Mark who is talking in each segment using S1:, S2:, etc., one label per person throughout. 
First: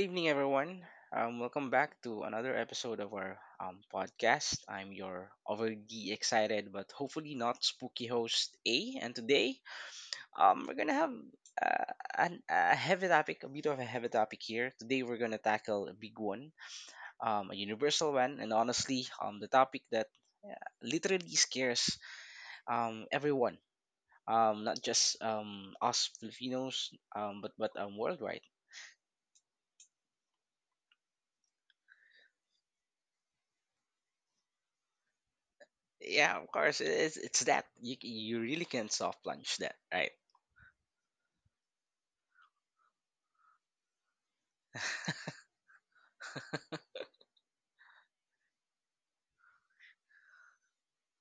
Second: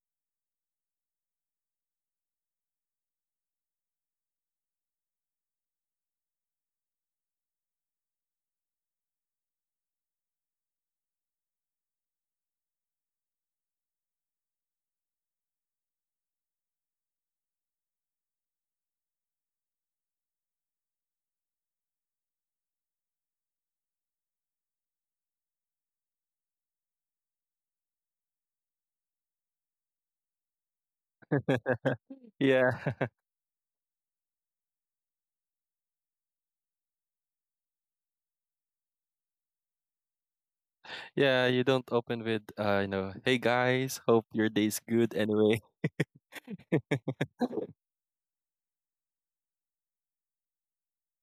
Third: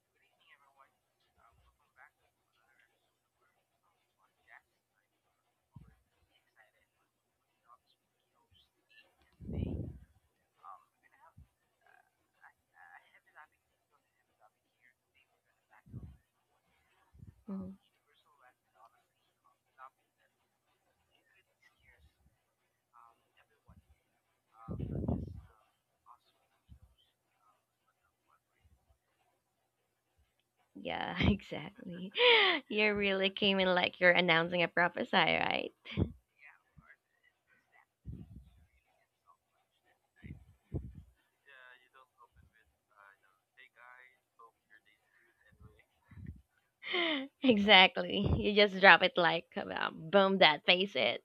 S1: evening, everyone. Welcome back to another episode of our podcast. I'm your overly excited but hopefully not spooky host A, and today we're gonna have a heavy topic, a bit of a heavy topic here. Today we're gonna tackle a big one, a
S2: Mhm.
S1: universal one, and honestly, the topic that literally scares everyone. Not just us Filipinos, but worldwide.
S2: Yeah, exactly.
S3: Yeah,
S2: You really came in like you're announcing a prophecy, right?
S1: Yeah, of course. It's that you really can soft launch that, right?
S3: yeah, you don't open with you know, hey guys, hope your day's good anyway.
S2: Exactly. You just drop it like boom that face it.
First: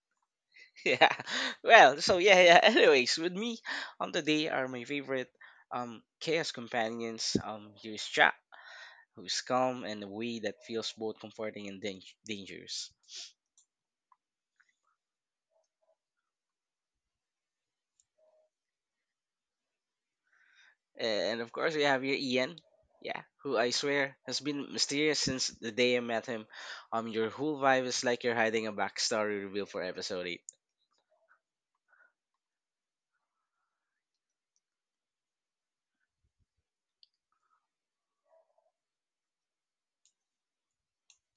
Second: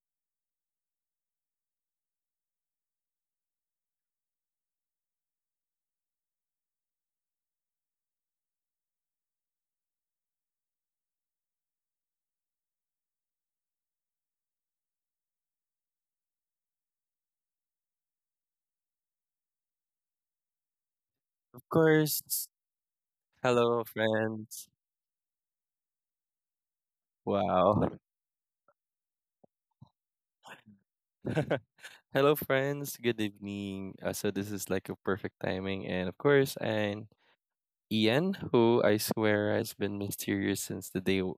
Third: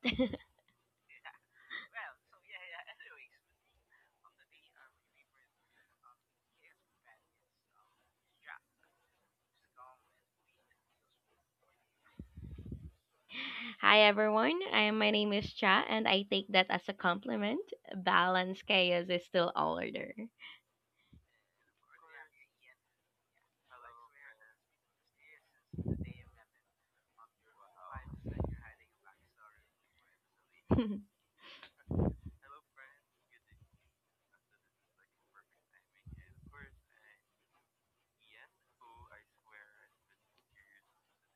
S1: Yeah. Well, so yeah, yeah. Anyways, with me on today are my favorite chaos companions. Here's Jack, who's calm and a way that feels both comforting and dangerous.
S2: Hi everyone. I my name is Cha and I take that as a compliment. Balance chaos is still order.
S1: And of
S3: Of
S1: course, we have your
S3: course.
S1: Ian. Yeah, who I
S3: Hello
S1: swear has
S3: friends.
S1: been mysterious since the day I met him. Your whole vibe
S3: Wow.
S1: is like you're hiding a backstory reveal for episode eight.
S3: Hello friends, good evening. So this is like a perfect timing. And of course, and Ian, who I swear has been mysterious since the day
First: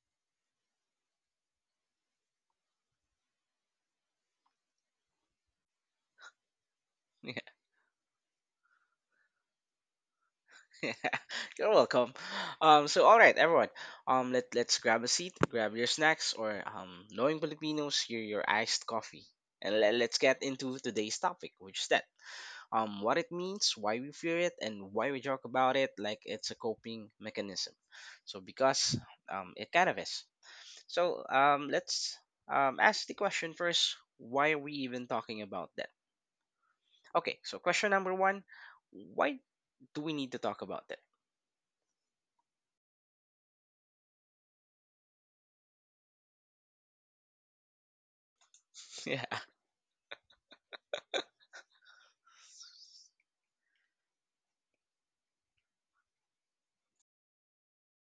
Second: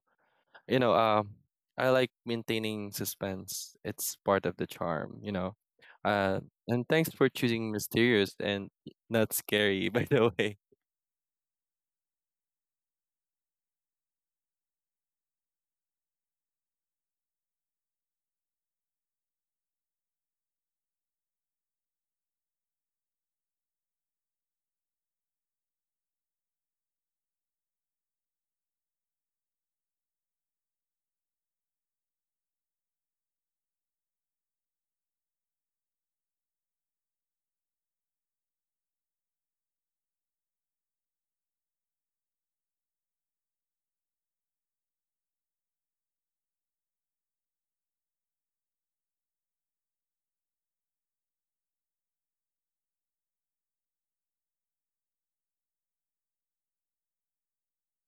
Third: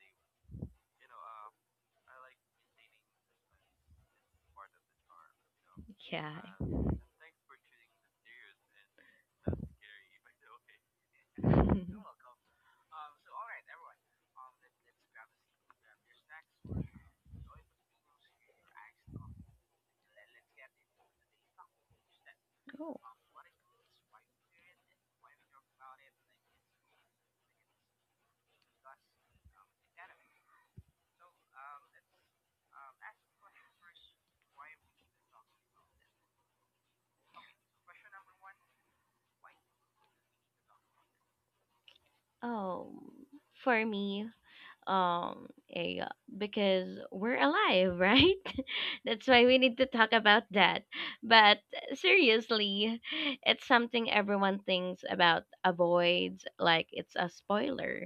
S3: you know, I like maintaining suspense. It's part of the charm, you know.
S2: yeah.
S3: Uh and thanks for choosing mysterious and not scary by the way.
S1: You're welcome. So all right, everyone. Let's grab a seat, grab your snacks, or knowing Filipinos, your iced coffee, and let's get into today's topic, which is that,
S2: Oh,
S1: what it means, why we fear it, and why we talk about it like it's a coping mechanism. So because it kind of is. So let's ask the question first. Why are we even talking about that? Okay, so question number one. Why do we need to talk about that?
S2: um, for me, um, a because we're alive, right? That's why we need to talk about that. But seriously, it's something everyone thinks about avoids, like it's a spoiler,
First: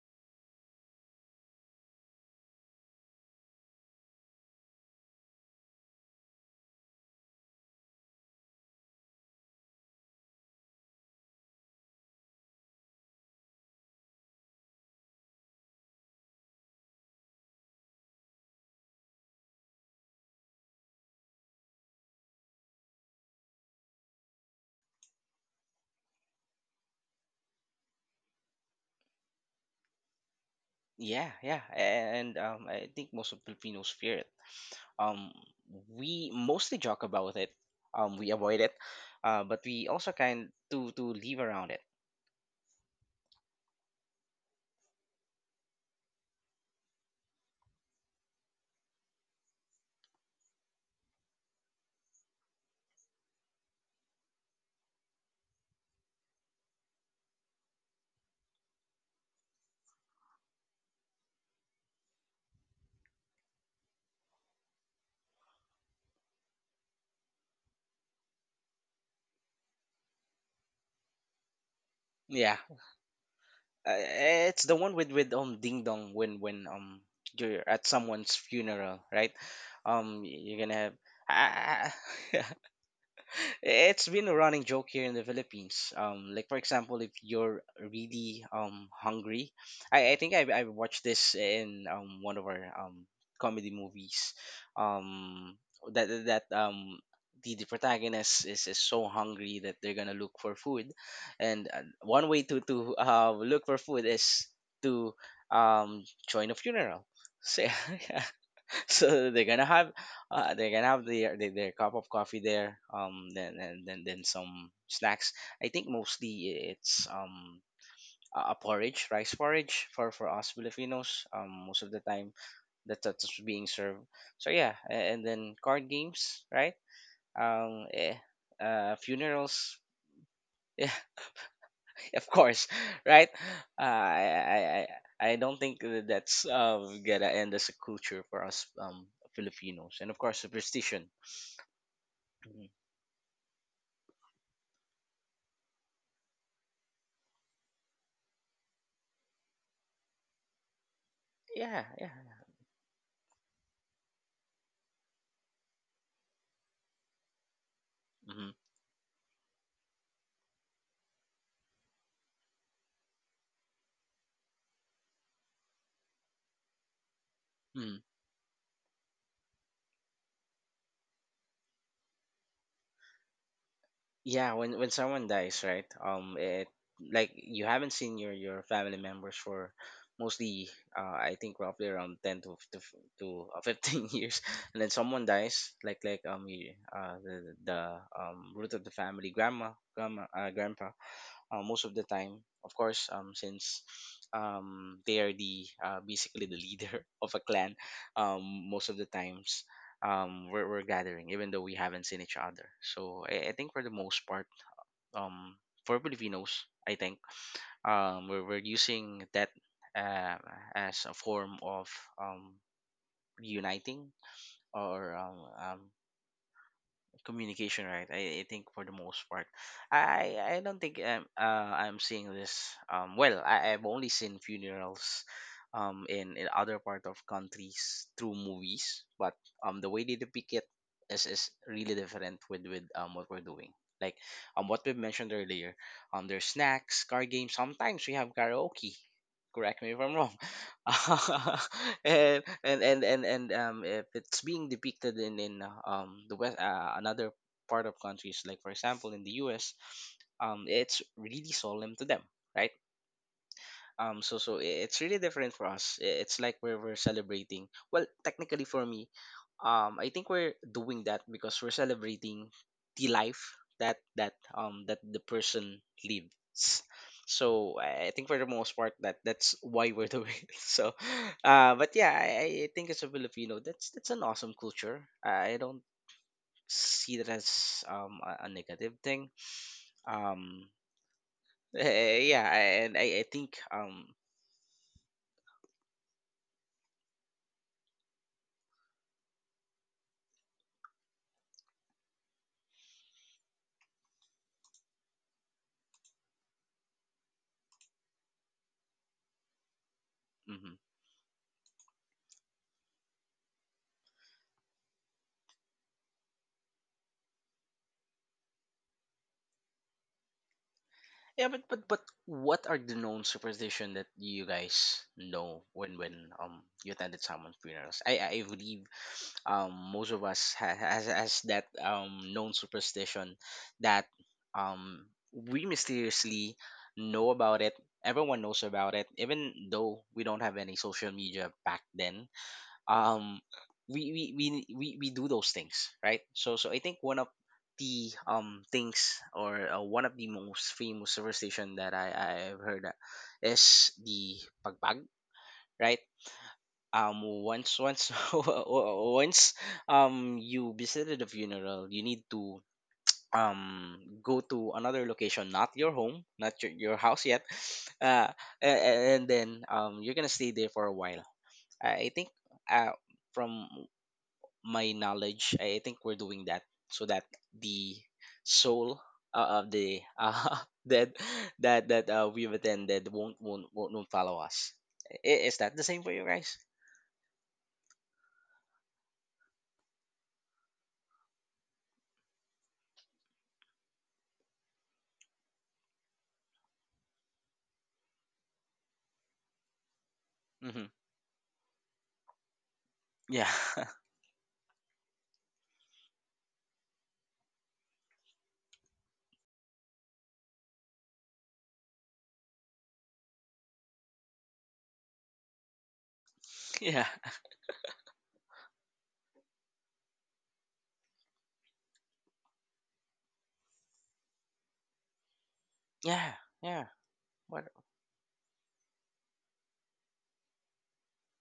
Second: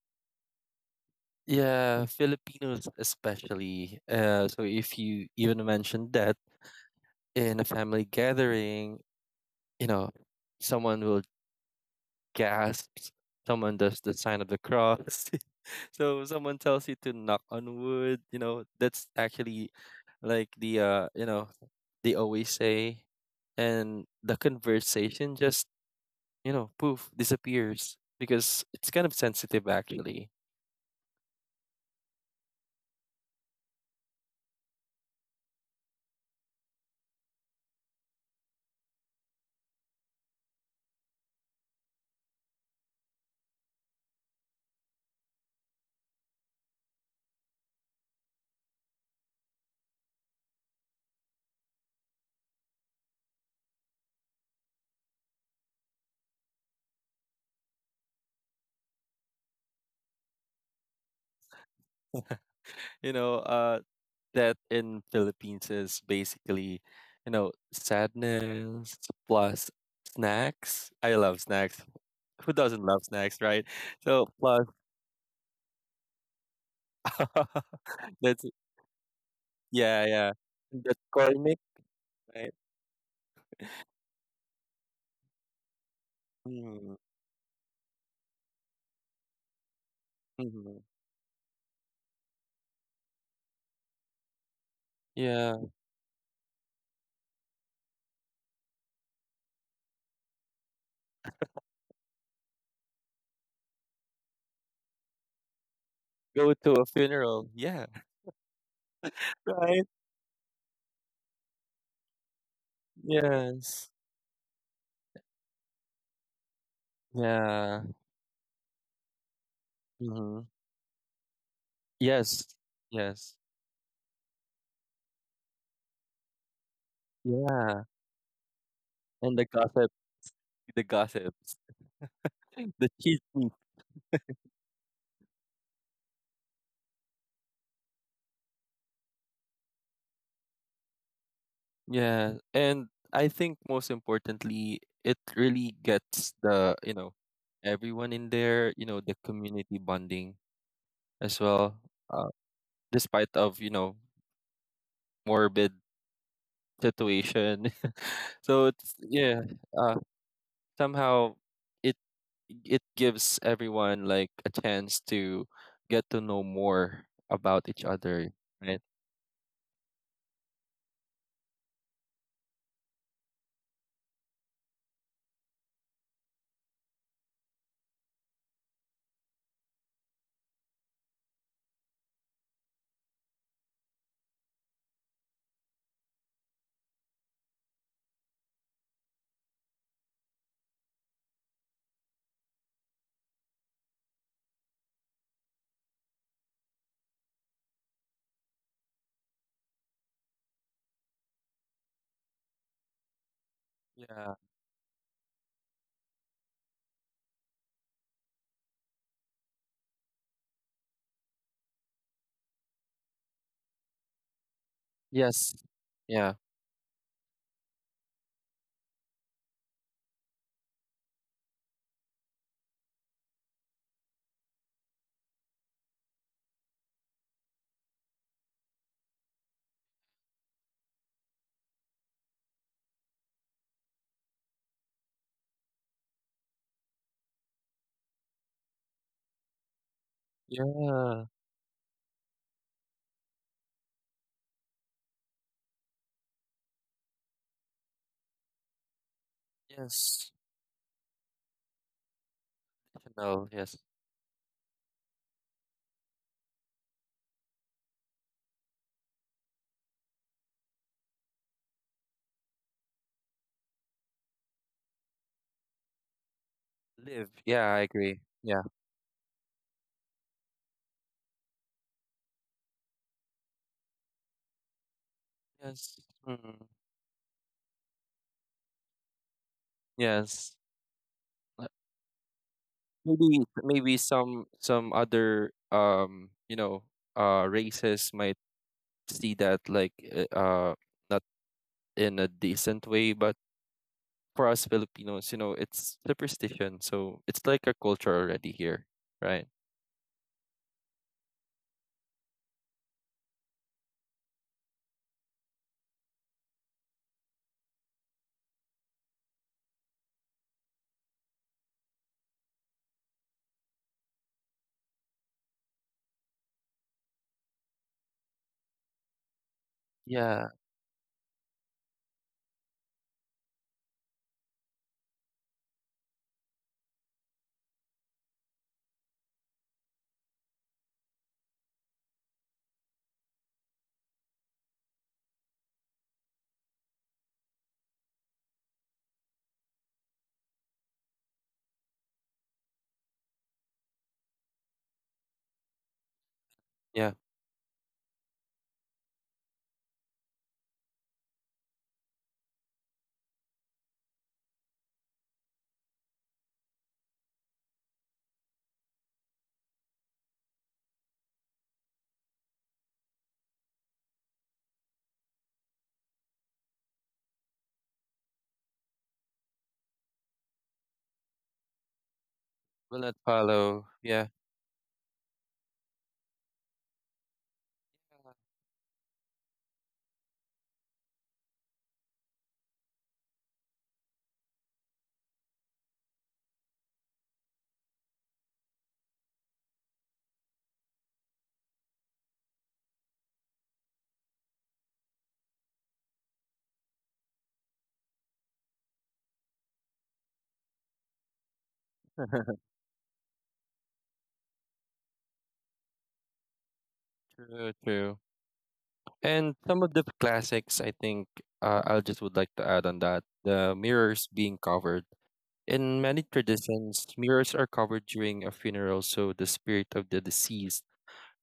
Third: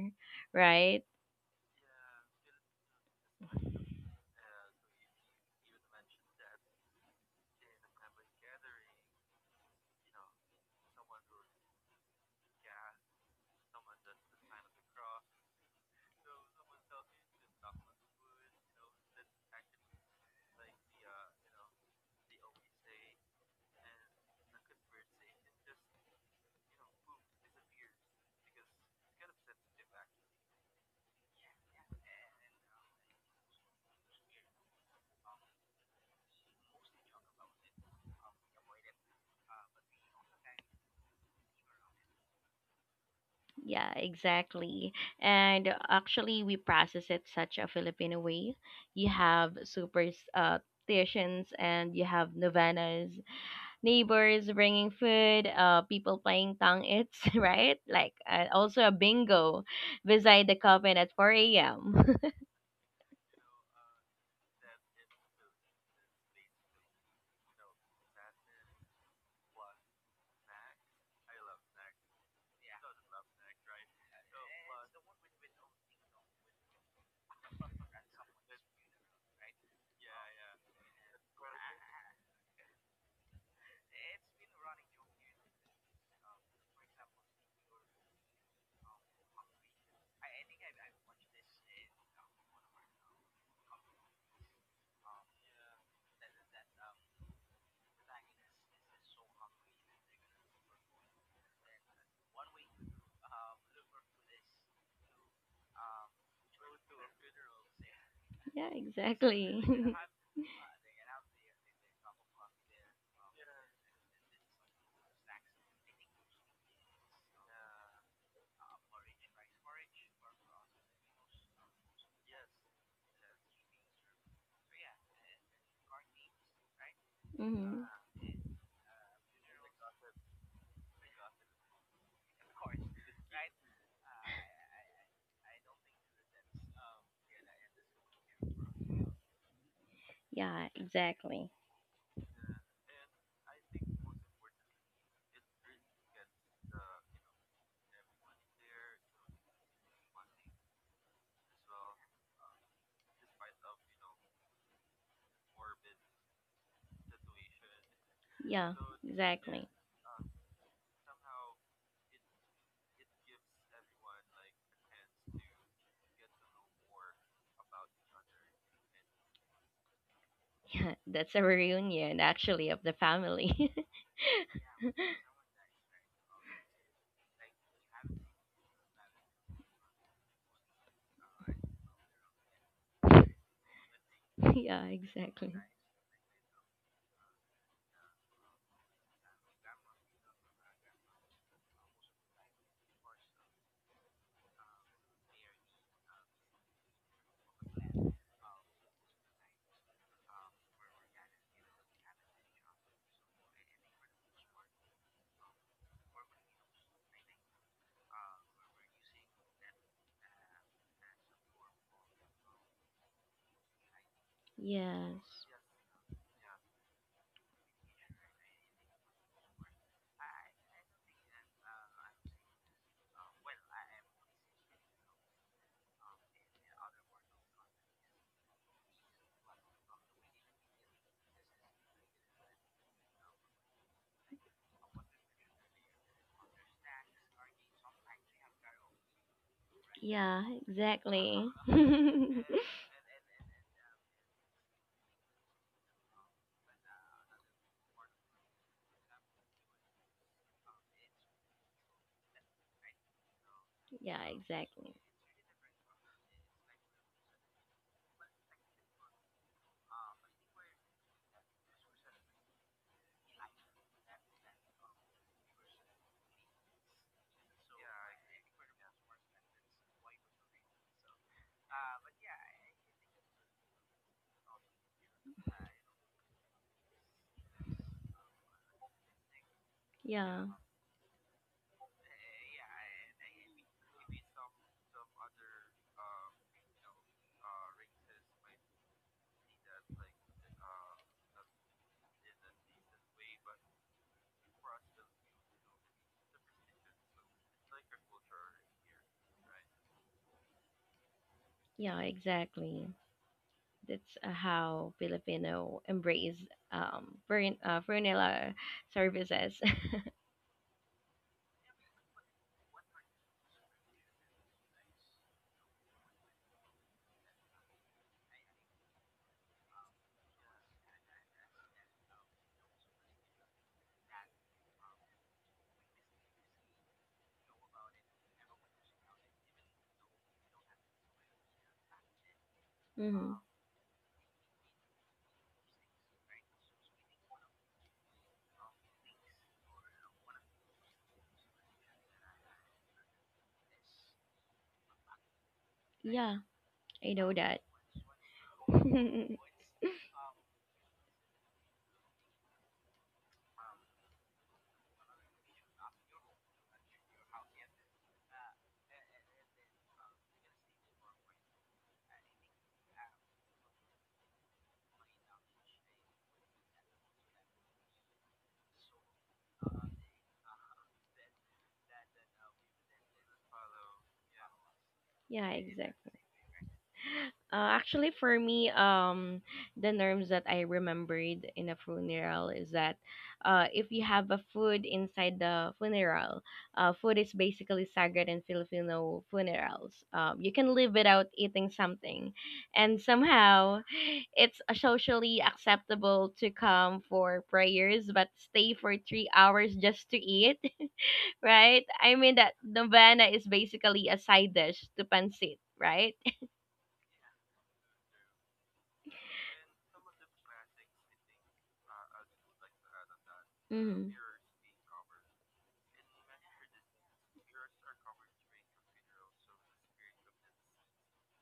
S2: right?
S3: Yeah, Filipinos especially. So if you even mention that in a family gathering, you know, someone will gasp, someone does the sign of the cross, so someone tells you to knock on wood. You know, that's actually like the they always say, and the conversation just poof disappears because it's kind of sensitive actually.
S1: Yeah, yeah, and I think most of Filipinos fear it. Um, we mostly joke about it. We avoid it, but we also kind to live around it.
S2: Yeah, exactly. And actually, we process it such a Filipino way. You have superstitions and you have novenas neighbors bringing food, people playing tang its, right? Like also a bingo beside the coffin at 4 a.m.
S3: You know, uh, that in Philippines is basically, you know, sadness plus snacks. I love snacks. Who
S1: Yeah,
S3: doesn't love snacks, right?
S1: uh,
S3: So plus
S1: it's the one with with ding dong when you're at someone's
S3: that's
S1: funeral, right?
S3: yeah, yeah.
S1: You're gonna have.
S3: That's corn mix,
S1: I, I-
S3: right?
S1: It's been a running joke here in the Philippines. Like for
S3: Mm,
S1: example, if you're really hungry, I think I
S3: mhm.
S1: watched this in one of our comedy movies.
S3: Yeah.
S1: Um, that that the protagonist is so hungry that they're gonna look for food, and one way to look for food is to
S3: Go
S1: join a
S3: to a
S1: funeral.
S3: funeral.
S1: So
S3: Yeah.
S1: yeah,
S2: yeah,
S1: so
S2: exactly.
S3: Right.
S1: they're gonna have their their cup of coffee there then
S3: Yes.
S1: and then then some snacks. I think mostly it's
S3: Yeah.
S1: a porridge, rice porridge for
S3: Hmm.
S1: us Filipinos, most of the time
S3: Yes.
S1: that's
S3: Yes.
S1: being served. So yeah, and then card games, right?
S3: Yeah.
S2: hmm
S1: um eh,
S3: And the
S1: funerals.
S3: gossip, the
S1: Yeah,
S3: gossips,
S1: of course,
S3: the cheese.
S1: right. uh, i i i I don't think that that's gonna end as a culture for us, Filipinos, and of course
S2: Yeah,
S1: superstition.
S2: exactly.
S3: Yeah,
S1: Mhm.
S3: and I think most importantly, it really gets the everyone in there, you know, the community bonding as well,
S1: Yeah, yeah.
S3: uh, despite of morbid situation.
S1: Hmm.
S3: So
S2: Yeah,
S3: it's yeah,
S2: exactly.
S3: uh, somehow it it gives everyone like a chance to get to know more about each
S1: Hmm.
S3: other, right?
S2: Yeah, that's a reunion actually of the family.
S1: Yeah, when someone dies, right? It, like you haven't seen your family members for mostly, I think roughly around ten to 15 years, and
S2: yeah,
S1: then someone
S2: exactly.
S1: dies, like the root of the family, grandma, grandpa, most of the time. Of course, since they are the basically the leader of a clan, um, most of the times we're gathering even though we haven't seen each other. So I think for the most
S3: Yeah.
S1: part, um for Filipinos, I think we're using that uh, as a form of um reuniting or
S2: Yes.
S3: Yes. Yeah.
S1: communication, right? I think for the most part I don't think I'm seeing this, well I've only seen funerals in other part of countries through movies, but the way they depict it is really different with what we're doing. Like what we've mentioned earlier, there's snacks, card games, sometimes we have karaoke. Correct me if I'm wrong.
S2: Yeah,
S3: Yeah.
S2: exactly.
S1: And If it's being depicted in the west, another part of countries like for example in the U.S.,
S3: Yes.
S1: it's really solemn to them, right?
S3: Definitely, yes.
S2: yeah,
S1: So
S2: exactly.
S1: it's really different for us. It's like we're celebrating. Well, technically for me, I think we're doing that because we're celebrating the life that that the person lives.
S3: Live. Yeah, I
S1: So I
S3: agree.
S1: think for the
S3: Yeah.
S1: most part that that's why we're doing it. So, but yeah, I think as a Filipino, that's an awesome culture. I don't
S3: Yes. Mm,
S1: see that as a negative thing.
S2: Yeah,
S3: yes.
S1: Um,
S3: Uh,
S1: yeah, and I
S3: Maybe
S1: think
S3: maybe
S1: um.
S3: some other you know races might see that like uh uh, not in a decent way, but for us Filipinos, you know, it's superstition, so it's like a culture already here, right?
S1: Mhm.
S2: yeah, exactly. That's how Filipino embrace funeral services.
S1: Yeah, but what are the known superstition that you guys know when you attended someone's funerals? I believe most of
S3: Yeah.
S1: us has that known superstition that we mysteriously know about it. Everyone knows about it, even though we don't have any social media back then.
S2: hmm
S1: um we we we we do those things, right? So so I think one of the things or one of the most famous superstition that I've heard is the pagbag, right?
S2: Yeah, I
S3: Yeah.
S2: know that.
S1: Once once you visited the funeral, you need to um go to another location, not your home, not your, your house yet. uh and then you're gonna stay there for a while. I think uh from my knowledge, I think we're doing that so that the soul of the that that we've
S3: Will
S1: attended
S3: not follow.
S1: won't
S3: Yeah.
S1: follow us. I-
S2: yeah,
S1: Is that the same for
S2: exactly.
S1: you guys?
S2: Actually, for me, the norms that I remembered in a funeral is that if you have a food inside the funeral, food is basically sacred in Filipino funerals. You can
S1: Hmm.
S2: live without eating something, and
S1: Yeah,
S2: somehow it's socially acceptable to come for prayers but stay for 3 hours just to eat, right? I mean that novena is basically a side dish to pancit, right?
S1: yeah,
S3: True, true. And some of the classics, I think, I just would like to add on that the
S2: hmm
S3: mirrors being covered. In many
S1: yeah, yeah.
S3: traditions, mirrors
S1: What?
S3: are covered during a funeral so the spirit of the deceased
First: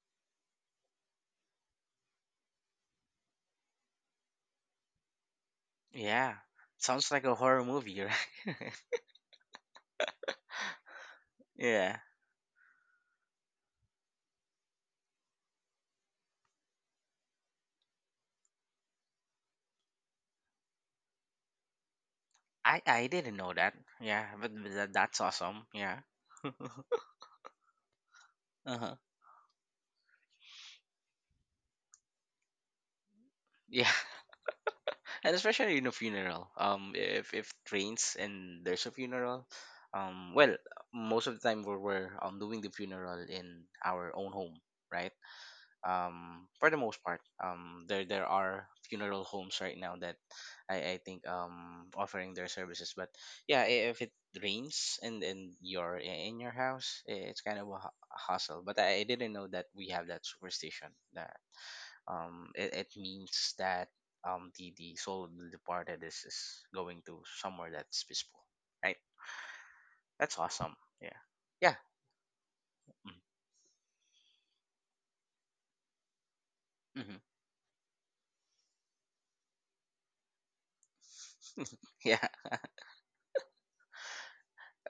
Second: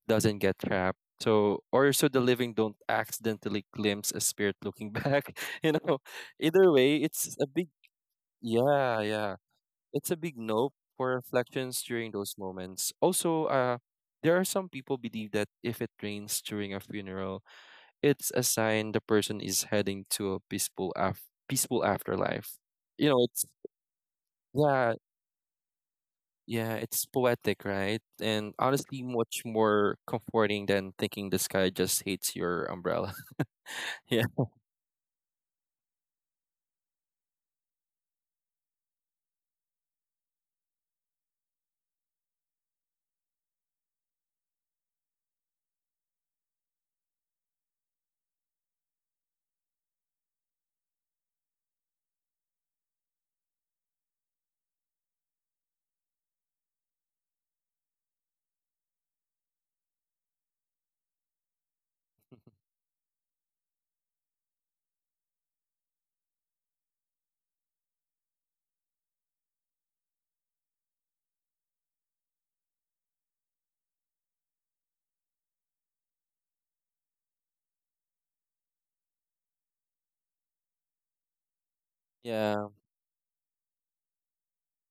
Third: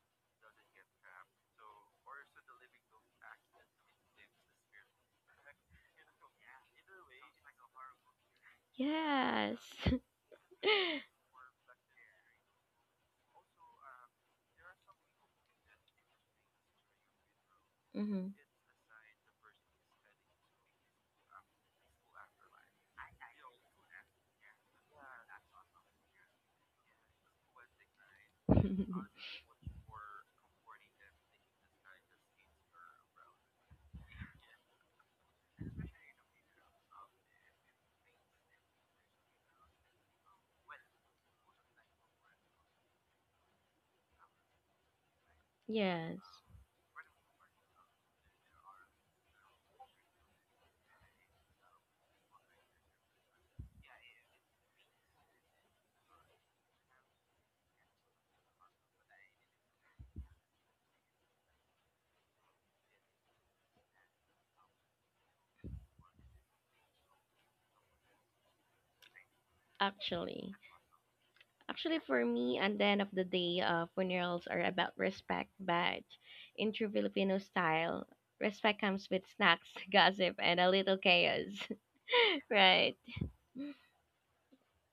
S3: doesn't get trapped. So, or so the living don't accidentally glimpse a spirit looking back. You know,
S1: Yeah,
S3: either way,
S1: sounds like a
S3: it's a
S1: horror
S3: big,
S1: movie, right?
S3: yeah, yeah.
S2: Yes.
S3: It's a big nope for reflections
S1: Yeah,
S3: during those moments. Also, there are some people believe that if it rains during a funeral,
S2: hmm
S3: it's a sign the person is heading to a peaceful afterlife.
S1: I
S3: You know,
S1: didn't
S3: it's
S1: know that. Yeah, but that,
S3: yeah,
S1: that's awesome. Yeah.
S3: yeah, it's poetic, right? And
S1: Uh-huh.
S3: honestly, much more comforting than thinking the sky just hates your umbrella.
S1: Yeah,
S3: Yeah.
S1: and especially in a funeral. If it rains and there's a funeral, well, most of the time we're doing the funeral in our own home, right?
S2: Yes,
S1: For the most part there there are funeral homes right now that I think offering their services, but yeah, if it rains and you're in your house, it's kind of a a hustle. But I didn't know that we have that superstition that it means that the soul of the departed is going to somewhere that's peaceful, right? That's
S2: actually.
S1: awesome. Yeah. Yeah.
S2: Actually, for me, at the end of the day, funerals are about respect, but in true
S1: Mm-hmm.
S2: Filipino style, respect comes with snacks, gossip, and a little chaos.
S3: Yeah,
S2: Right.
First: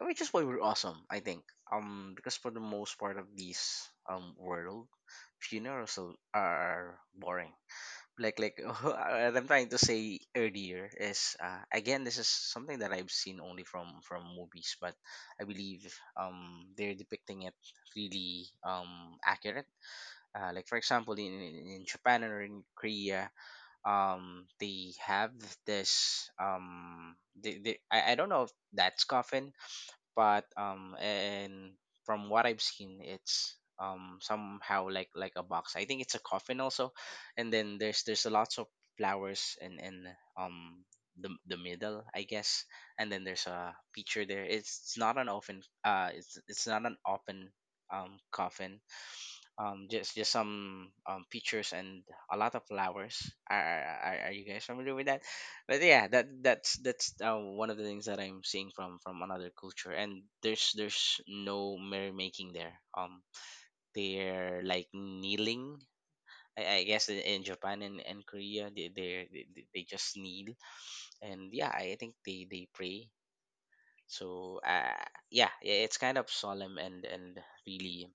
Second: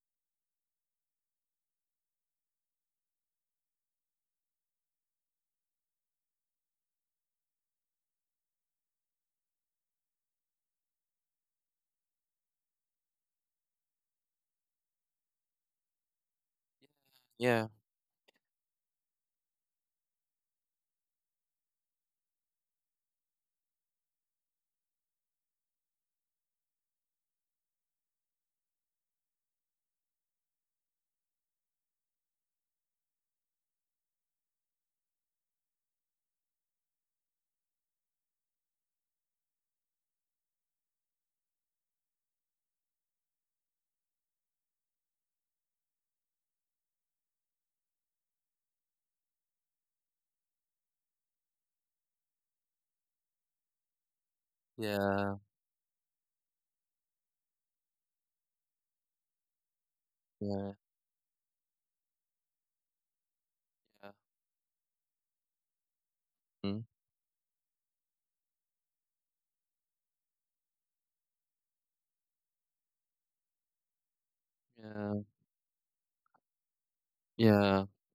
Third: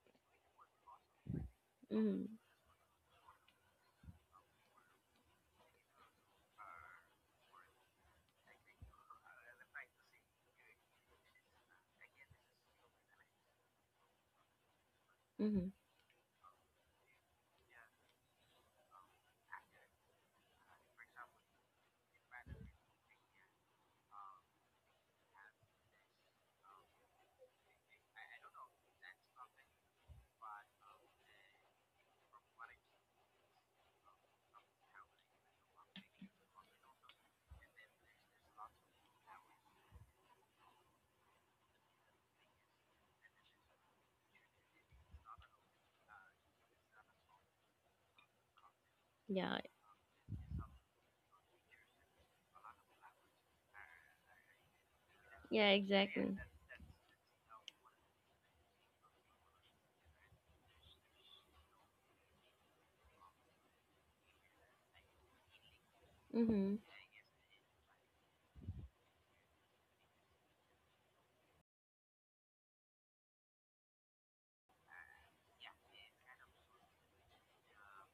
S1: Which is why we're awesome, I think. Because
S2: Mm-hmm.
S1: for the most part of this world, funerals are boring. Like what I'm trying to say earlier is again, this is something that I've seen only from movies, but I
S2: Mm-hmm.
S1: believe they're depicting it
S3: yeah,
S1: really accurate. Like for example in, in Japan or in Korea, they have this they I don't know if that's coffin, but and from what I've seen it's somehow like a box. I think it's a coffin also, and then there's lots of flowers in um the middle I guess. And then there's a picture there. It's not an open it's not an open coffin,
S2: Yeah.
S1: just some pictures and a lot of flowers. Are are you guys familiar with that?
S3: yeah,
S2: Yeah,
S1: But yeah, that
S2: exactly.
S1: that's one of the things that I'm seeing from another culture, and
S3: yeah,
S1: there's no merrymaking there.
S3: yeah,
S1: They're like kneeling.
S2: Mm-hmm.
S3: mm,
S1: I guess in Japan and Korea, they just kneel, and yeah, I think they pray. So
S3: yeah,
S1: yeah, it's kind of solemn and
S3: yeah,
S1: really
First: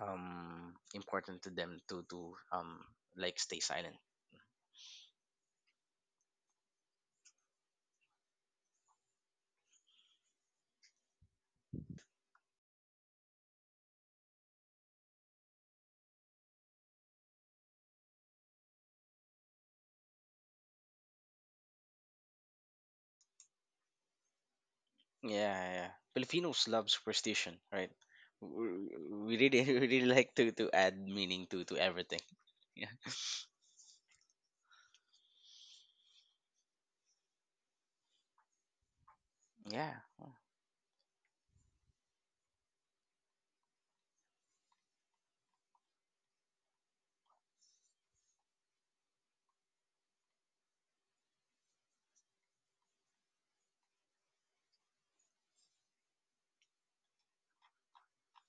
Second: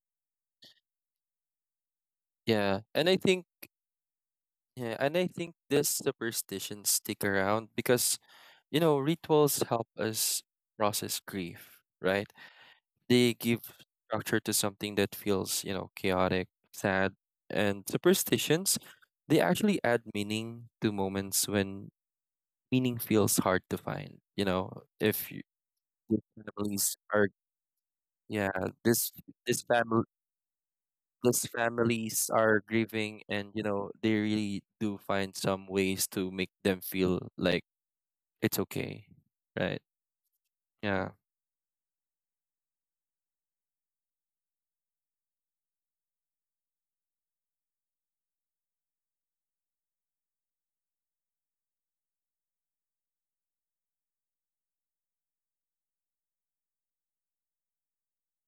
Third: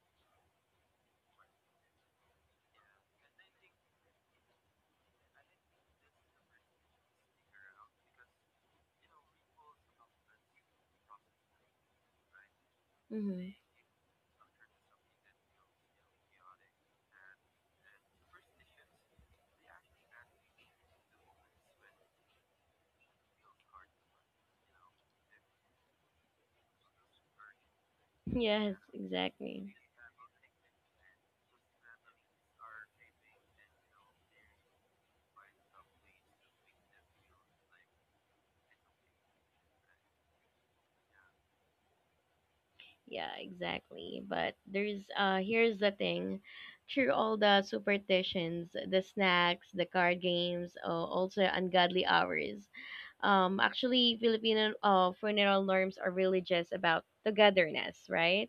S1: important to them to
S3: yeah. And I
S1: like
S3: think,
S1: stay silent.
S3: yeah, and I think this superstition stick around because, you know, rituals help us process grief, right? They
S2: Mm-hmm.
S3: give structure to something that feels, you know, chaotic, sad, and superstitions. They actually add meaning to moments when meaning feels hard to find. You know, if you,
S1: Yeah, yeah.
S3: the
S1: Filipinos love
S3: families are,
S1: superstition, right?
S3: yeah,
S2: Yes,
S3: this
S1: We really,
S3: this
S2: exactly.
S1: we
S3: family
S1: really like to add
S3: this
S1: meaning to everything.
S3: families are
S1: Yeah.
S3: grieving, and you know, they really do find some ways to make them feel like it's okay, right?
S1: Yeah.
S3: Yeah,
S2: Yeah, exactly. But there's here's the thing. Through all the superstitions, the snacks, the card games, also ungodly hours. Actually Filipino funeral norms are really just about togetherness, right?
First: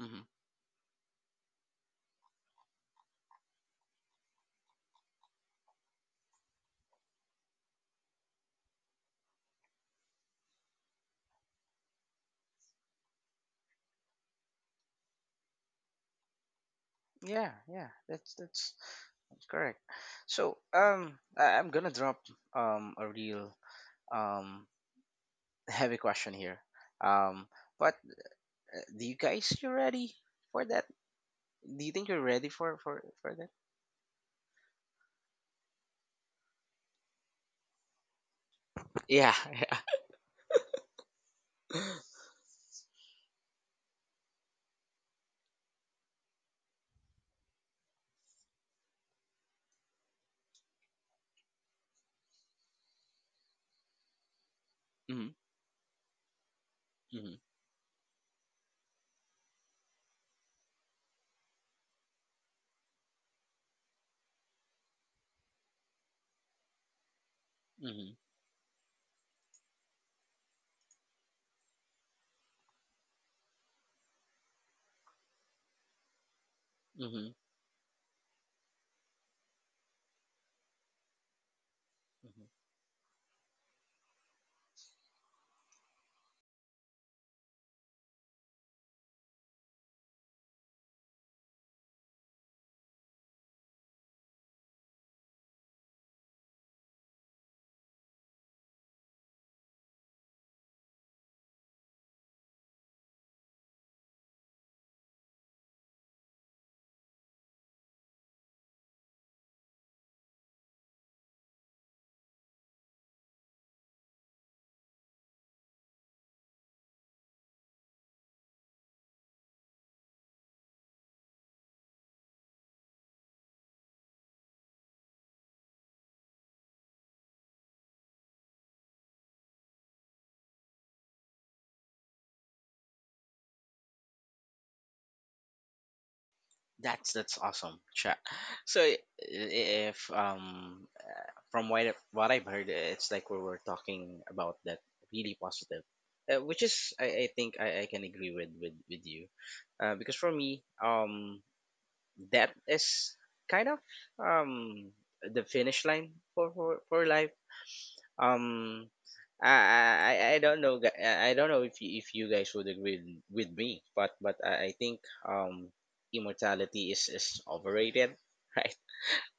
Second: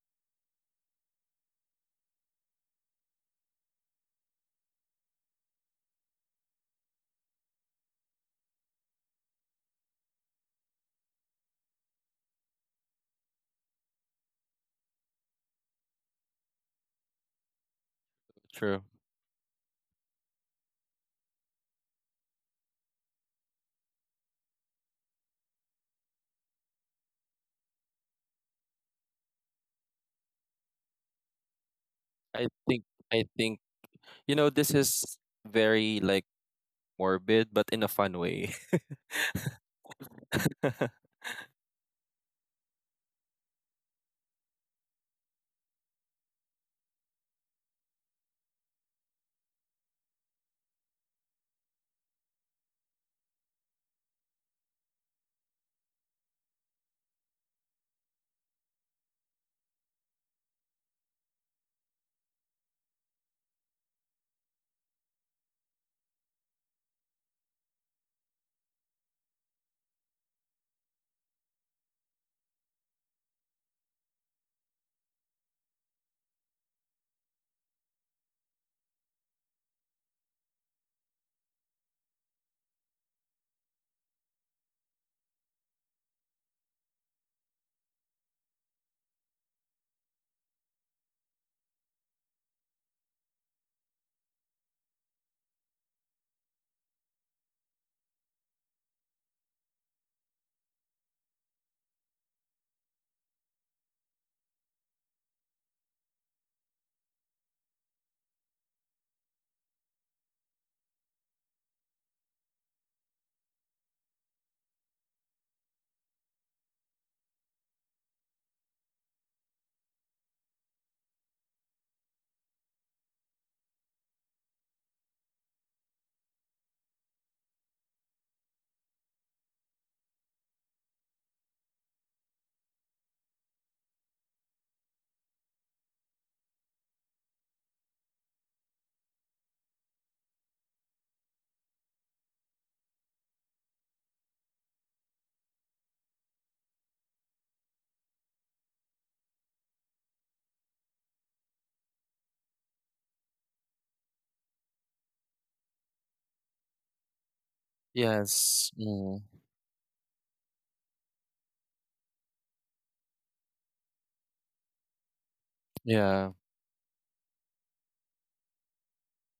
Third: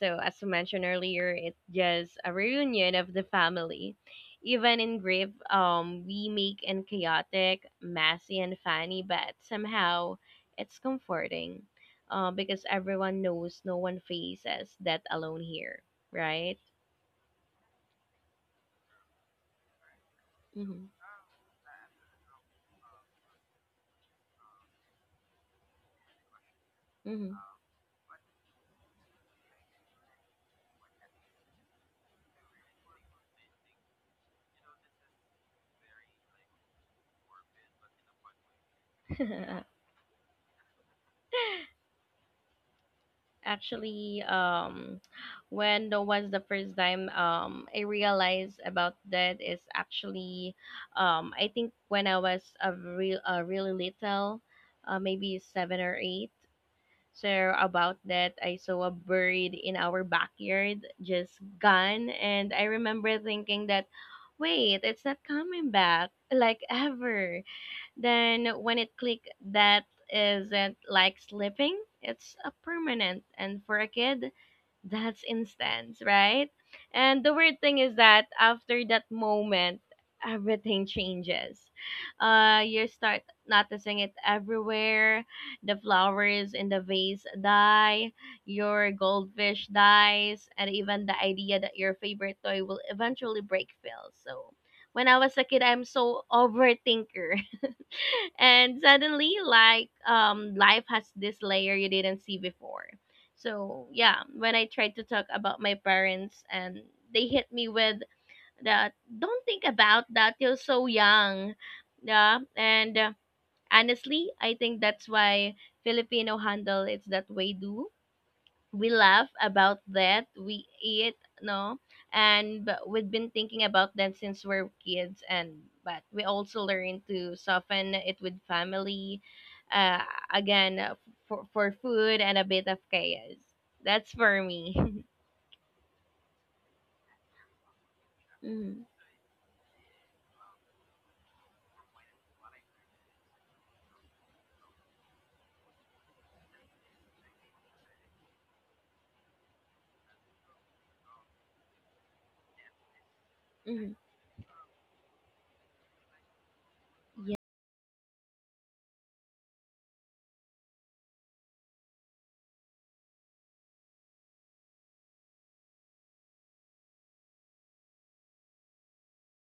S2: So
S1: Mm-hmm.
S2: as you mentioned earlier, it's just a reunion of the family. Even in grief, we make and chaotic, messy and funny, but somehow it's comforting because everyone knows no one faces that alone here, right?
S1: Yeah, yeah.
S3: true.
S1: That's correct. So,
S2: Mm-hmm.
S1: I'm gonna drop a real um heavy question here. Um, but Do you guys you ready for that? Do you think you're
S3: I
S1: ready for
S3: think I
S1: that?
S3: think you know this is very like morbid, but in a fun way.
S1: Yeah.
S2: Mm-hmm.
S1: Yeah.
S2: Actually, when that was the first time I realized about that is actually, I think when I was a real, really little,
S1: Mm-hmm,
S2: maybe 7 or 8.
S1: mm-hmm,
S2: So about that, I saw a bird in our backyard just gone, and I remember thinking that, wait, it's not coming back like ever
S1: mm-hmm,
S2: then when it click, that isn't like slipping, it's a permanent, and for a kid that's instant, right? And
S1: mm-hmm.
S2: the weird thing is that after that moment everything changes. You start noticing it everywhere, the flowers in the vase die, your goldfish dies, and even the idea that your favorite toy will eventually break fails. So when I was a kid, I'm so overthinker. And suddenly like life has this layer you didn't see before. So yeah, when I tried to talk about my parents and they hit me with that, don't think about that, you're so young. Yeah, and honestly I think that's why Filipino handle it's that way. Do we laugh about that? We eat, no, and but we've been thinking about that since we're kids. And but we also learn to soften it with family, uh, again for food and a bit of chaos. That's for me.
S1: That's awesome, chat.
S2: mm-hmm.
S1: So I- if From what I've heard, it's like we were talking about that really positive, which is I think I can agree with you, because for me that is kind of
S2: hmm
S1: um the finish line for for life.
S2: yeah
S3: Yes.
S1: um
S3: Mm.
S1: I I don't know gu- I don't know if if you guys would agree with me, but I think um
S3: Yeah.
S1: immortality is overrated, right?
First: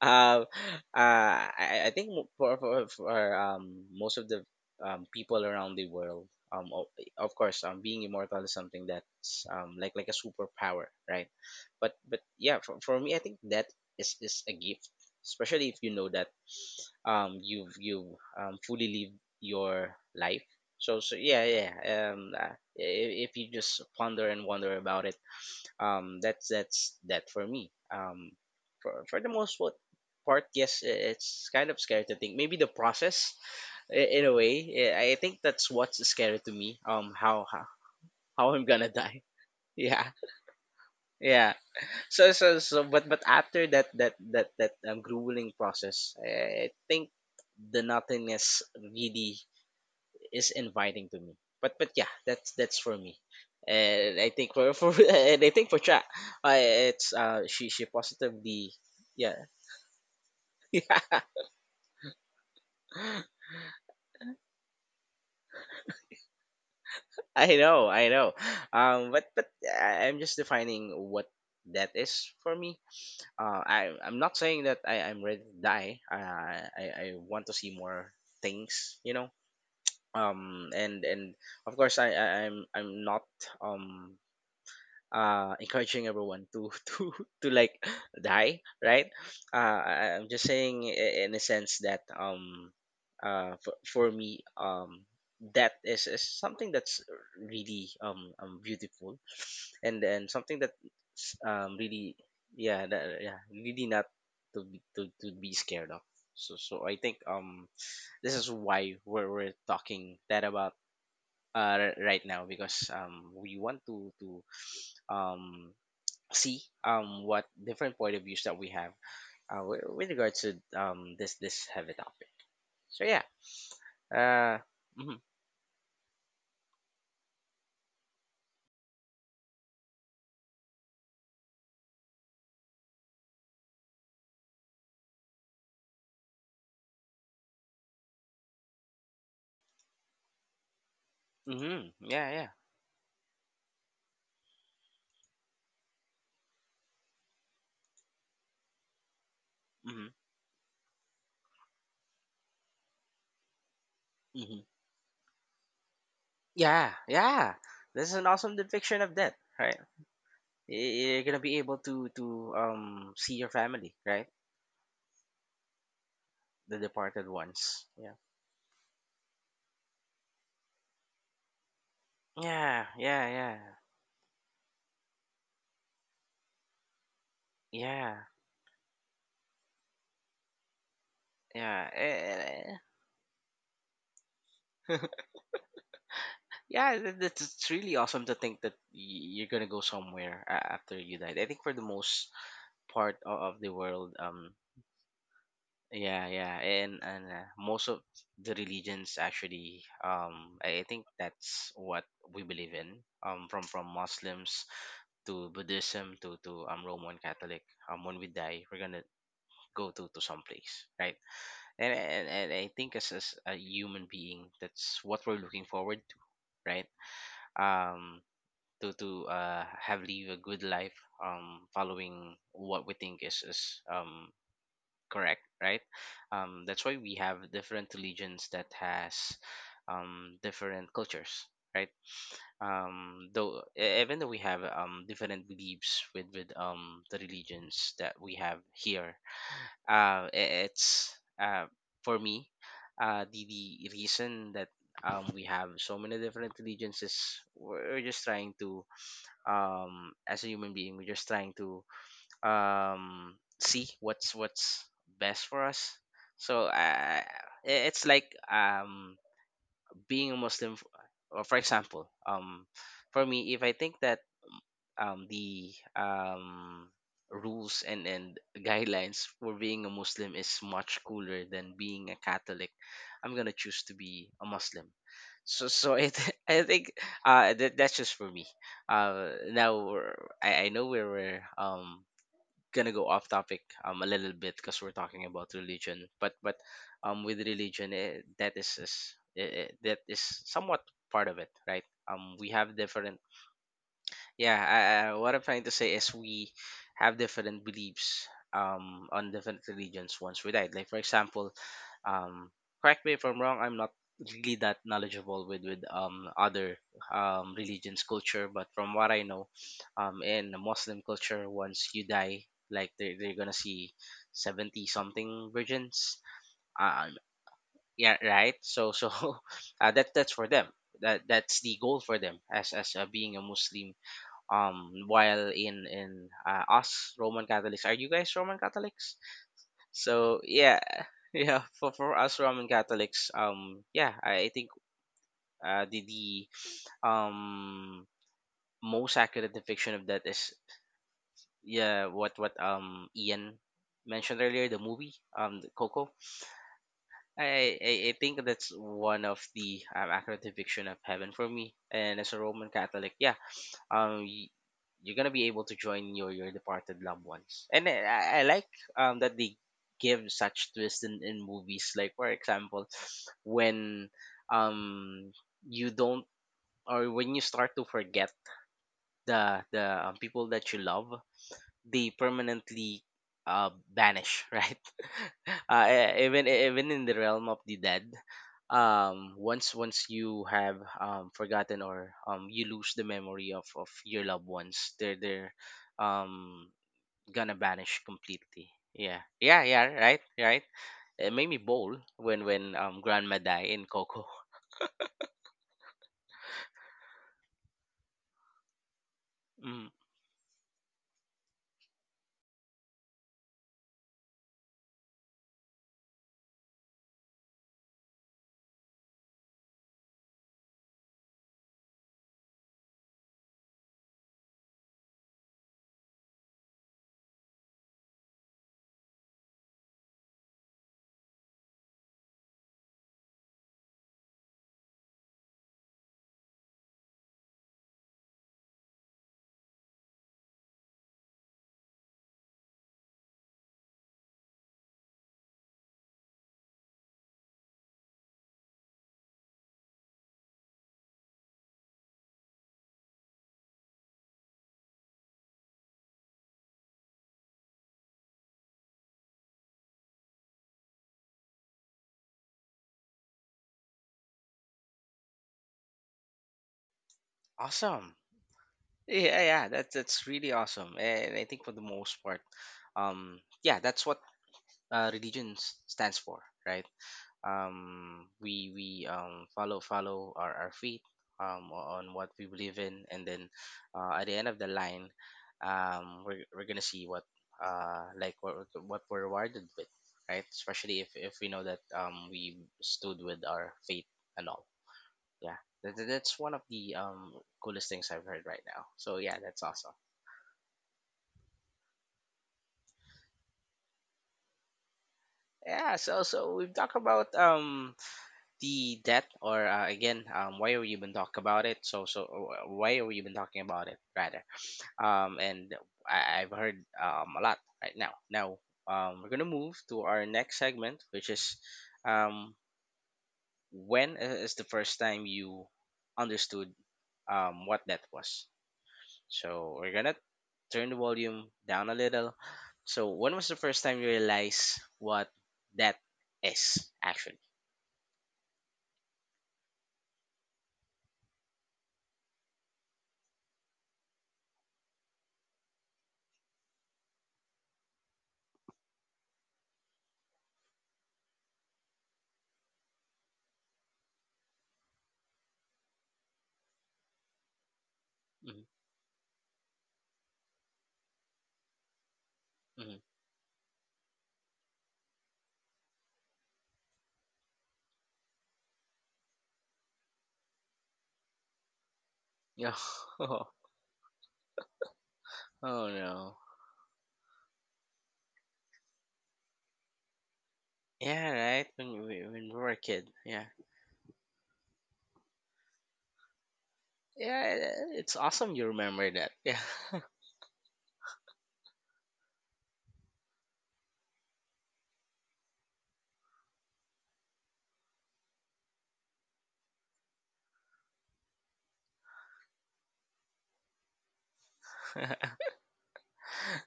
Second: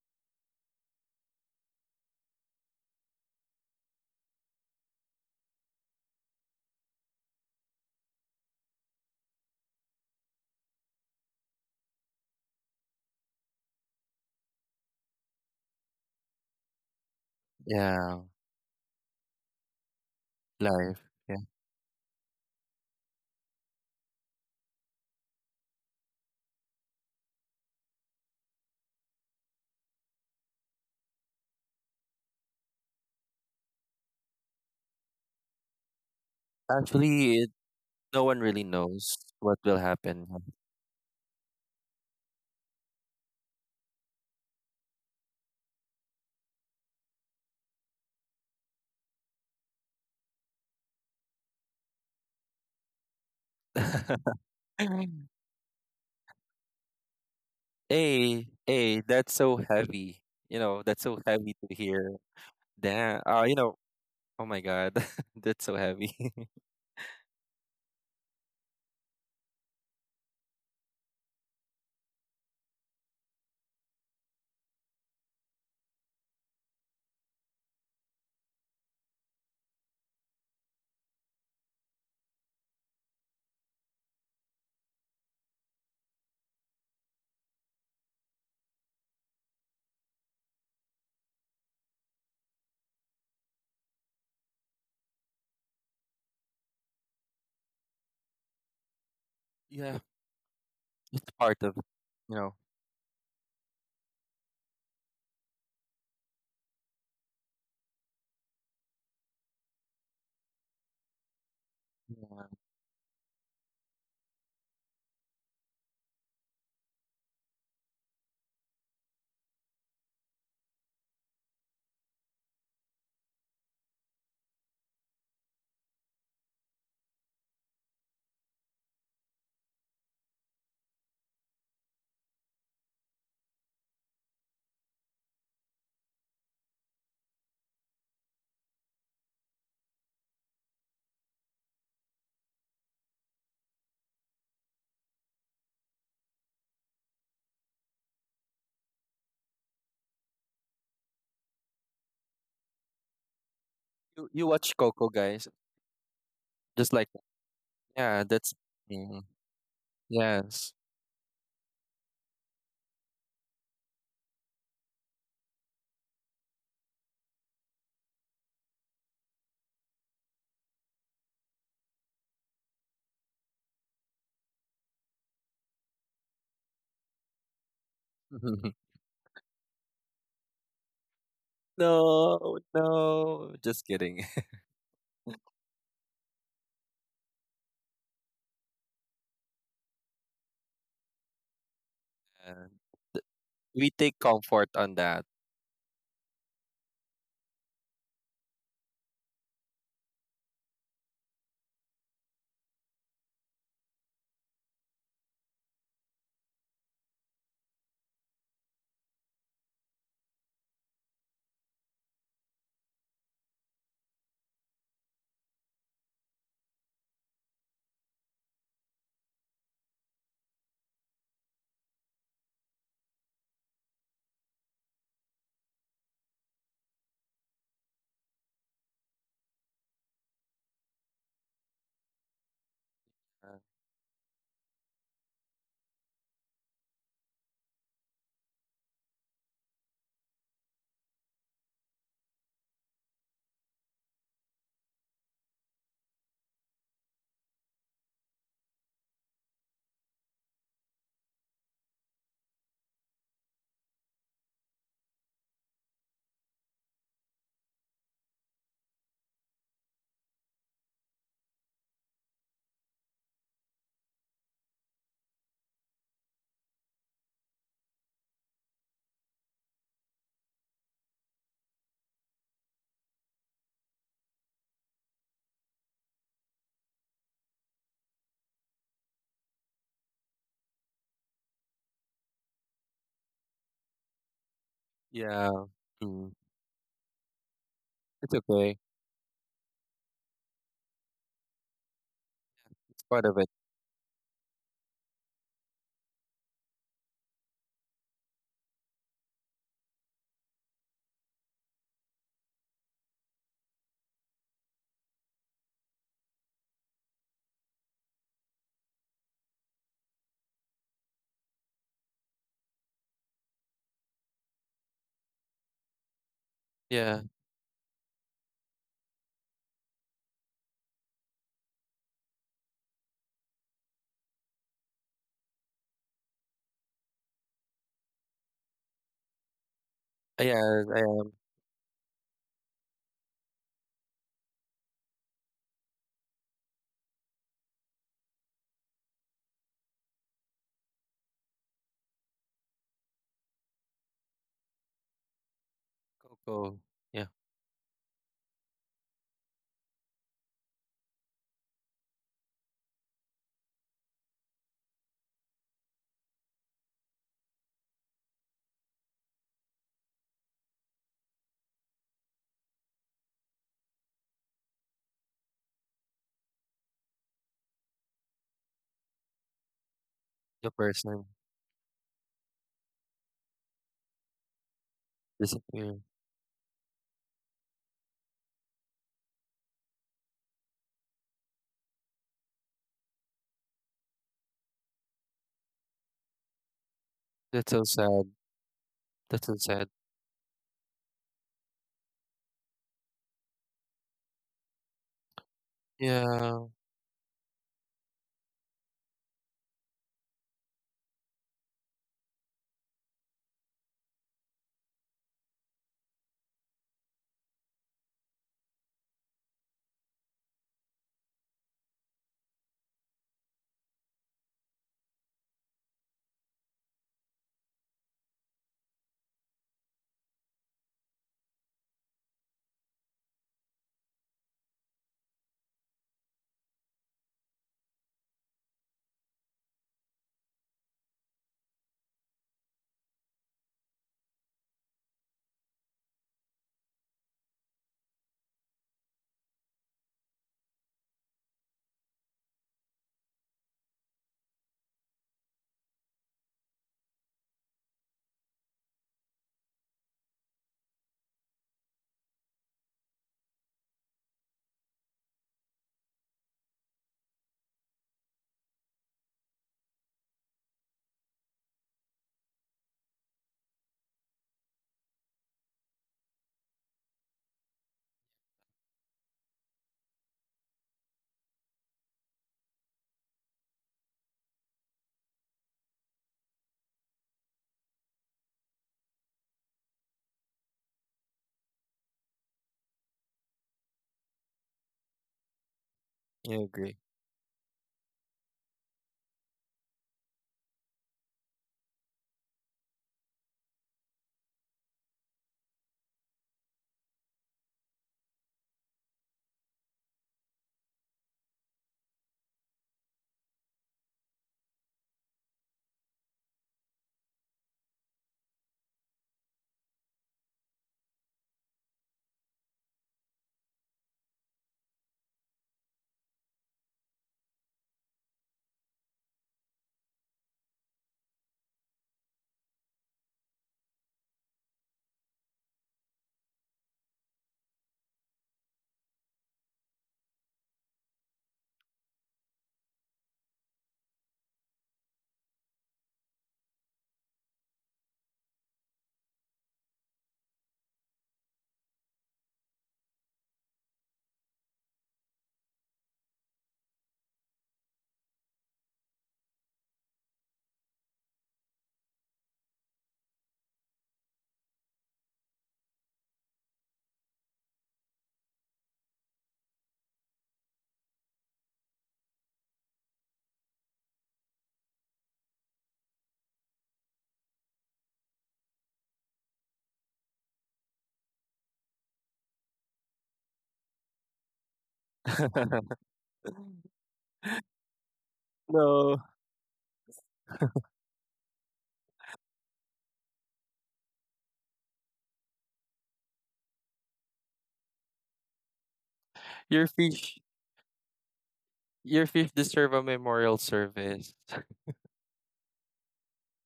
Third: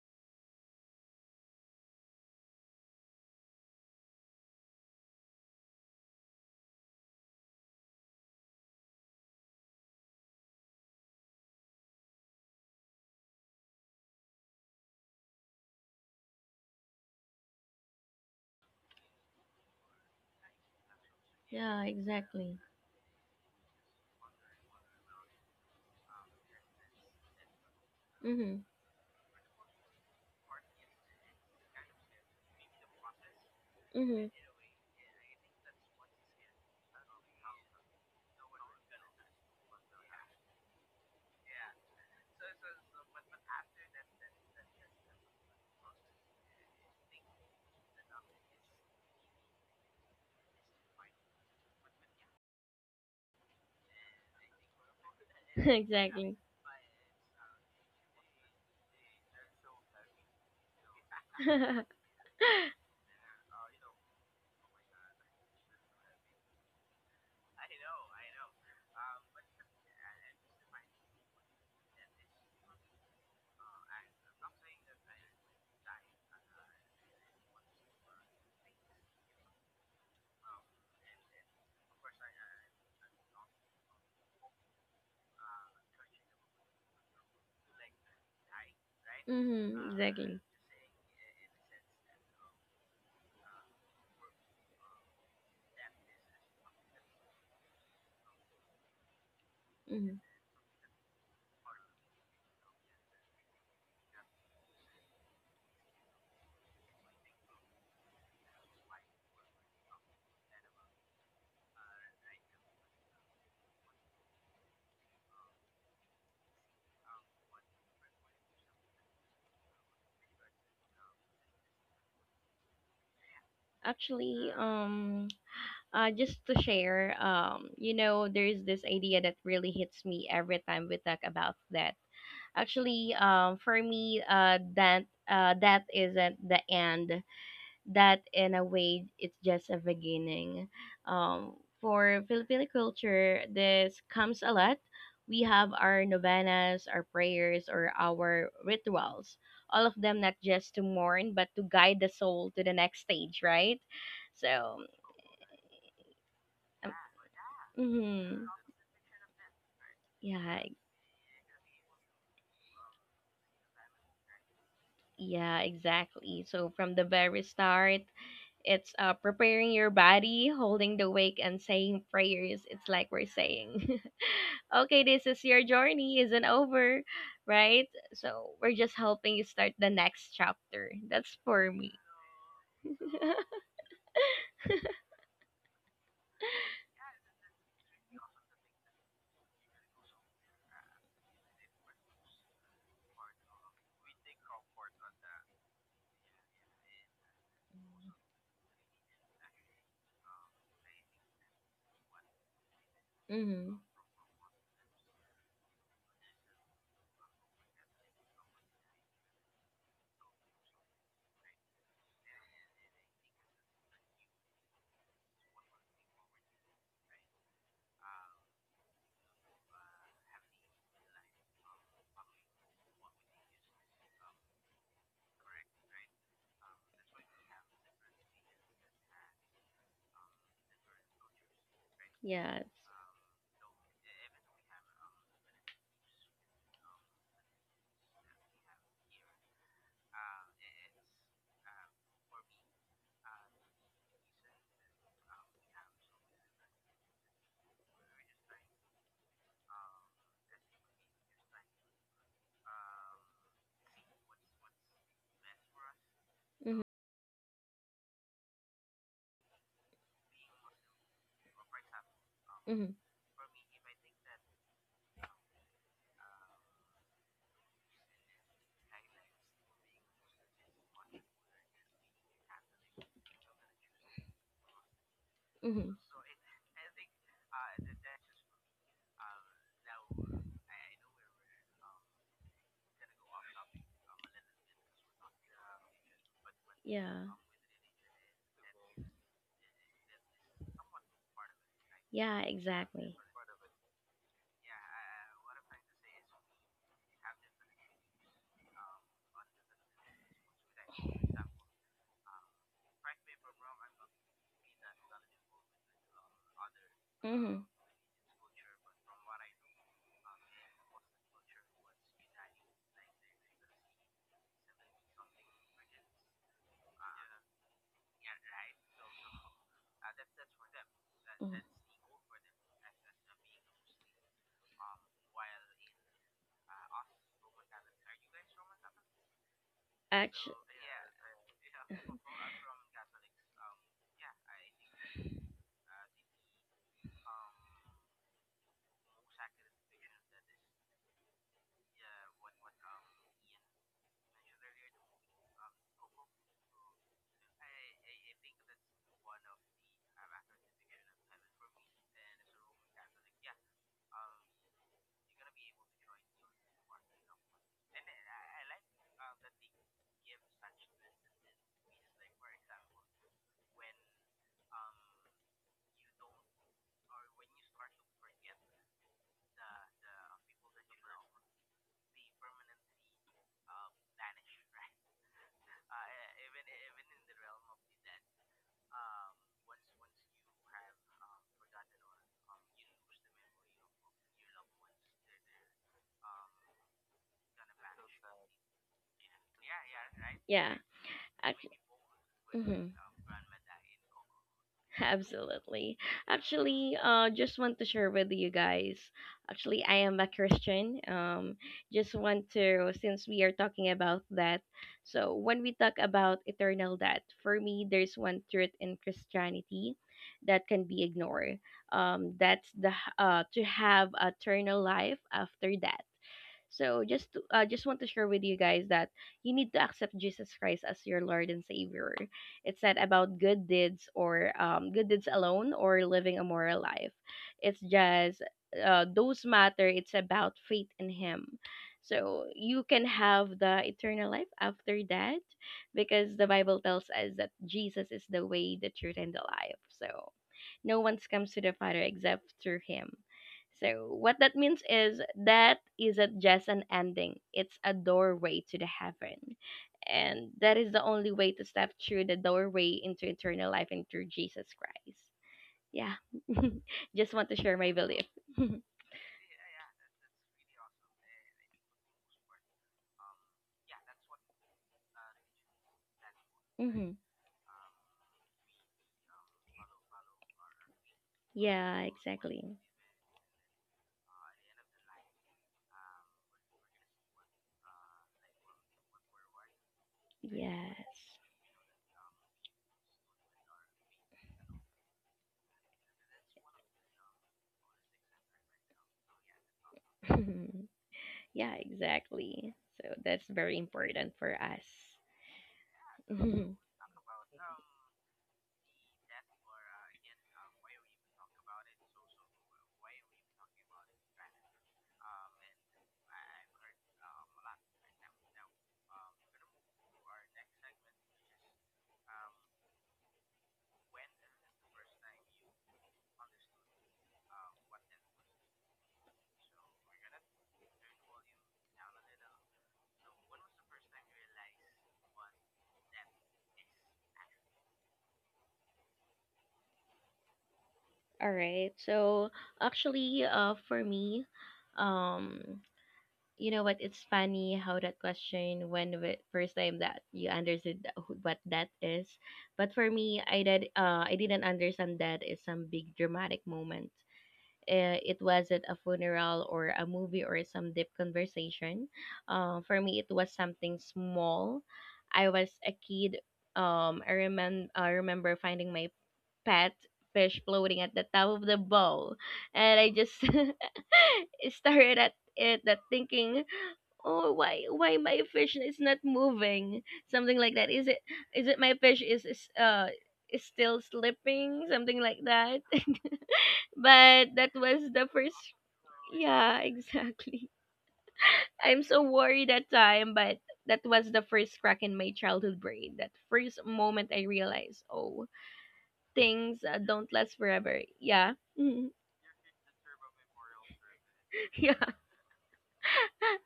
S1: um, I think for, for most of the people around the world, um, o- of course, being immortal is something that's like a superpower, right? But yeah, for me, I think that is a gift, especially if you know that you've
S3: Yeah.
S1: fully lived your life. So
S3: Life.
S1: so
S3: Yeah.
S1: yeah, yeah,
S2: yeah exactly.
S1: if you just ponder and wonder about it, that's that for me.
S2: mm-hmm.
S1: For the most part, yes, it's kind of scary to think maybe the process, in
S2: Mm-hmm.
S1: a way. I think that's what's scary to me.
S3: Actually,
S1: How how,
S3: no one
S1: how
S3: really
S1: I'm gonna
S3: knows
S1: die.
S3: what will
S1: Yeah,
S3: happen.
S1: yeah. So but after that grueling process, I think the nothingness really is inviting to me. But yeah, that's for me. And I think for and I think for Cha,
S2: exactly.
S1: uh, it's she
S3: Hey,
S1: positively,
S3: hey, that's
S1: yeah.
S3: so heavy. You know, that's so
S1: Yeah,
S3: heavy to
S2: mm-hmm.
S3: hear. Damn. You know, oh my God, that's so heavy.
S1: I know, I know. But I'm just defining what that is for me. I'm not saying that I'm ready to die. I want to see more things, you know. And of course I'm not um encouraging everyone to to to like die, right? I'm
S2: exactly.
S1: just saying, in a sense that for me, that is something that's really beautiful,
S3: Yeah.
S1: and
S2: mm-hmm.
S1: then something that
S3: It's part of,
S1: really
S3: you know,
S1: yeah, really not to be to be scared of. So I think this is why we're talking that about right now,
S3: yeah.
S1: because we want to um see what different point of views that we have, with regards to this heavy topic. So yeah,
S2: Actually,
S1: uh, mm-hmm,
S2: just to share, you know, there's this idea that really hits me every time we talk about that. Actually, for me, that isn't the end. That, in a way, it's just a beginning. Um,
S1: mm-hmm,
S2: for
S1: yeah, yeah,
S2: Filipino culture, this comes a lot. We have our novenas, our prayers, or our rituals. All of
S1: mm-hmm,
S2: them not just to mourn, but to guide the soul to the next stage, right?
S3: You
S1: mm-hmm.
S3: watch
S2: So,
S3: Coco, guys.
S1: Yeah,
S3: Just like,
S1: yeah.
S2: um,
S1: This is
S3: yeah,
S1: an
S2: mhm.
S3: that's,
S1: awesome depiction of
S3: mm,
S1: death, right?
S2: Yeah,
S3: yes.
S2: e-
S1: You're gonna be able to see your family, right?
S2: yeah, exactly. So
S1: The
S2: from the
S1: departed
S2: very
S1: ones.
S2: start,
S1: Yeah,
S2: it's preparing your body, holding the wake, and saying prayers.
S1: yeah,
S2: It's like we're
S1: yeah, yeah,
S2: saying, okay, this is your journey, isn't over, right?
S1: yeah,
S2: So we're just helping you start the next chapter. That's for
S1: yeah.
S2: me.
S3: No,
S1: Eh,
S3: no, just kidding.
S1: yeah, it's really awesome to think that you're gonna go somewhere after you died. I think for the most
S3: Uh,
S1: part
S3: th-
S1: of the
S3: we
S1: world.
S3: take comfort on that.
S1: Yeah, yeah, and most of the religions actually, I think that's what we believe in.
S2: Mm-hmm.
S1: From Muslims to Buddhism to Roman Catholic. When we die, we're gonna go to some place, right? And I think as a human being, that's what we're looking forward to, right? Um, to have live a good life, following what we think is correct, right? That's why we have different religions that has different cultures, right?
S2: Yes.
S3: Uh,
S1: Though, even though we have different beliefs with the religions that we have here, it's for me, the reason that we have so many different religions is we're just trying to, as a human being, we're just trying to see what's best for us. so uh,
S2: Mm-hmm.
S1: i- it's like, being a Muslim, for example,
S2: Mm-hmm.
S1: for me, if I think that the um rules and guidelines for being a Muslim is much cooler than being a Catholic, I'm going to choose to be a Muslim.
S2: Mm-hmm.
S1: It, I think, that's just for me. Now I know we were gonna go off topic a little bit because we're talking about
S3: yeah,
S1: religion, but
S3: mm,
S1: but
S2: Yeah.
S1: with religion, eh,
S3: it's
S1: that
S3: okay.
S1: is, that is somewhat part of it, right?
S2: Yeah,
S1: We have
S3: It's
S1: different,
S2: exactly.
S3: part of it.
S1: yeah. What I'm trying to say is we have different beliefs on different religions once we died, like for example, um correct me if I'm wrong, I'm not really that knowledgeable with other
S2: Mm-hmm.
S1: religions culture, but from what I know, in the Muslim culture, once you die, like they're gonna see 70 something virgins. um
S3: Yeah,
S1: yeah, right? So that that's for them. That that's
S2: Mhm.
S1: the goal for them as being a Muslim. While in us Roman Catholics, are you guys Roman Catholics? So
S2: Actu
S3: yeah,
S1: yeah.
S3: I am.
S1: Yeah, for us Roman Catholics, yeah, I think the, um most accurate depiction of that is, yeah, what Ian mentioned earlier, the movie, the Coco.
S3: Coco. Yeah,
S1: I think that's one of the accurate depiction of heaven for me and as a Roman Catholic. Yeah, um y- you're gonna be able to join your departed loved ones, and I like that they give such twists in movies, like for example, when um you don't, or when you start to forget the people that
S3: the
S1: you love,
S3: person
S1: they permanently vanish, right?
S3: disappeared.
S1: Even in the realm of the dead, once you have forgotten, or you lose the memory of your loved ones, they're um, gonna
S3: That's so
S1: vanish
S3: sad.
S1: completely. Yeah,
S3: That's so
S1: yeah, yeah,
S3: sad.
S1: right, right.
S2: yeah,
S1: It made me
S2: actually.
S1: bold when
S2: Hmm
S1: Grandma died in Coco.
S2: Absolutely.
S3: Yeah,
S2: Actually, just want to share with you guys. Actually,
S1: Mm,
S2: I am a Christian. Just want to, since we are talking about that. So, when we talk about eternal death, for me, there's one truth in Christianity that can be ignored. To have eternal life after death. So just want to share with you guys that you need to accept Jesus Christ as your Lord and Savior. It's not about good deeds or good deeds alone or living a moral life. It's just those matter. It's about faith in Him. So you can have the eternal life after that, because the Bible tells us that Jesus is the way, the truth, and the life. So no one comes to the Father except through Him. So, what that means is that isn't just an ending, it's a doorway to the heaven. And that is the only way to step through the doorway into eternal life and through Jesus Christ. Yeah, just want to share my
S1: awesome.
S2: belief.
S1: Yeah, yeah, that's really awesome, and I think for the most part, um, yeah, that's what, religion stands for, right?
S2: Hmm
S1: We follow our faith
S2: Yeah,
S1: on what we believe
S2: exactly.
S1: in, and then, at the end of the line, we're gonna see what, like what we're rewarded with, right? Especially if
S2: Yes.
S1: we know that we stood with our faith and all. Yeah, that's one
S3: I
S1: of the
S3: agree.
S1: coolest things I've heard right now. So yeah, that's awesome.
S2: yeah, exactly. So, that's very important for us.
S1: Yeah, so we've talked about the debt, or again why are we even talk about it, why are we even talking about it rather. And I've heard a lot right now we're gonna move to our next segment, which is, um when is the first time you understood what that was. So we're gonna turn the volume down a little. So when was the first time you realized what that is actually?
S2: All right. So, actually, for me, um, you know what? It's funny how that question when the first time that you understood that- what that is, but for me, I did. I didn't understand that is some big dramatic moment. It wasn't a funeral or a movie or some deep conversation.
S1: Mm-hmm.
S2: For me, it was something small. I was a kid. I remember finding my pet fish floating at the top of the bowl,
S1: Yeah.
S2: and I just stared at it,
S1: Oh
S2: that
S1: no.
S2: thinking, oh, why my fish is not moving, something like that. is it
S1: Yeah, right.
S2: is it my
S1: When
S2: fish
S1: we were a kid. Yeah.
S2: is still slipping, something like that. But
S1: Yeah,
S2: that was
S1: it's
S2: the
S1: awesome
S2: first.
S1: you remember
S3: No,
S1: that. Yeah.
S2: Yeah exactly I'm so worried that time, but that was the first crack in my childhood brain, that first moment I realized, oh, things
S3: your
S2: don't
S3: fish,
S2: last forever. Yeah. Mhm.
S3: your fish deserve a memorial service.
S2: Yeah,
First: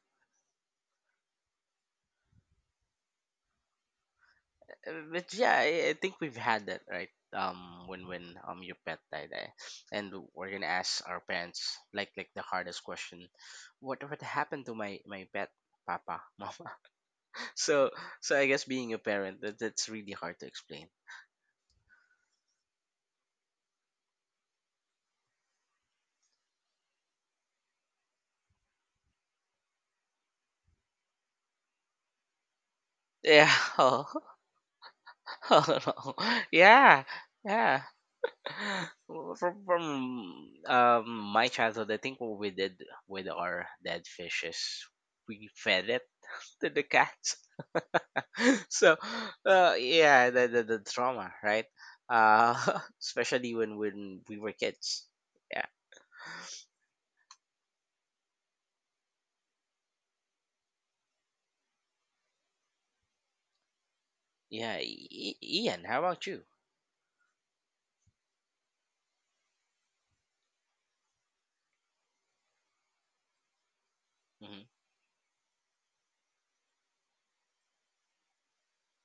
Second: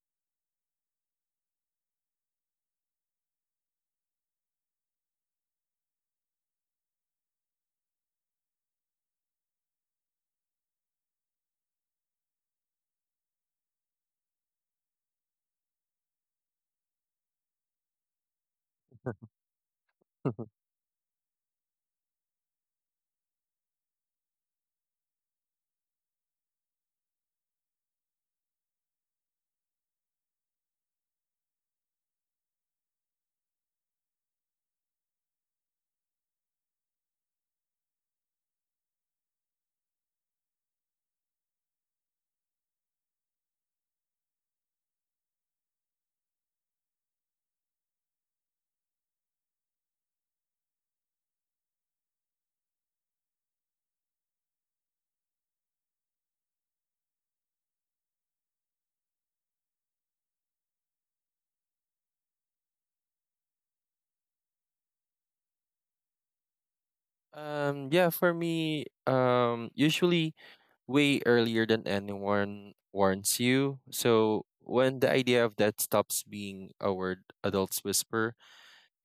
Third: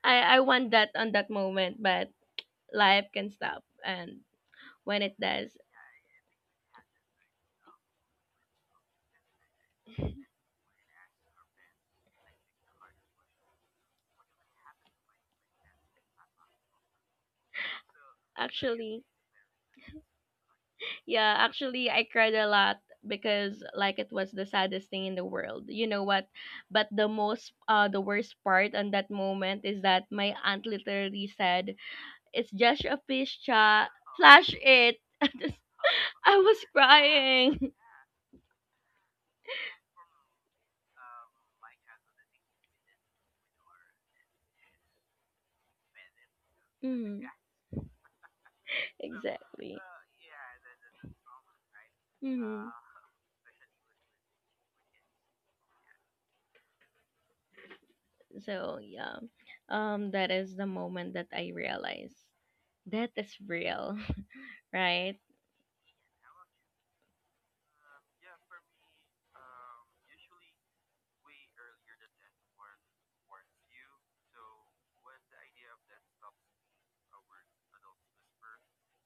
S2: I want that on that moment, but life can stop and when it
S1: But
S2: does.
S1: yeah, I think we've had that, right? When your pet died, eh? And we're gonna ask our parents, like the hardest question, what happened to my pet, Papa, Mama? So, so I guess being a
S2: Actually,
S1: parent, that that's really hard to explain.
S2: yeah, actually, I cried a lot because like it was the saddest thing in the world. You know what? But the most, the worst part on that moment is that my aunt literally said, "It's just a fish,
S1: Yeah.
S2: cha. Flash it."
S1: Oh, no.
S2: I was
S1: Yeah.
S2: crying.
S1: Yeah. Well, from my childhood, I think what we did with our dead fish is we fed it to the
S2: Mhm.
S1: cats. So,
S2: Exactly.
S1: yeah, the trauma, right? Uh,
S2: hmm
S1: especially when we were kids. Yeah,
S2: So yeah, that is the moment that I realized that is real,
S1: yeah.
S2: right?
S1: Ian, how about you?
S3: Yeah, for me, usually way earlier than anyone warns you. So
S1: Mm-hmm,
S3: when the idea of that stops being a word adults whisper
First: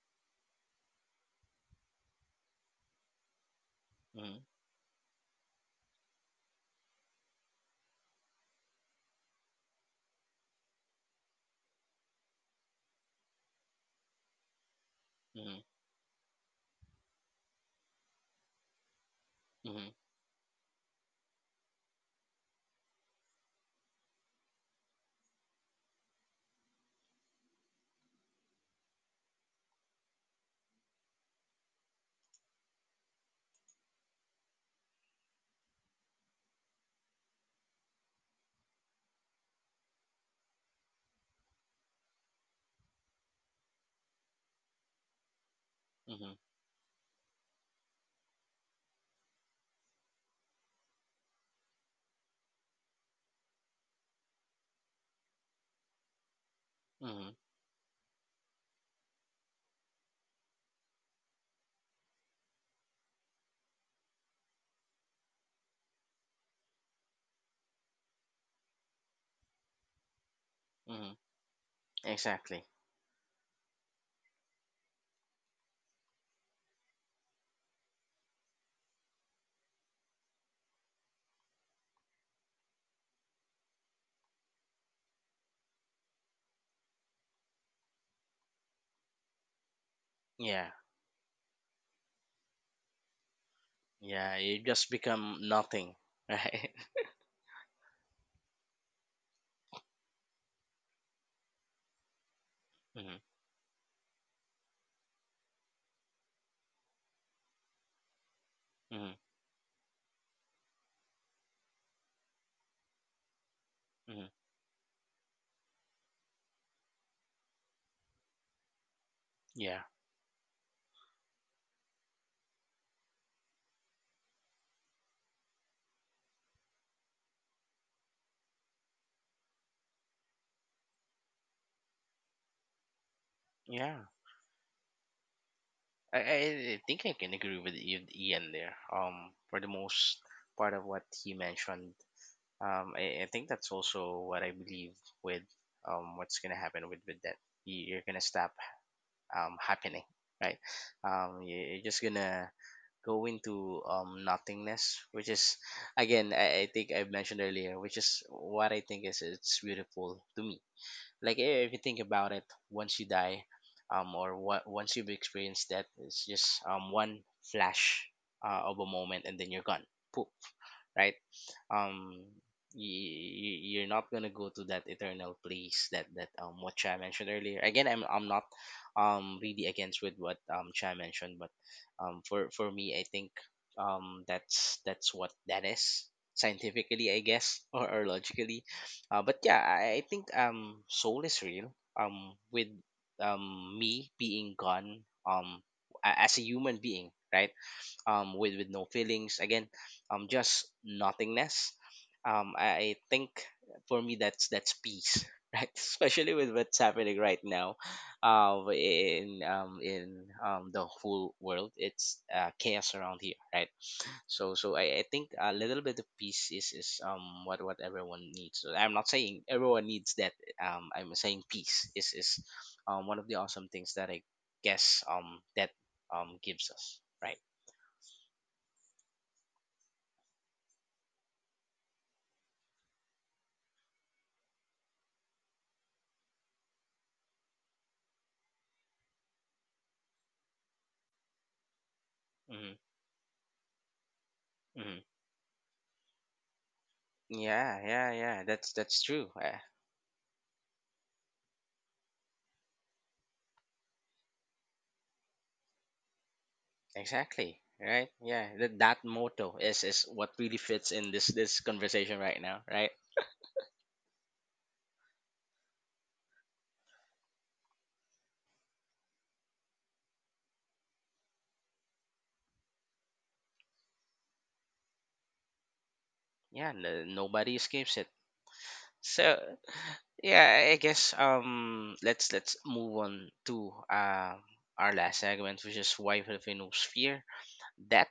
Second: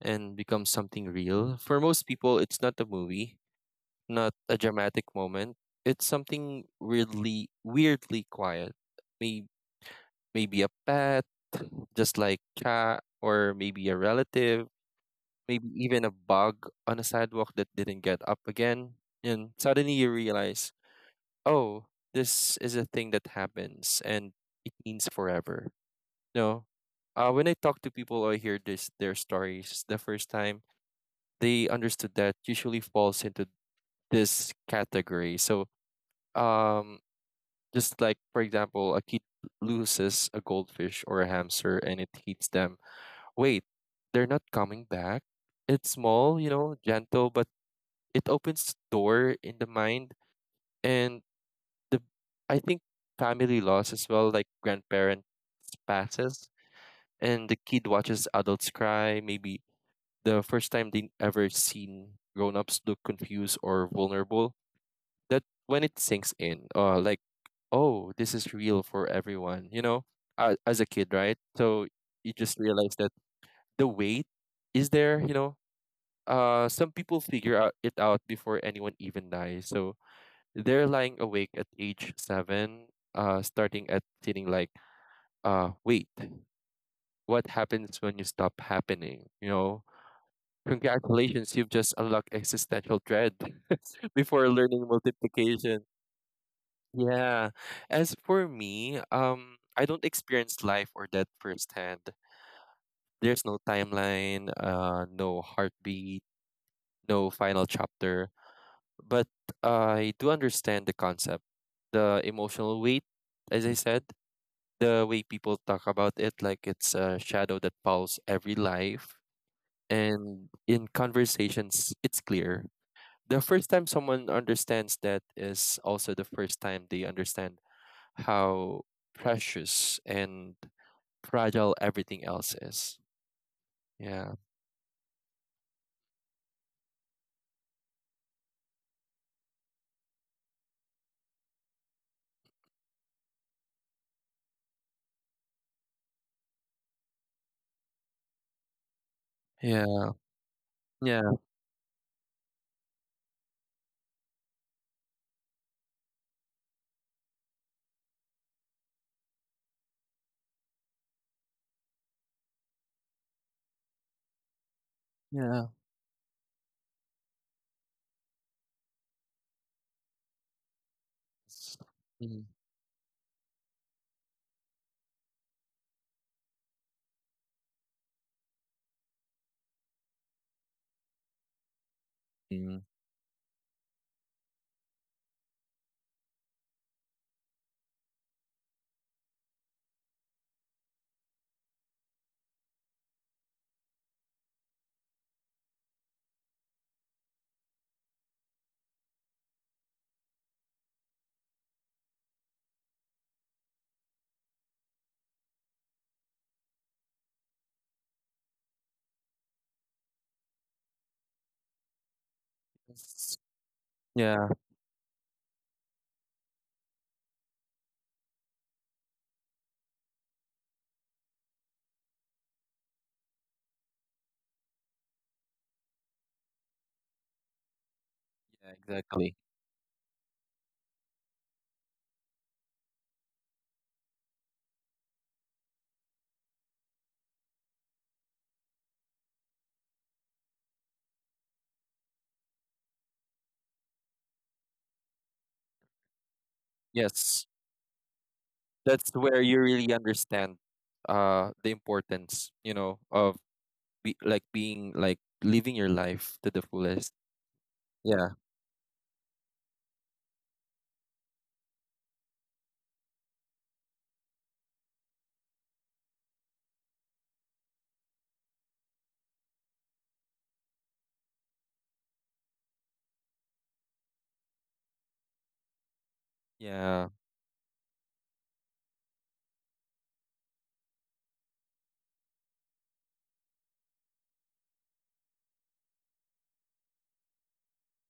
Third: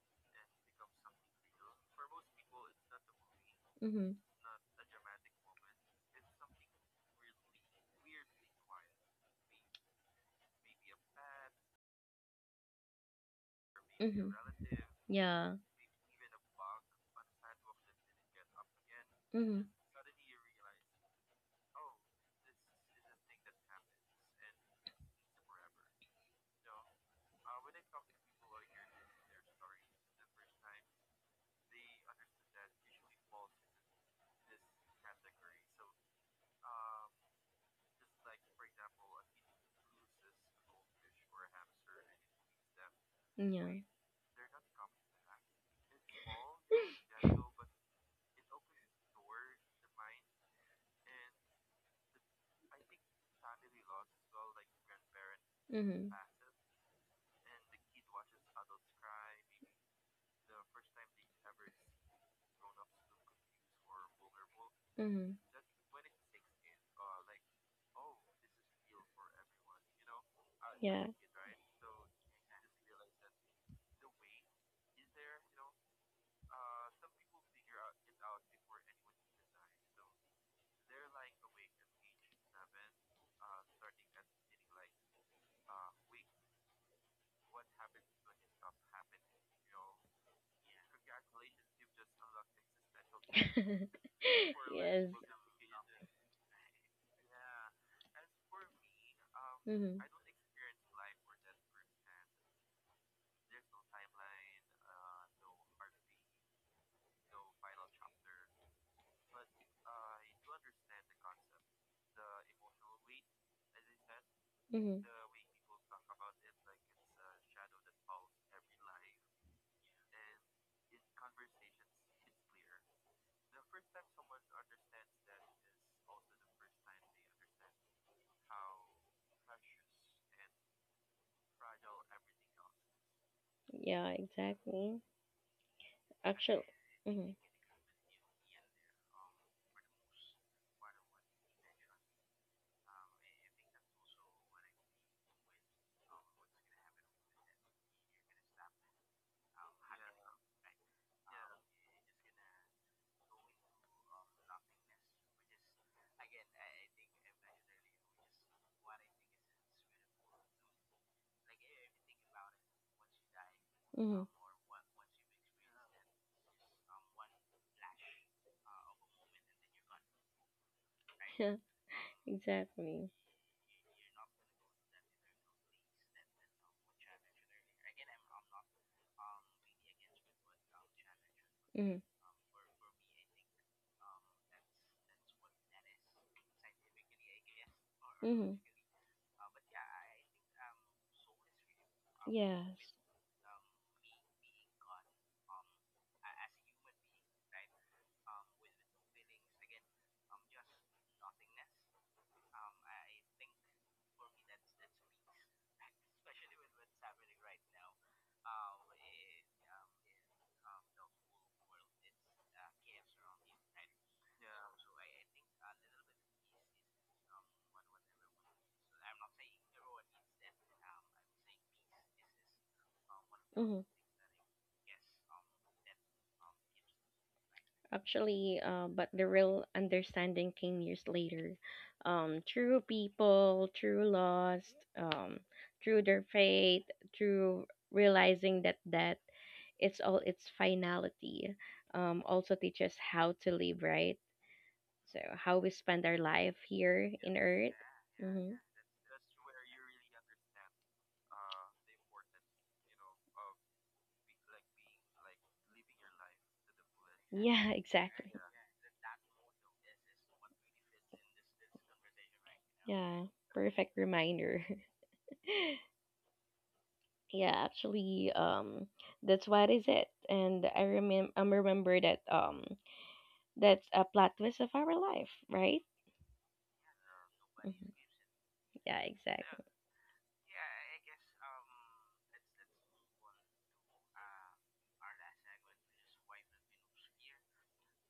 S3: and becomes something real, for most people it's not a movie,
S2: Mm-hmm.
S3: not
S1: mm-hmm,
S3: a dramatic moment. It's something weirdly quiet. Maybe maybe a pet, just like cat, or maybe a
S2: Mm-hmm.
S3: relative,
S2: Yeah.
S3: maybe even a bug on a sidewalk that didn't get up again. And
S2: Mm-hmm.
S1: mm-hmm,
S3: suddenly you realize oh, this is a thing that happens and it means forever. No. When I talk to people or hear this their stories the first time, they understood that usually falls into this category. So um just like for example, a kid loses a goldfish or a hamster and it hits them. Wait,
S2: Yeah.
S3: they're not coming back. It's
S1: mm-hmm, mm-hmm,
S3: small, you know, gentle, but it opens door in the mind, and the I think family loss as well, like grandparents
S2: Mm-hmm.
S3: passes
S1: mm-hmm,
S3: and the kid watches adults cry. Maybe the first time they ever seen grown ups look confused or vulnerable.
S2: Mm-hmm.
S3: That when it sinks in, like oh, this is real for everyone. You know, as a
S2: Yeah.
S3: kid,
S1: mm-hmm.
S3: right? So you just
S1: Exactly.
S3: realize that the weight is there. You know, some people figure out it out before anyone even dies. So they're lying awake at age 7, starting at feeling like, wait, what happens when you stop happening? You know,
S1: Yeah,
S3: congratulations, you've just unlocked existential dread
S1: yeah.
S3: before
S1: You
S3: learning
S1: just
S2: yes.
S1: become
S3: multiplication.
S1: nothing, right?
S3: Yeah. As for me, I
S2: Mm-hmm.
S3: don't experience life or death firsthand.
S1: Mm-hmm,
S3: There's no timeline, no heartbeat, no final chapter.
S1: mm-hmm,
S3: But I do understand the concept, the emotional weight, as I said,
S1: mm-hmm.
S3: the
S2: Mm-hmm.
S3: way people talk about it, like it's a shadow that follows every life.
S1: Yeah.
S3: And in conversations, it's clear. The first time someone understands that is also the first time they understand how precious and fragile everything else is.
S1: Yeah.
S2: Yeah.
S3: Yeah.
S2: Exactly.
S1: I, I
S2: Actually.
S1: I think I
S2: Mm-hmm.
S1: can agree with Ian there. For the most part of what he mentioned, I think that's also what I believe with what's gonna happen with that. You're gonna stop happening,
S3: Yeah.
S1: right?
S3: Yeah.
S1: You're just gonna go into nothingness, which is, again, I think I mentioned earlier, which is what I think is, it's beautiful to me, like, eh, if you think about it, once you die
S2: Mm-hmm.
S1: or what once you've
S3: Yeah.
S1: experienced that, it's just one flash, of a moment, and then you're gone, poop, right?
S2: Yeah.
S3: S-
S1: um
S3: mm,
S2: Exactly.
S1: you're not gonna go to that eternal place that what Chai mentioned earlier. Again, I'm not really against with what Chai mentioned, but
S2: Mm-hmm.
S1: for
S3: mm.
S1: me, I think that's what that is scientifically, I guess, or
S2: Mm-hmm.
S1: logically. But yeah, I think soul is real. With
S2: Yes.
S1: me being gone, um, as a human being, right? Um, with no feelings. Again, just nothingness. I think for me that's peace, right? Especially with what's happening right now, in the whole world, it's, chaos around
S3: S-
S1: here, right?
S3: Yeah.
S1: So, so I think a little bit of peace is what everyone needs. So I'm not saying everyone needs that. I'm saying peace is one of the awesome
S2: hmm
S1: things that I guess that gives us, right?
S2: Actually,
S3: Yeah,
S2: but the
S3: exactly.
S2: real understanding came years later. Through people, through lost, through their faith, through realizing that it's all its finality. Also
S1: Mm-hmm.
S2: teaches how to live, right?
S1: Hmm.
S2: So how we spend our life here in
S3: Yes.
S2: Earth.
S1: Yeah, yeah, yeah.
S2: Mm-hmm.
S1: That's
S3: That's
S1: true.
S3: where you really understand the importance, you know, of like being like living your life to the fullest.
S1: Exactly.
S2: Yeah,
S1: Right.
S2: exactly.
S3: Yeah.
S1: Yeah. That motto is what really fits in this conversation right now. Right.
S2: Yeah, perfect reminder. Yeah, actually, that's what is it, and I remember that that's a plot twist of our life, right?
S1: Yeah. No,
S3: Yeah.
S1: nobody
S2: Mhm.
S1: escapes it.
S2: Yeah,
S1: So
S2: exactly.
S1: yeah, I guess um let's move on to our last segment, which is why Filipinos fear that,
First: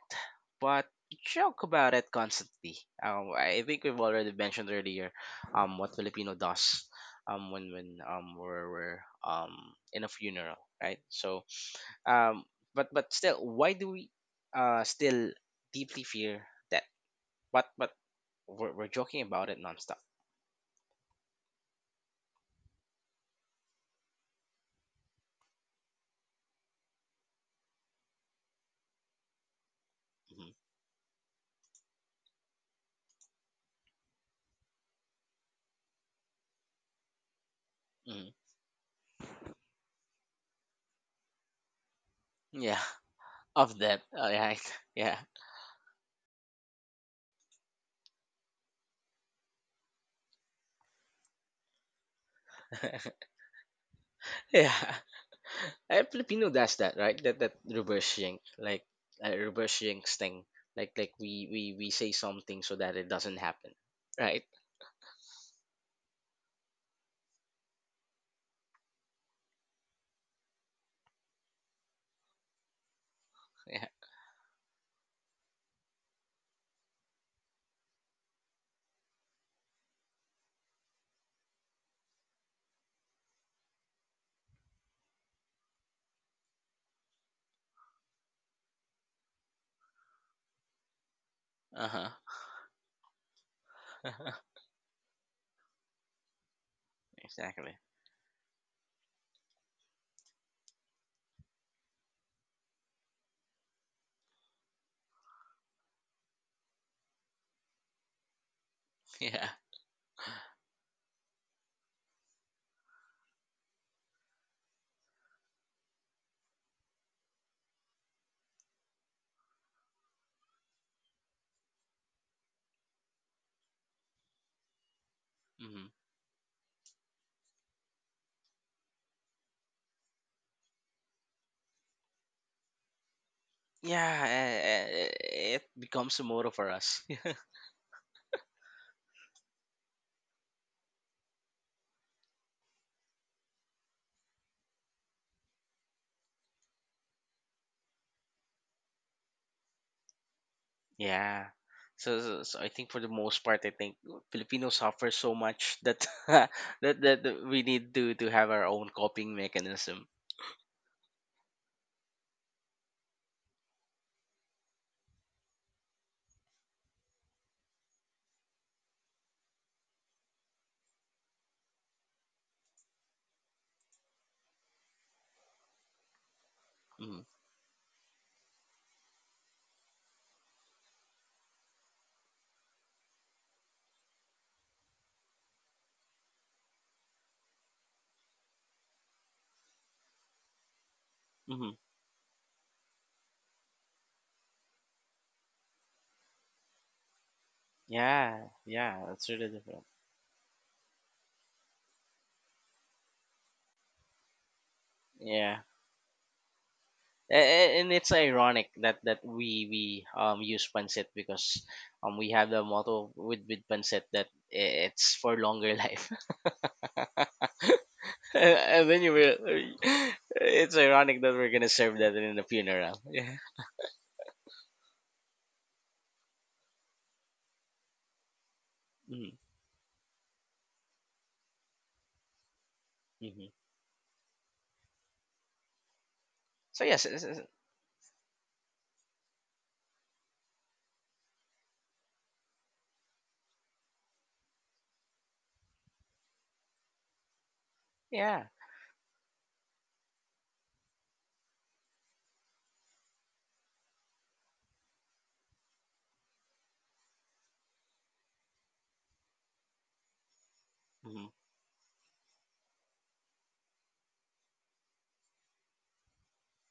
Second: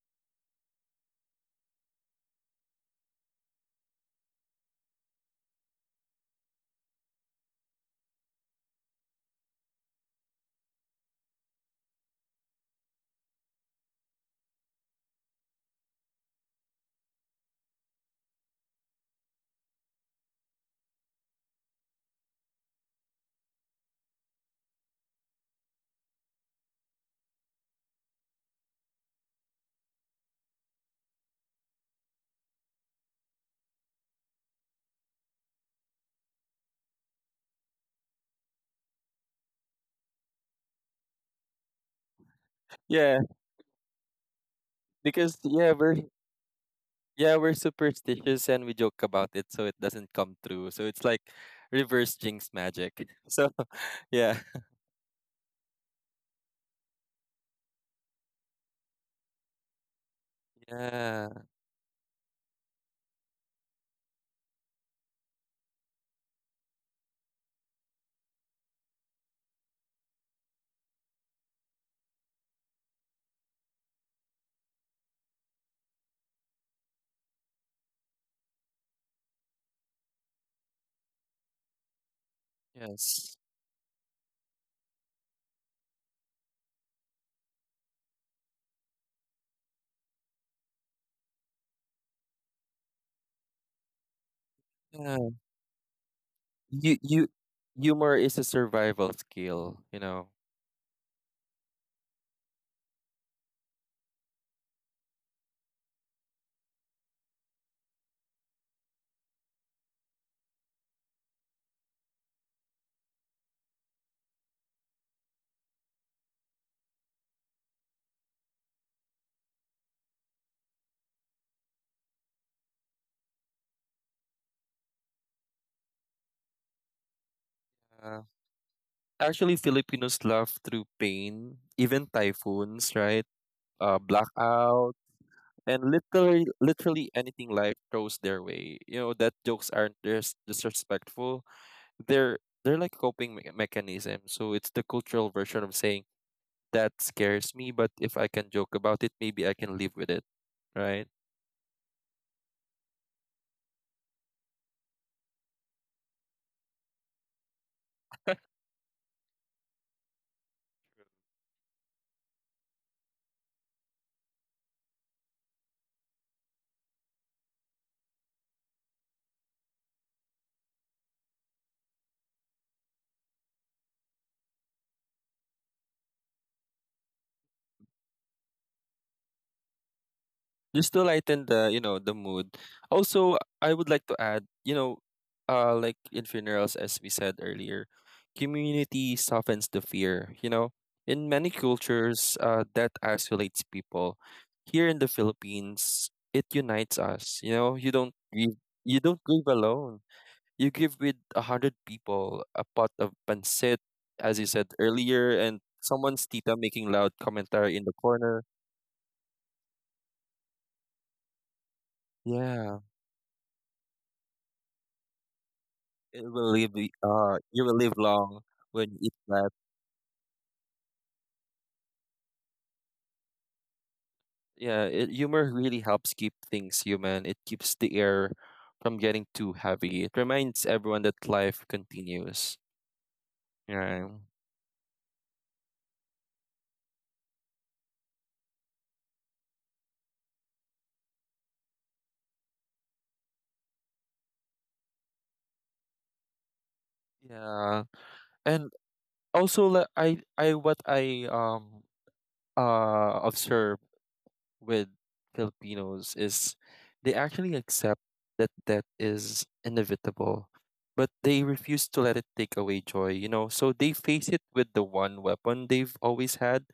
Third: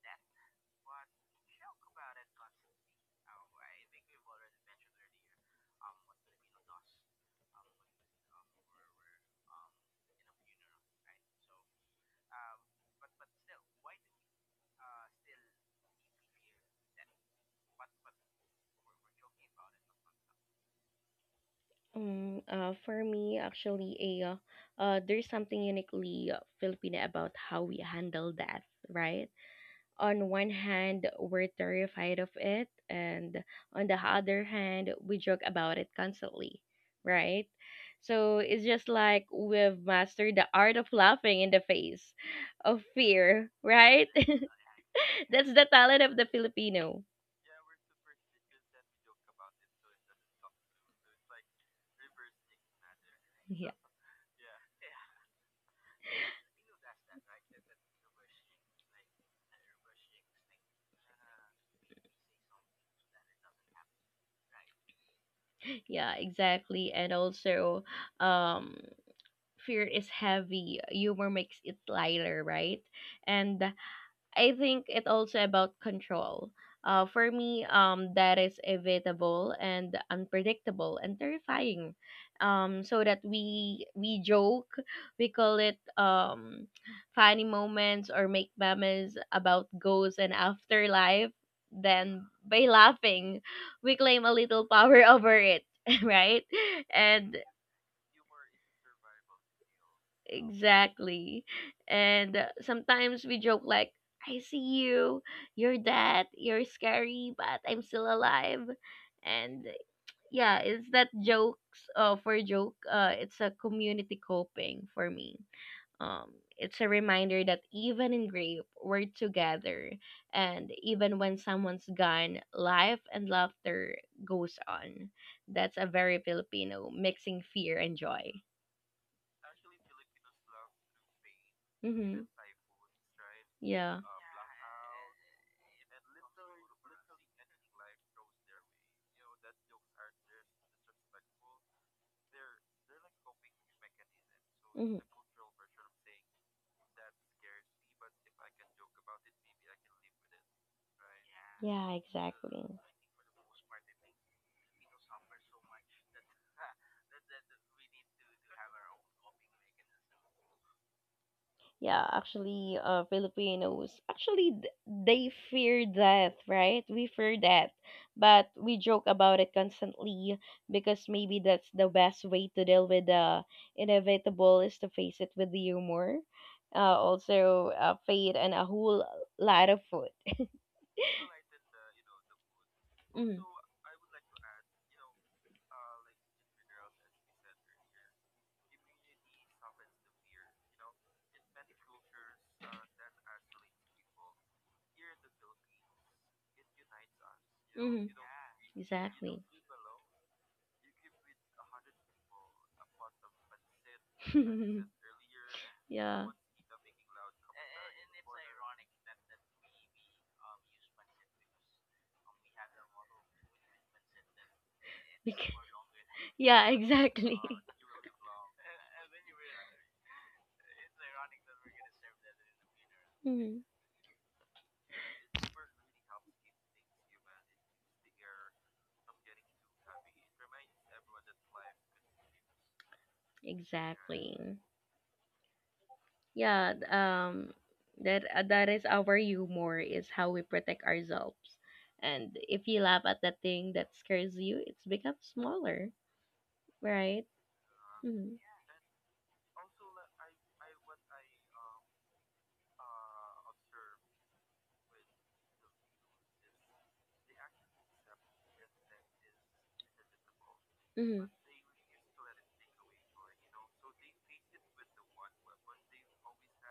S1: but joke about it constantly. I think we've already mentioned earlier, what Filipino does, when we're um in a funeral, right? Um, but still, why do we still deeply fear that? But but we're joking about it nonstop.
S2: For me, actually, a There's something uniquely Filipino about how we handle death, right? On one
S1: Mm-hmm.
S2: hand, we're terrified of it, and on the other hand, we joke about it constantly, right?
S1: hmm
S2: So it's just like we've mastered the art of laughing in the face of
S1: Yeah,
S3: Yeah,
S2: fear,
S1: Of that.
S2: right?
S1: All right. Yeah.
S3: because
S2: That's the talent of the Filipino.
S3: yeah, we're superstitious and we joke about it so it doesn't come true. So it's like reverse jinx magic. So
S2: Yeah,
S3: yeah.
S1: Yeah. Eh, Filipino does that, right? That reverse shink, like reverse shinks thing. Like like
S3: Yeah.
S1: we we we say something so that it doesn't happen, right?
S2: yeah, exactly. And also, um, fear is heavy. Humor makes it lighter, right? And
S1: Yeah.
S2: I think it also about control. For me, that is evitable and unpredictable and terrifying. So that
S3: Yes.
S2: we joke, we call it funny moments or make memes about ghosts and afterlife.
S1: Uh huh.
S2: Then by laughing, we claim a little power
S3: Yeah.
S2: over it, right?
S3: You
S2: And
S1: Exactly.
S3: humor is a survival skill, you know.
S2: Exactly. And sometimes we joke like, I see you, you're dead, you're scary, but I'm still alive.
S1: Yeah.
S2: And yeah, it's that jokes for joke. It's a community coping for me. Um, it's a reminder that even in grief, we're together. And even when someone's gone, life and laughter goes on. That's
S1: hmm
S2: a very Filipino, mixing fear and
S3: Uh,
S2: joy.
S3: actually Filipinos laugh through pain, even
S2: Mm-hmm.
S3: typhoons, right?
S2: Yeah.
S1: Yeah. Uh, uh,
S3: Blackout
S1: it
S3: and
S1: becomes a
S3: literally
S1: motto for us.
S3: literally anything life throws their way. You know that jokes aren't disrespectful. They're they're like mechanism. So it's the
S2: Mhm.
S3: cultural version of saying that scares me, but if I can joke about it, maybe I can live with it, right?
S1: Yeah.
S2: Yeah,
S1: So I
S2: exactly.
S1: think for the most part, I think Filipinos suffer so much that that that we need to have our own coping mechanism.
S2: Yeah, actually, Filipinos actually they fear death, right? We fear death, but we joke about it constantly because maybe that's the best way to deal with the inevitable is to face it with humor,
S1: Mm-hmm.
S2: also fate and a whole lot of food.
S3: Just to lighten the you know the mood. Also,
S2: Mm-hmm.
S3: I would like to add you know like in funerals as we said earlier, community softens the fear, you know, in many
S1: Mm-hmm.
S3: cultures that isolates people. Here in the Philippines, it unites us. You know,
S1: Yeah.
S3: you
S1: Yeah,
S3: don't
S1: that's
S3: grieve
S2: Exactly.
S1: really different.
S3: alone. You grieve with 100 people, a pot of pancit, as you said earlier, and
S1: Yeah,
S3: someone's
S2: yeah.
S3: tita making loud
S1: A-
S3: commentary
S1: a-
S3: in the
S1: and it's
S3: corner.
S1: ironic that we use pancit because we have the
S3: Yeah,
S1: motto with pancit that it's for
S2: Bec-
S1: longer life.
S3: it will live
S2: yeah, exactly.
S3: you will live long when
S1: And
S3: you
S1: then
S3: eat
S1: you will,
S3: that.
S1: it's ironic that we're gonna serve that in the funeral. Yeah.
S2: Mhm.
S3: Yeah, humor really helps keep things human. It keeps the air from getting
S1: Mm-hmm.
S3: too heavy. It reminds everyone that life continues.
S1: Mm-hmm.
S3: Yeah.
S2: Exactly. Yeah,
S1: So
S2: th-
S1: yes, it's,
S2: um
S1: it's-
S2: that that is our humor is how we protect ourselves. And if you laugh at the thing that scares you, it's become smaller, right?
S3: Yeah.
S2: Mm-hmm.
S1: Yeah,
S3: And also like I what I observe with Filipinos is they actually accept that death is inevitable, but
S1: mm-hmm.
S2: Mm-hmm.
S3: they refuse to let it take away joy, you know? So they face it with the one weapon they've always had,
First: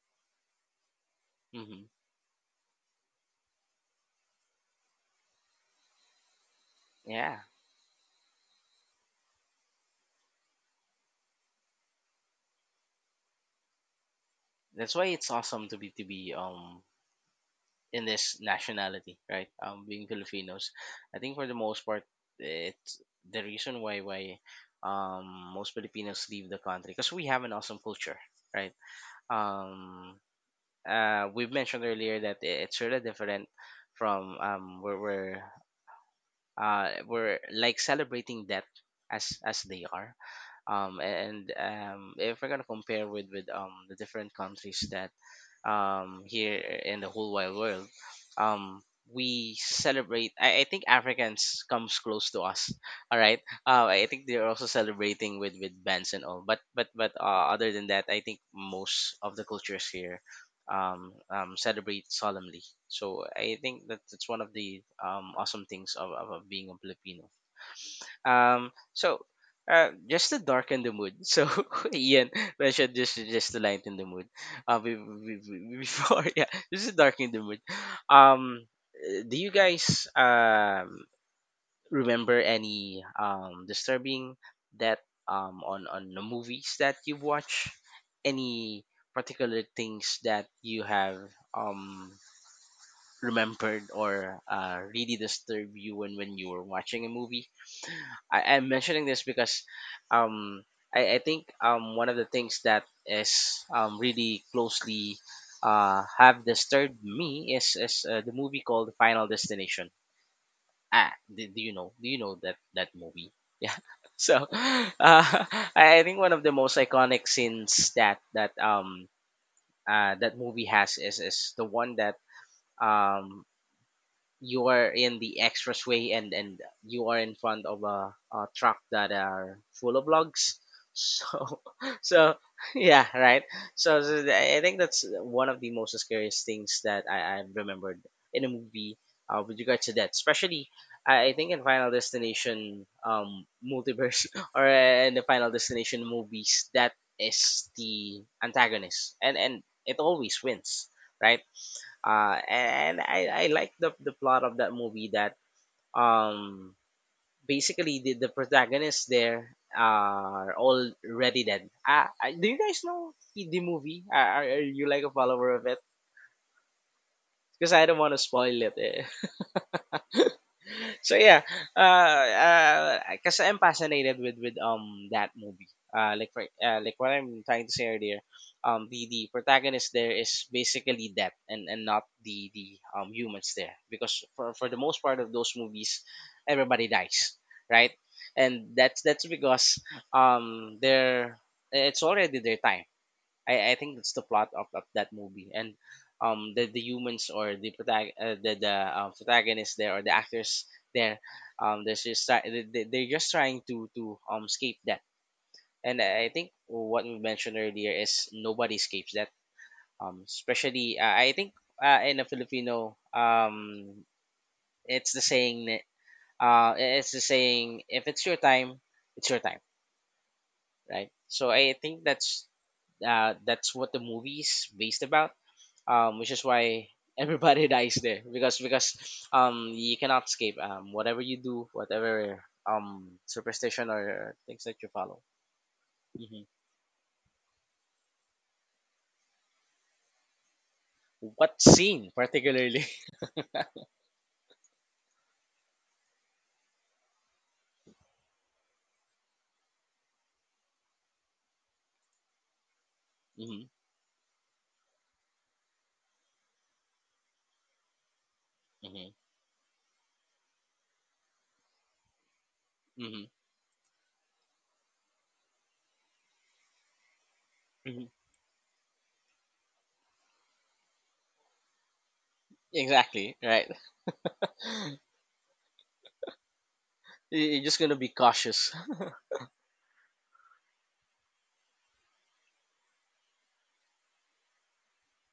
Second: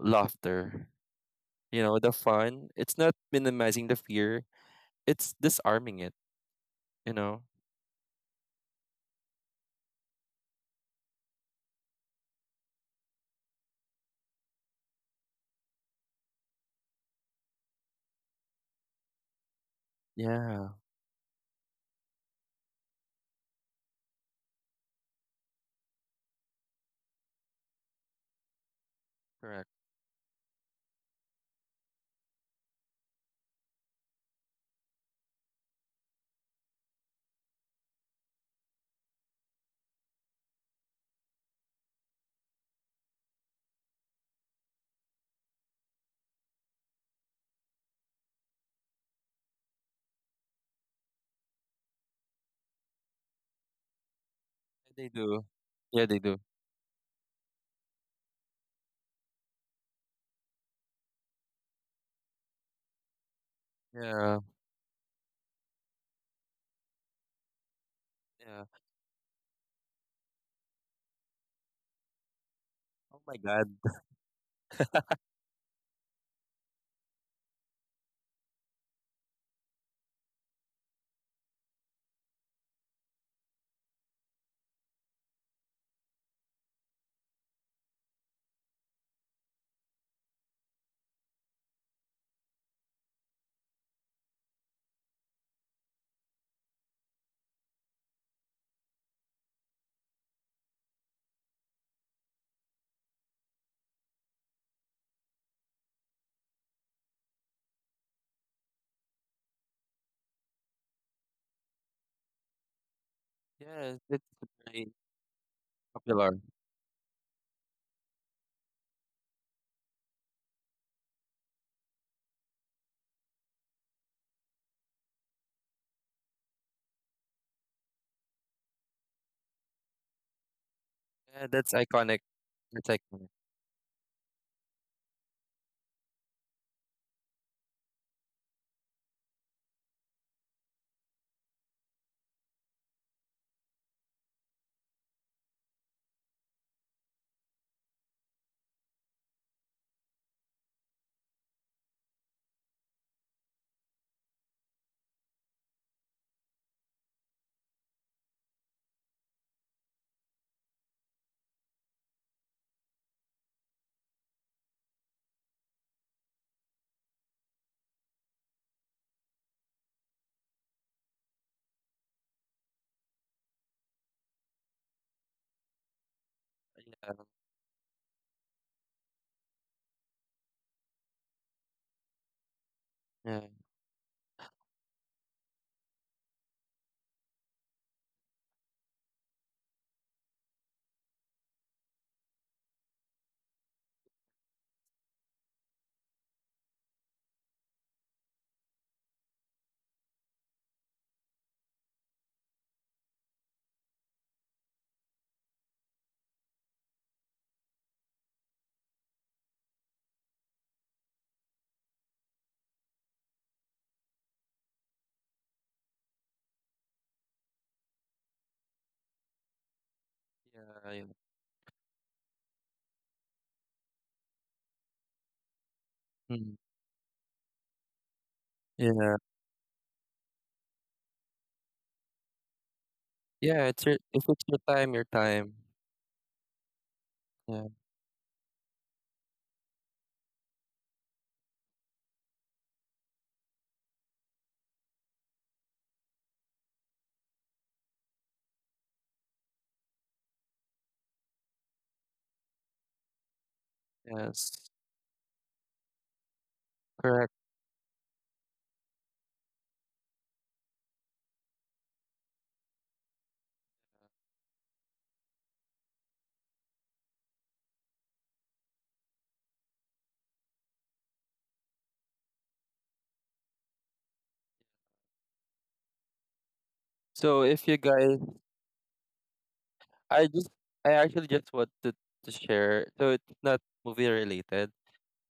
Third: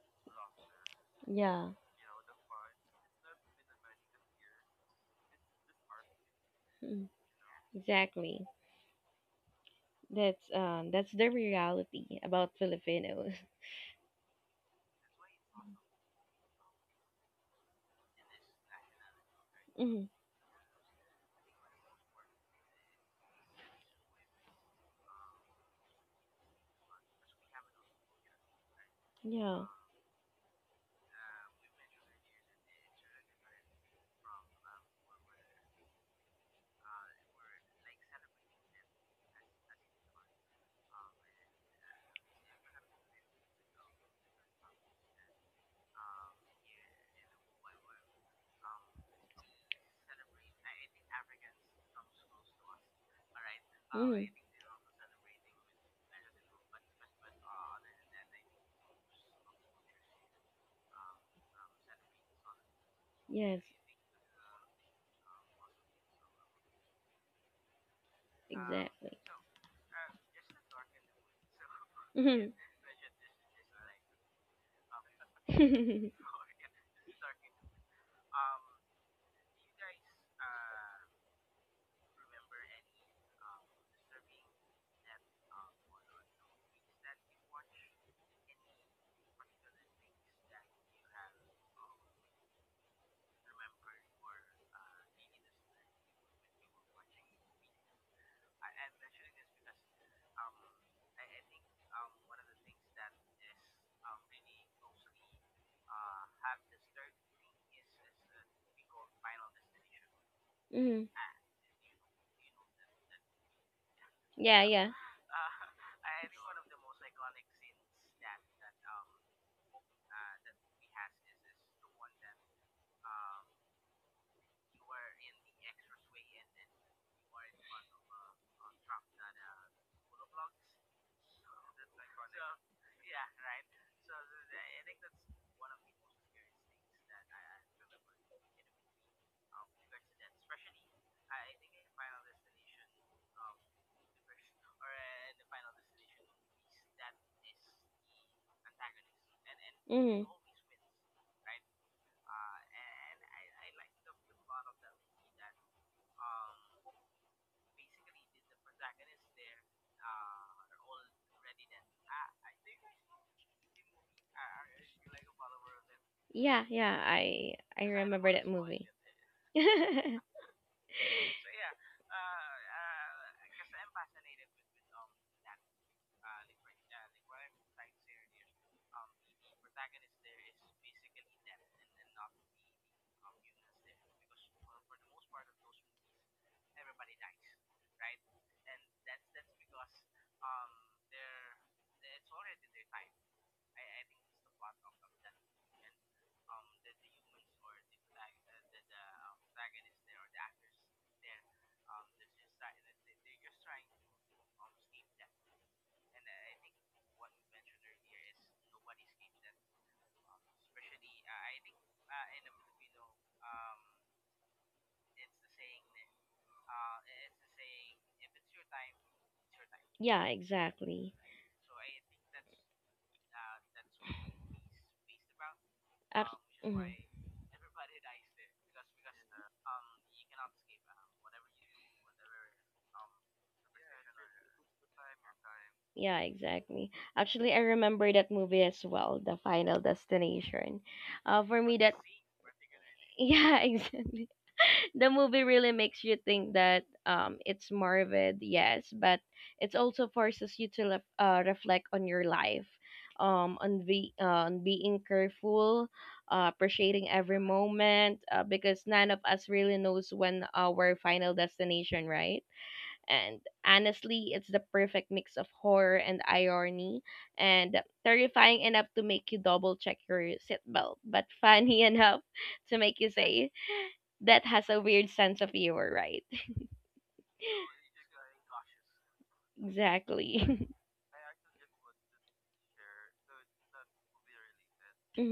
S3: laughter,
S2: Yeah.
S1: hmm
S3: you know, the fun. It's not minimizing the fear, it's disarming it,
S2: Mhm.
S3: you
S1: yeah.
S3: know?
S2: Exactly. That's that's the reality about Filipinos.
S1: That's why it's awesome to be to be in this nationality, right? Being Filipinos,
S3: Yeah,
S1: I think for the most part, it's the reason why um most Filipinos leave the country because we have an awesome culture, right?
S2: Yeah.
S3: correct.
S1: Um, we've mentioned earlier that it's sort of different from where we're like celebrating death as they are and if we're gonna compare with the different countries that here in the whole wide world. Um, we celebrate. I think Africans comes close to us. All right. I think
S2: Mm.
S1: they're also
S3: They
S1: celebrating
S3: do.
S1: with
S3: Yeah,
S1: bands
S3: they
S1: and
S3: do.
S1: all. But other than that, I think most of the cultures here celebrate solemnly. So I
S2: Yes,
S1: think that that's
S3: Yeah,
S1: one of the awesome things of being a Filipino.
S3: yeah.
S1: Um,
S2: exactly.
S1: so uh, just to darken the mood. So Ian
S2: Mhm.
S1: mentioned just
S3: Oh my
S1: just to
S3: God.
S1: lighten the mood. Uh, be- be- be- before yeah, just to darken the mood. Um, do you guys remember any disturbing that on the movies that you've watched? Any particular things that you have um remembered or really disturbed you when you were watching a movie? I'm mentioning this because um, I think one of the things that is really closely have disturbed me is the movie called Final Destination.
S2: Mhm.
S1: Ah, do, do you know? Do you know that that movie? Yeah.
S3: Yeah, it's
S1: So,
S2: Yeah, yeah.
S3: very
S1: I think one
S3: popular.
S1: of the most iconic scenes that that movie has is the one that um you are in the expressway and you are in front of a truck that are full of logs
S3: Yeah,
S1: so
S3: that's iconic.
S1: so
S3: That's
S1: yeah,
S3: iconic.
S1: right. So, I think that's one of the most scariest things that I remembered in a movie with regards to that, especially I think in Final Destination multiverse or in the Final Destination movies, that is the antagonist and it
S2: Mhm.
S1: always wins, right. And I like the plot of that movie that um basically the protagonists there are already dead. Do you guys know the movie? Are you like a follower of it?
S2: Yeah, yeah. I
S1: Because
S2: I
S1: I don't want to
S2: remember that
S1: spoil
S2: movie.
S1: it. So yeah, because I'm fascinated with that movie. Like for, like what
S3: Yeah,
S1: I'm trying to say earlier, the protagonist there is basically death and not the
S3: yeah.
S1: humans there because for the most part of those movies, everybody dies, right? And that's because they're it's already their time. I think that's the plot of that movie, and the humans or the protagonists there or the actors there they're just trying to escape that. And I think what we mentioned earlier is nobody escapes that, especially I think in a Filipino, it's the saying that it's the saying: if it's your time, it's your time,
S2: yeah,
S3: Yeah, yeah.
S1: right?
S2: exactly.
S1: So I think that's what the movie is based about, which
S2: Ab-
S1: is
S3: Mm,
S1: why
S2: mhm.
S1: everybody dies there because
S3: yeah.
S1: you cannot escape whatever you do, whatever
S3: Yeah, it's
S1: superstition
S3: your, if
S1: or
S3: it's your
S1: things that you
S3: time, your
S1: follow.
S3: time.
S2: Yeah,
S1: Hmm.
S2: exactly. Actually,
S3: Yeah,
S2: I remember that movie as well, The Final Destination.
S1: What
S2: For me, that
S1: scene particularly?
S2: yeah, exactly. The movie really makes you think that it's morbid, yes, but it also forces you to reflect on your life, um,
S1: Hmm.
S2: on be uh, on
S3: yes.
S2: being careful, appreciating
S3: Correct.
S2: every moment, because
S1: Hmm.
S2: none of us really knows when our final destination, right?
S1: Hmm.
S2: And honestly, it's the perfect mix of horror and irony, and
S1: Hmm.
S2: terrifying enough to make you double check your seatbelt, but funny enough to make you
S1: Exactly,
S2: say,
S1: right.
S2: that has a weird sense of humor, right?
S1: You-
S3: So
S1: you're
S3: if you
S1: just gonna be
S3: guys
S1: cautious.
S3: I just
S2: Exactly.
S3: I actually just wanted to share. So it's not movie related,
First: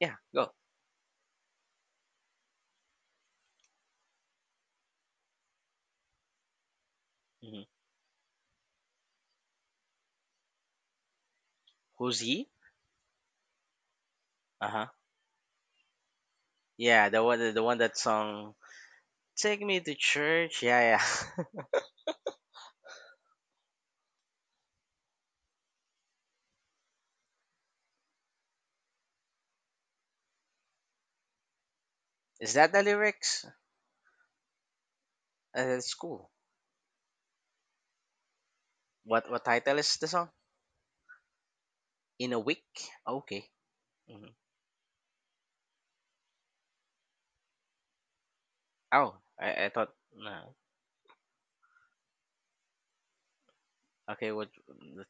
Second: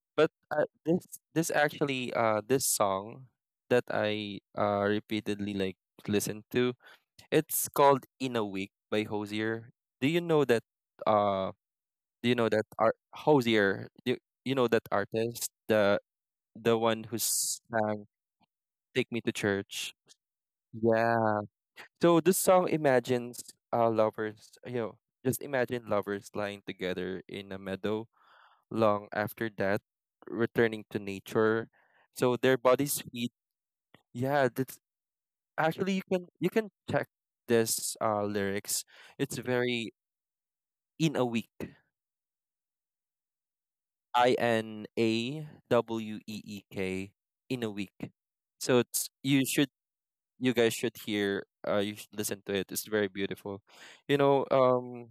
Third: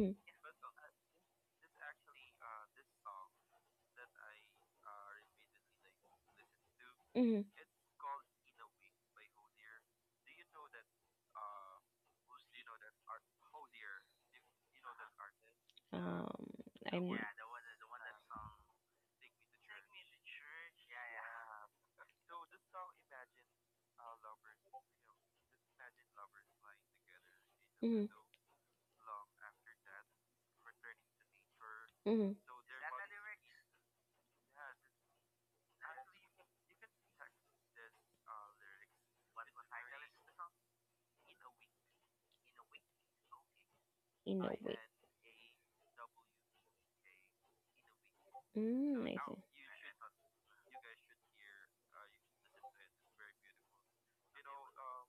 S1: Yeah,
S3: but
S1: go.
S3: this actually this song that I repeatedly like listen to.
S2: mhm.
S1: Hmm.
S3: It's called In a Week by Hosier. Do you know that uh
S1: Who's
S3: do you
S1: he?
S3: know that art Hosier? Do you, you know that
S1: Uh-huh.
S3: artist?
S2: um,
S3: The one
S1: Yeah,
S2: I'm.
S1: the one
S3: who's
S1: the one that song.
S3: Take Me to
S1: Take Me
S3: Church.
S1: to Church, yeah,
S3: Yeah.
S1: yeah.
S3: So this song imagines lovers, you know, just imagine lovers lying together in a meadow
S2: Mhm,
S3: long after that, returning to nature.
S2: mhm.
S3: So
S1: Is
S3: their
S1: that the
S3: bodies heat.
S1: lyrics?
S3: Yeah, that's
S1: Uh, it's
S3: actually
S1: cool.
S3: you can check this lyrics.
S1: what
S3: It's
S1: what title
S3: very
S1: is the song?
S3: in a week.
S1: In a Week. Okay. Mhm.
S3: I
S2: In a way.
S3: N A W E E K in a week.
S2: Mm, I see.
S3: So it's
S1: Oh,
S2: Mm-hmm,
S3: you
S1: I
S3: should
S1: thought.
S3: you
S1: No.
S3: guys should hear you should listen to it. It's very beautiful, you
S1: Okay,
S3: know,
S1: what?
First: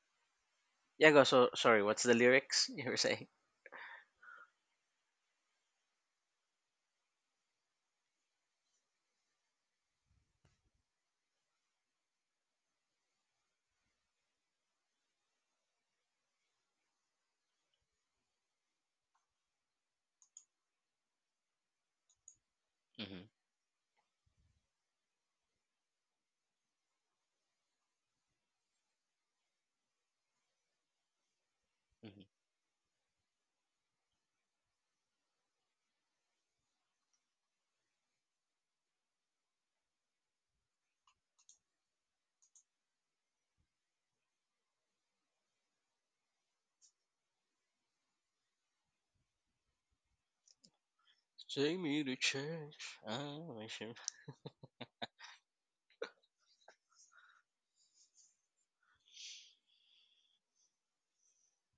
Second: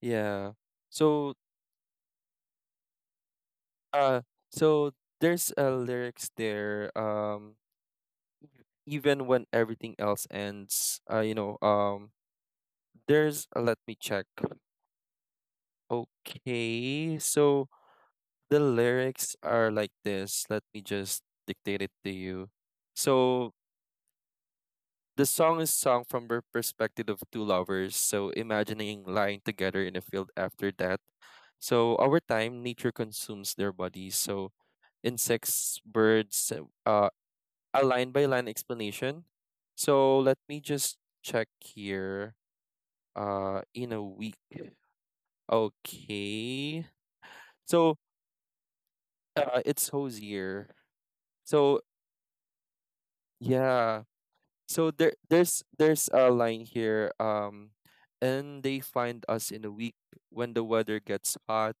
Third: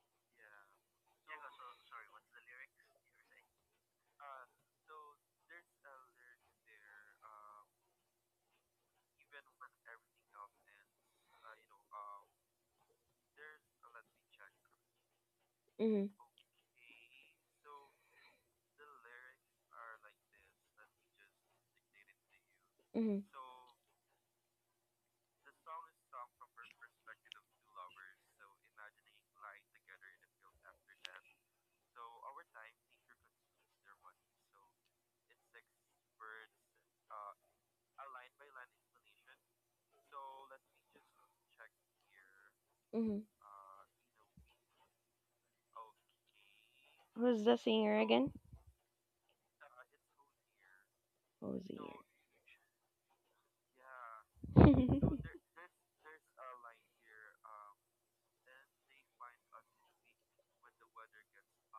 S3: yeah.
S1: Yeah, go.
S3: so
S1: So sorry, what's the lyrics you were saying?
S3: uh so there's lyrics there, even when everything else ends you know there's let me check. Okay, so the lyrics are like this, let me just dictate it to you.
S2: mm-hmm,
S1: Hmm.
S3: So the song is sung from the perspective of two lovers, so imagining lying together in a field after death. So over
S1: Hmm.
S3: time, nature consumes their bodies. So insects, birds, uh, a line by line explanation. So let me just check here.
S2: mm-hmm.
S3: In a week. Okay.
S2: Who's the
S3: So
S2: singer again?
S3: it's Hosier.
S2: Ozzy.
S1: Take
S3: So
S2: So
S1: me to church. I'm a sure.
S3: yeah.
S2: so there,
S3: So
S2: there's
S3: there's
S2: there's
S3: a
S2: a
S3: line
S2: line
S3: here.
S2: here.
S3: And they find us in a week, when the weather gets hot,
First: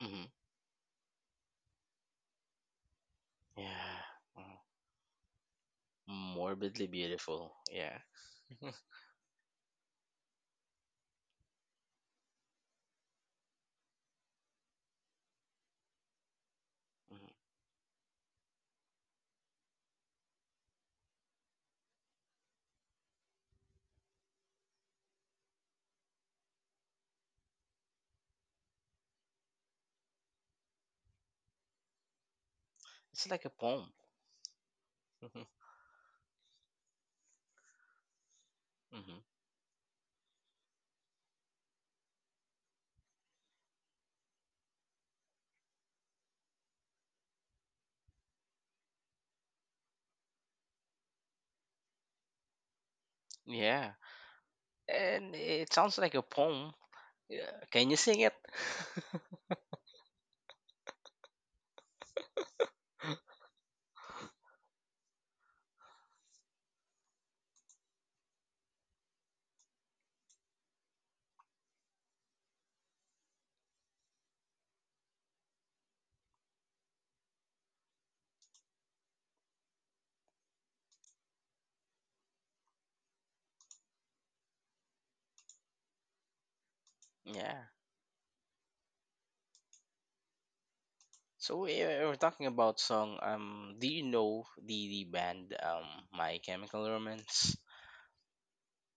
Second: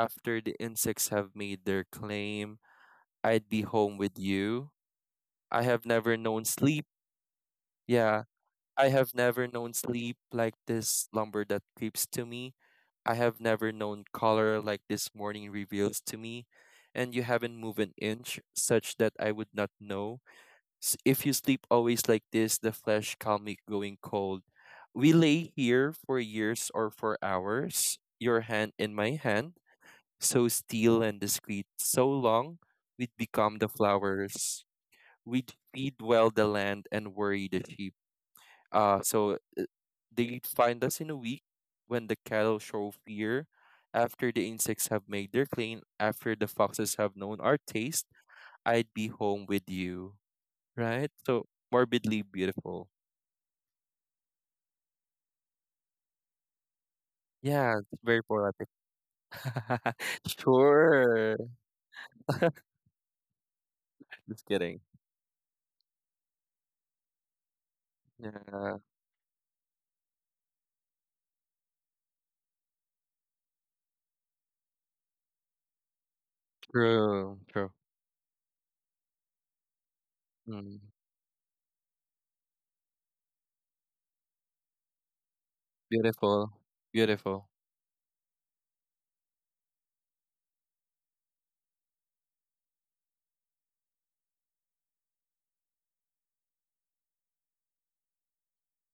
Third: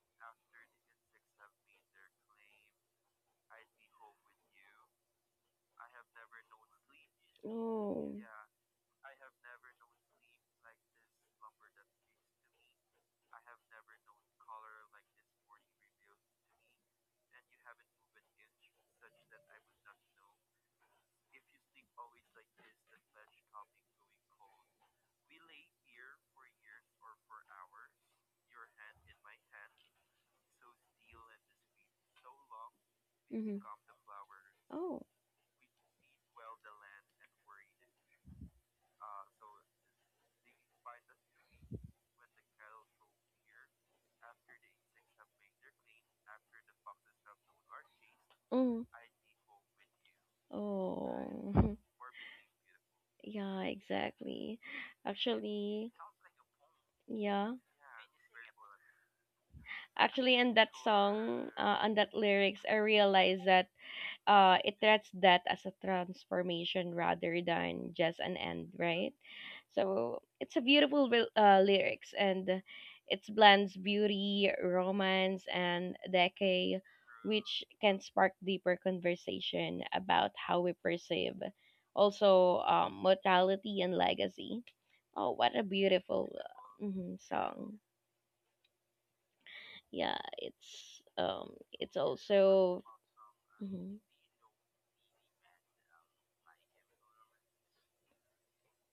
S1: Hmm.
S3: the insects have made their claim, I'd be home
S1: Yeah.
S3: with you. I have never
S1: Mm,
S3: known sleep.
S1: morbidly beautiful. Yeah.
S2: oh.
S3: Yeah. I have never known sleep like this lumber that creeps to me. I have never known color like this morning reveals to me. And you
S1: Mhm.
S3: haven't moved an inch such that I would not know. If you sleep always like this, the flesh calmly going cold. We lay here for years or for hours, your hand in my hand, so still and discreet, so long we'd
S1: It's like a
S3: become
S2: Mm-hmm.
S3: the
S1: poem.
S3: flowers.
S2: Oh.
S1: Hmm.
S3: We'd feed well the land and worry the sheep.
S1: Hmm.
S3: So they'd find us in a week, when the cattle show fear, after the insects have made their clean, after the foxes have known our taste,
S2: Mm.
S3: I'd be home with you. Right? So
S2: Oh.
S3: morbidly beautiful.
S2: yeah,
S1: Yeah.
S2: exactly.
S1: And it
S2: Actually,
S1: sounds like a poem.
S2: sounds like a poem,
S1: Yeah,
S2: yeah.
S3: Yeah,
S1: can you
S3: it's very
S1: sing it?
S3: poetic.
S2: Actually, in that So
S3: Sure.
S2: song, on that lyrics, I realized that
S3: Just
S2: it
S3: kidding.
S2: treats that as a transformation rather than just an end,
S3: Yeah,
S2: right? So it's a beautiful lyrics and it blends beauty, romance, and decay,
S3: true,
S2: which
S3: true.
S2: can spark deeper conversation about how we
S3: Mm,
S2: perceive also mortality and legacy. Oh, what a beautiful
S3: beautiful,
S2: mhm,
S3: beautiful.
S1: Yeah.
S2: song! Yeah,
S1: So we
S2: it's
S1: we're talking about
S2: also.
S1: song. Do
S2: Mhm,
S1: you know the band My Chemical Romance?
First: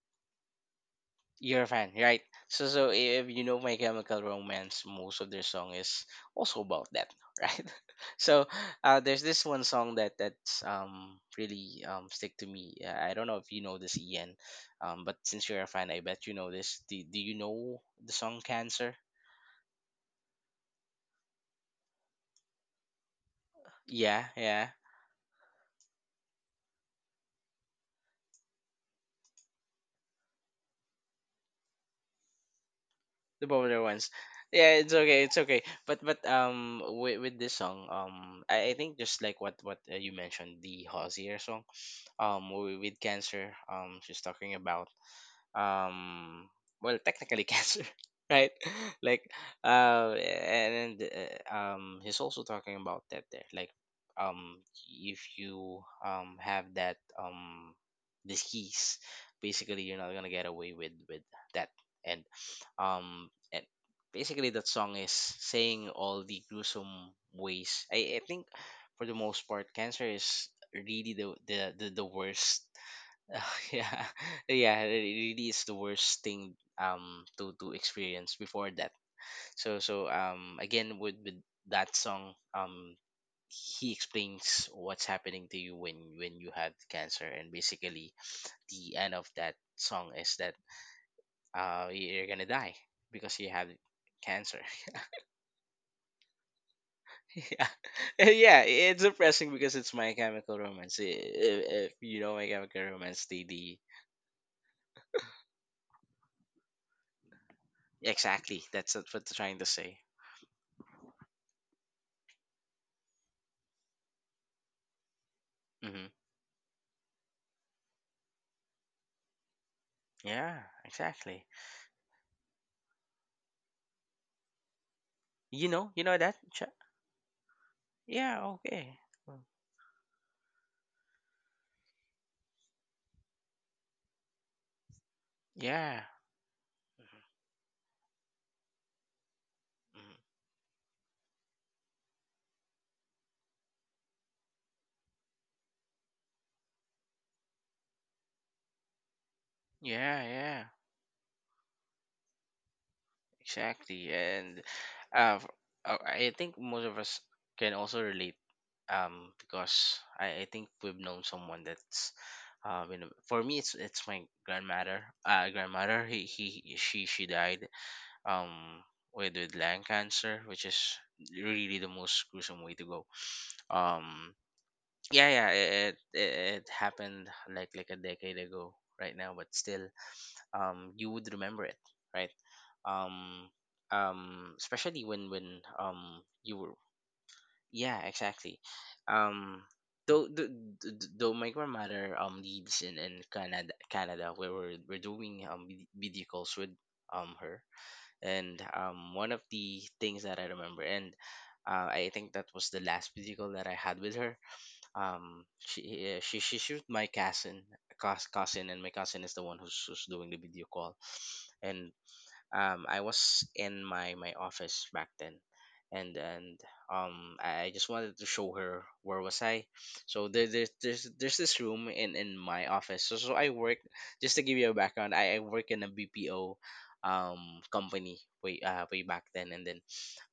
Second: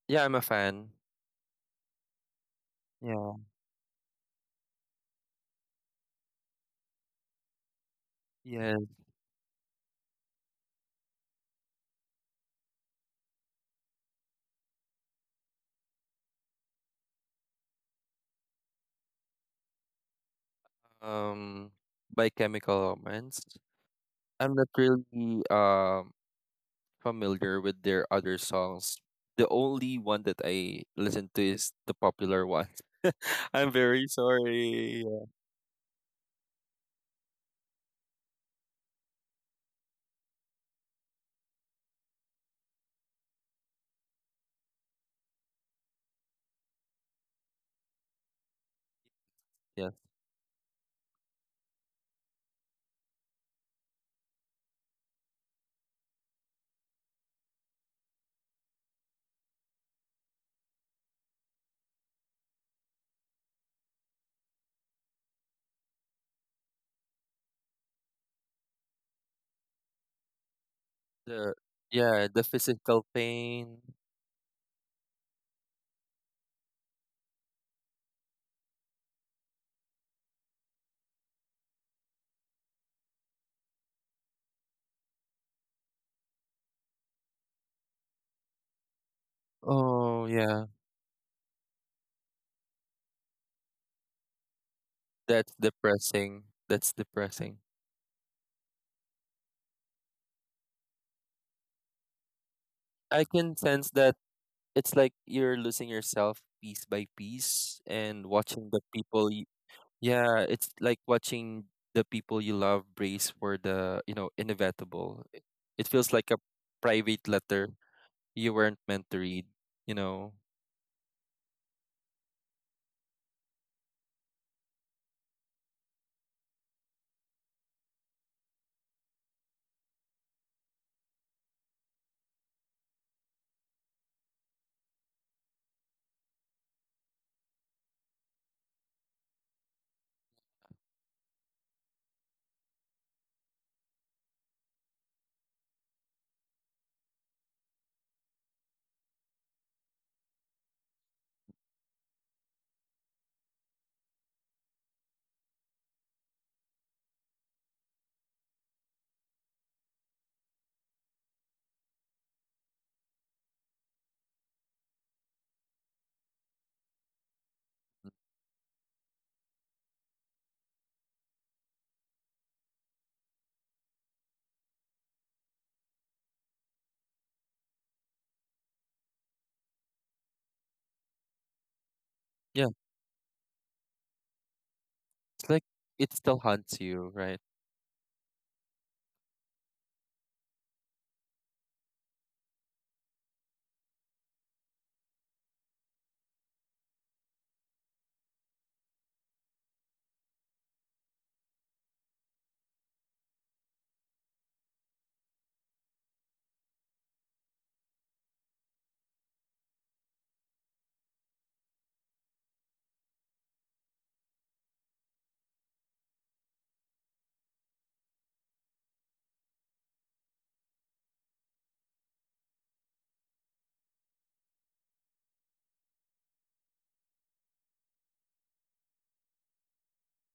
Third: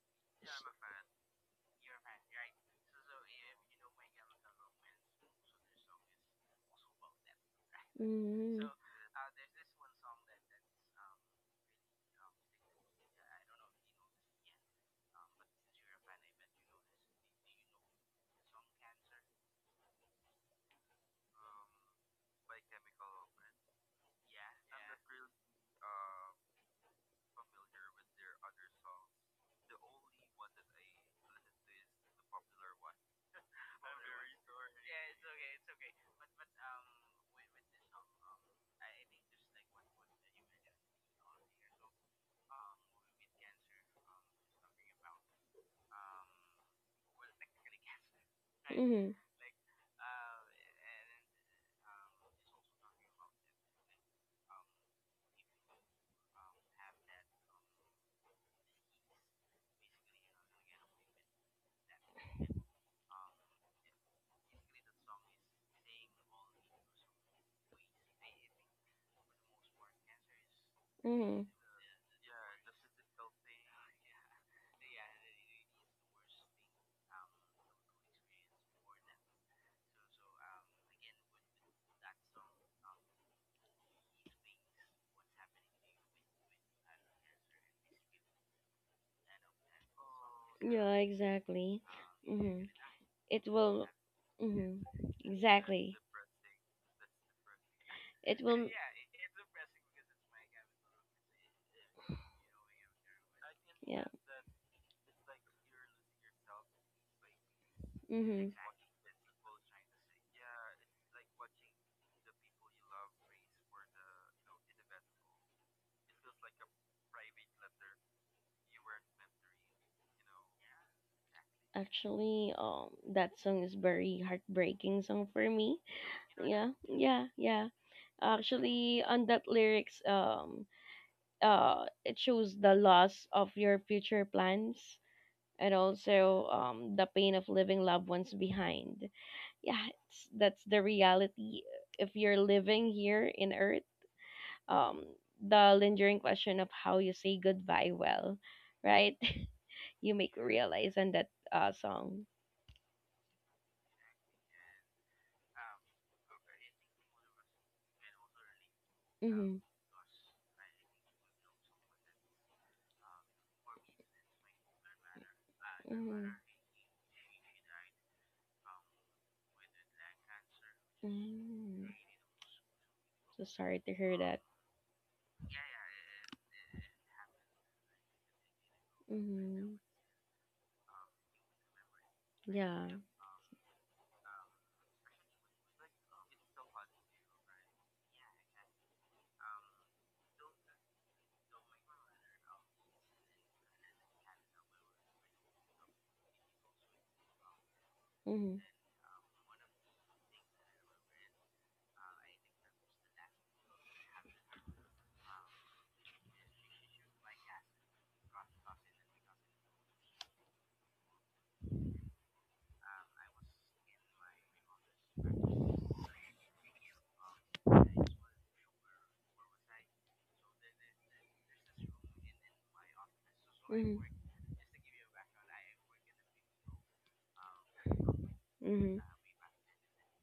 S3: Yeah, I'm a
S2: s-
S3: fan.
S1: You're a fan, right? So, so if
S3: Yeah,
S1: you know My Chemical Romance, most of their song is also about that, right? So,
S2: mhm.
S3: yes.
S1: there's this one song that that's really stick to me. I don't know if you know this, Ian, but since you're a fan, I bet you know this. Do Do you know the song Cancer?
S3: Um, by Chemical Romance.
S1: Yeah,
S3: I'm not
S1: yeah,
S3: really familiar with their other songs. The only one that I listen to is the popular one.
S1: the
S3: I'm
S1: popular
S3: very
S1: ones. Yeah, it's
S3: sorry.
S1: okay,
S3: Yeah.
S1: it's okay. But with this song, I think just like what you mentioned, the Hosier song, with cancer, she's talking about um well, technically cancer, right,
S2: Mhm.
S1: like.
S3: Yes.
S1: And He's also talking about that there, like, um if you have that disease, basically you're not gonna get away with that. And um and basically that song is saying all the gruesome ways. I think for the most part cancer is really
S2: Mhm.
S3: The,
S1: the
S3: yeah, the
S1: worst.
S3: physical pain.
S1: Yeah. Yeah, it really is the worst thing to experience before that. So again with that song, he explains what's happening to you when you had cancer, and basically the end of that song
S3: Oh
S1: is that
S3: yeah.
S2: Yeah, exactly.
S1: you're gonna
S2: Mhm.
S1: die because
S2: It
S1: you have
S2: will.
S1: cancer.
S2: Mhm.
S3: That's
S2: Exactly.
S3: depressing. That's depressing.
S1: Yeah.
S2: It
S1: Yeah,
S2: will.
S1: it's depressing because it's My Chemical Romance. If you know My Chemical
S3: I
S1: Romance,
S3: can
S1: the
S3: sense
S2: Yeah.
S3: that it's like you're losing yourself piece by piece and
S2: Mhm.
S1: exactly,
S3: watching the
S1: that's what they're
S3: people you,
S1: trying to say.
S3: yeah, it's like watching the people you love brace for the, you know, inevitable. It
S1: Mhm.
S3: feels like a private letter you weren't meant to read, you know.
S1: Yeah, exactly.
S2: Actually, that song is very heartbreaking song for me.
S1: You know that? Ch—
S2: Yeah. Yeah. Yeah.
S1: Yeah, okay.
S2: Actually, on
S1: Mm.
S2: that lyrics, it shows the loss of your future plans and
S1: Yeah.
S2: also the pain of leaving loved ones behind yeah
S1: Mhm.
S2: it's, that's the reality if you're living here in earth um the lingering question of how you say goodbye well, right?
S1: Yeah,
S2: you make
S1: yeah,
S2: realize on that song.
S1: exactly. And, uh, f- I think most of us can also relate,
S2: Mm-hmm.
S1: because I think we've known someone that's you know, for me it's my grandmother. Grandmother
S2: Mm-hmm.
S1: he she died um with lung cancer, which is really the
S2: Mm-hmm.
S1: most gruesome way to go.
S2: So sorry to hear
S1: Um,
S2: that.
S1: yeah, yeah, it happened like a decade ago right now, but still
S2: Mm-hmm.
S1: you would remember it, right?
S3: Yeah,
S2: Yeah.
S1: um Especially when
S3: it's like it still
S1: you were.
S3: haunts you, right?
S1: Yeah, exactly. um though th- th- th- Though my grandmother lives in Canada, Canada where we're doing video calls with her. And
S2: Mm-hmm.
S1: One of the things that I remember, and I think that was the last video call that I had with her, she shoot my cousin, cousin, and my cousin is the one who's, who's doing the video call. And I was in my my office back then, and I just wanted to show her where was I. So there, there's this room in my office. So so I work,
S2: Mhm.
S1: just to give you a background. I work in a BPO company way
S2: Mhm.
S1: back then, and then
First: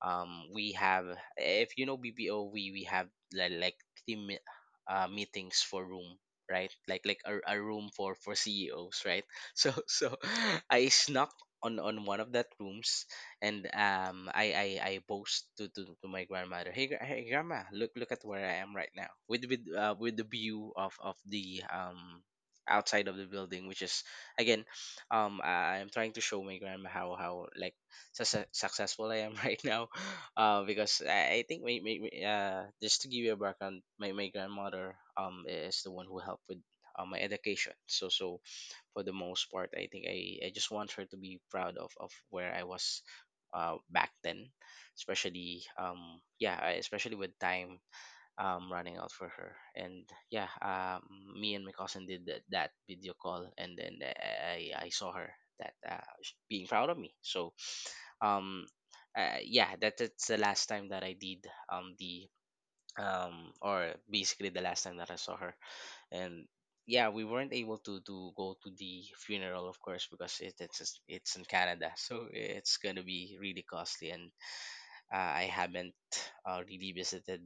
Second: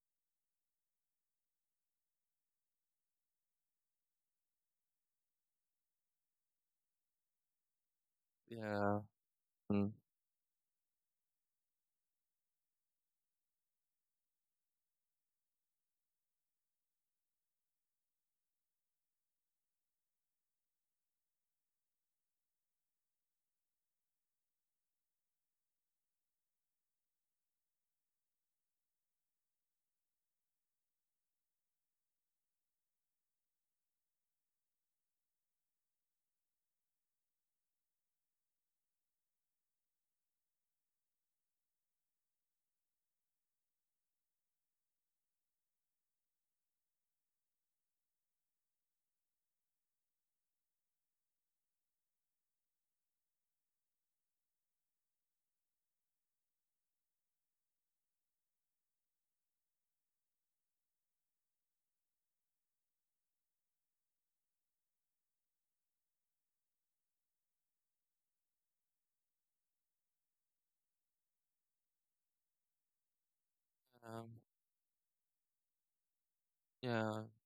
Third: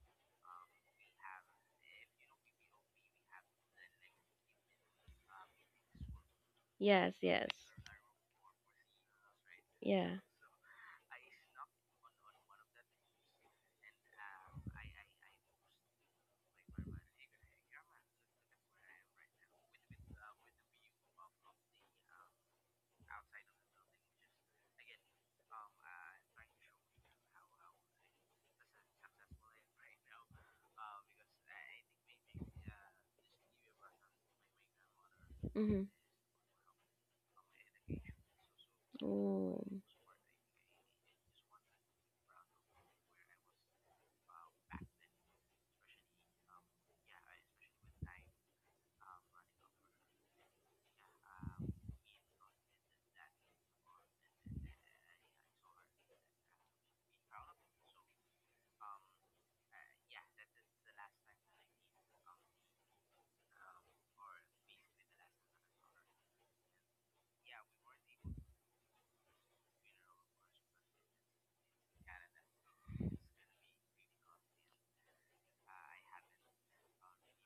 S1: we have, if you know BPO we have like team me- meetings for room, right? like
S2: Yes.
S1: like a,
S2: Yes.
S1: a room for
S3: Yeah.
S1: CEOs, right? so
S3: Mm.
S1: so
S2: Yeah.
S1: I snuck on one of that rooms. And I boast to my grandmother. Hey, grandma, look at where I am right now, with with the view of the outside of the building, which is, again, I, I'm trying to show my grandma how like successful I am right now. Because I think my, my, my just to give you a background, my grandmother is
S2: Mhm.
S1: the one who helped with my education. For the most
S2: Oh.
S1: part, I think I just want her to be proud of where I was back then, especially especially with time running out for her. And yeah, me and my cousin did that video call, and then I saw her that being proud of me. Um yeah, that's the last time that I did the or basically the last time that I saw her. And yeah, we weren't able to go to the funeral, of course, because it's in Canada so it's going to be really costly.
S3: Um,
S1: And I haven't really
S3: yeah.
S1: visited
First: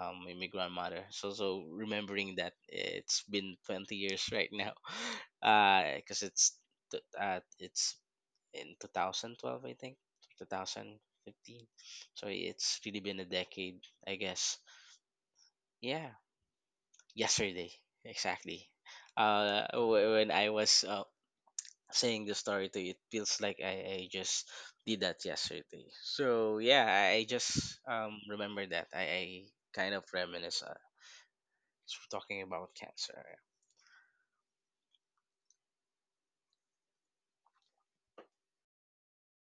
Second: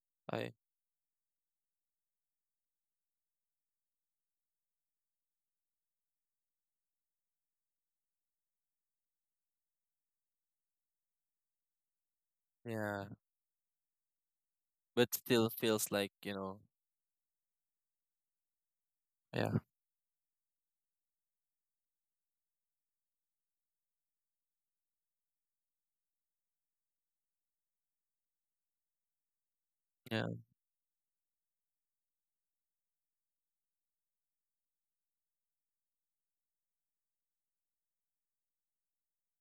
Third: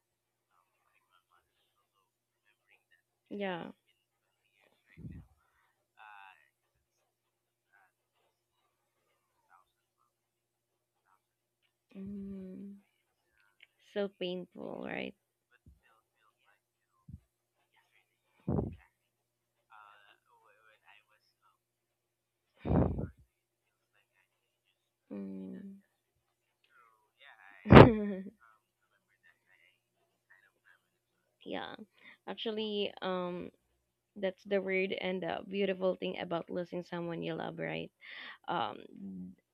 S1: my
S3: I,
S1: grandmother. Remembering that, it's been
S2: Yeah.
S1: 20 years right now. Because it's it's in 2012, I think, 2015. So
S2: Mm.
S1: it's really
S3: yeah,
S1: been a decade,
S2: So
S1: I guess.
S2: painful,
S3: but
S2: right?
S3: still feels
S1: Yeah
S3: like, you know,
S1: yesterday, exactly.
S3: yeah.
S1: When I was saying the story to you, it feels like I just did that
S2: Mm.
S1: yesterday. So yeah, I just remember that I kind of
S3: Yeah,
S1: reminisce,
S2: yeah.
S1: talking about
S2: Actually,
S1: cancer, right?
S2: that's the weird and beautiful thing about losing someone you love, right? um,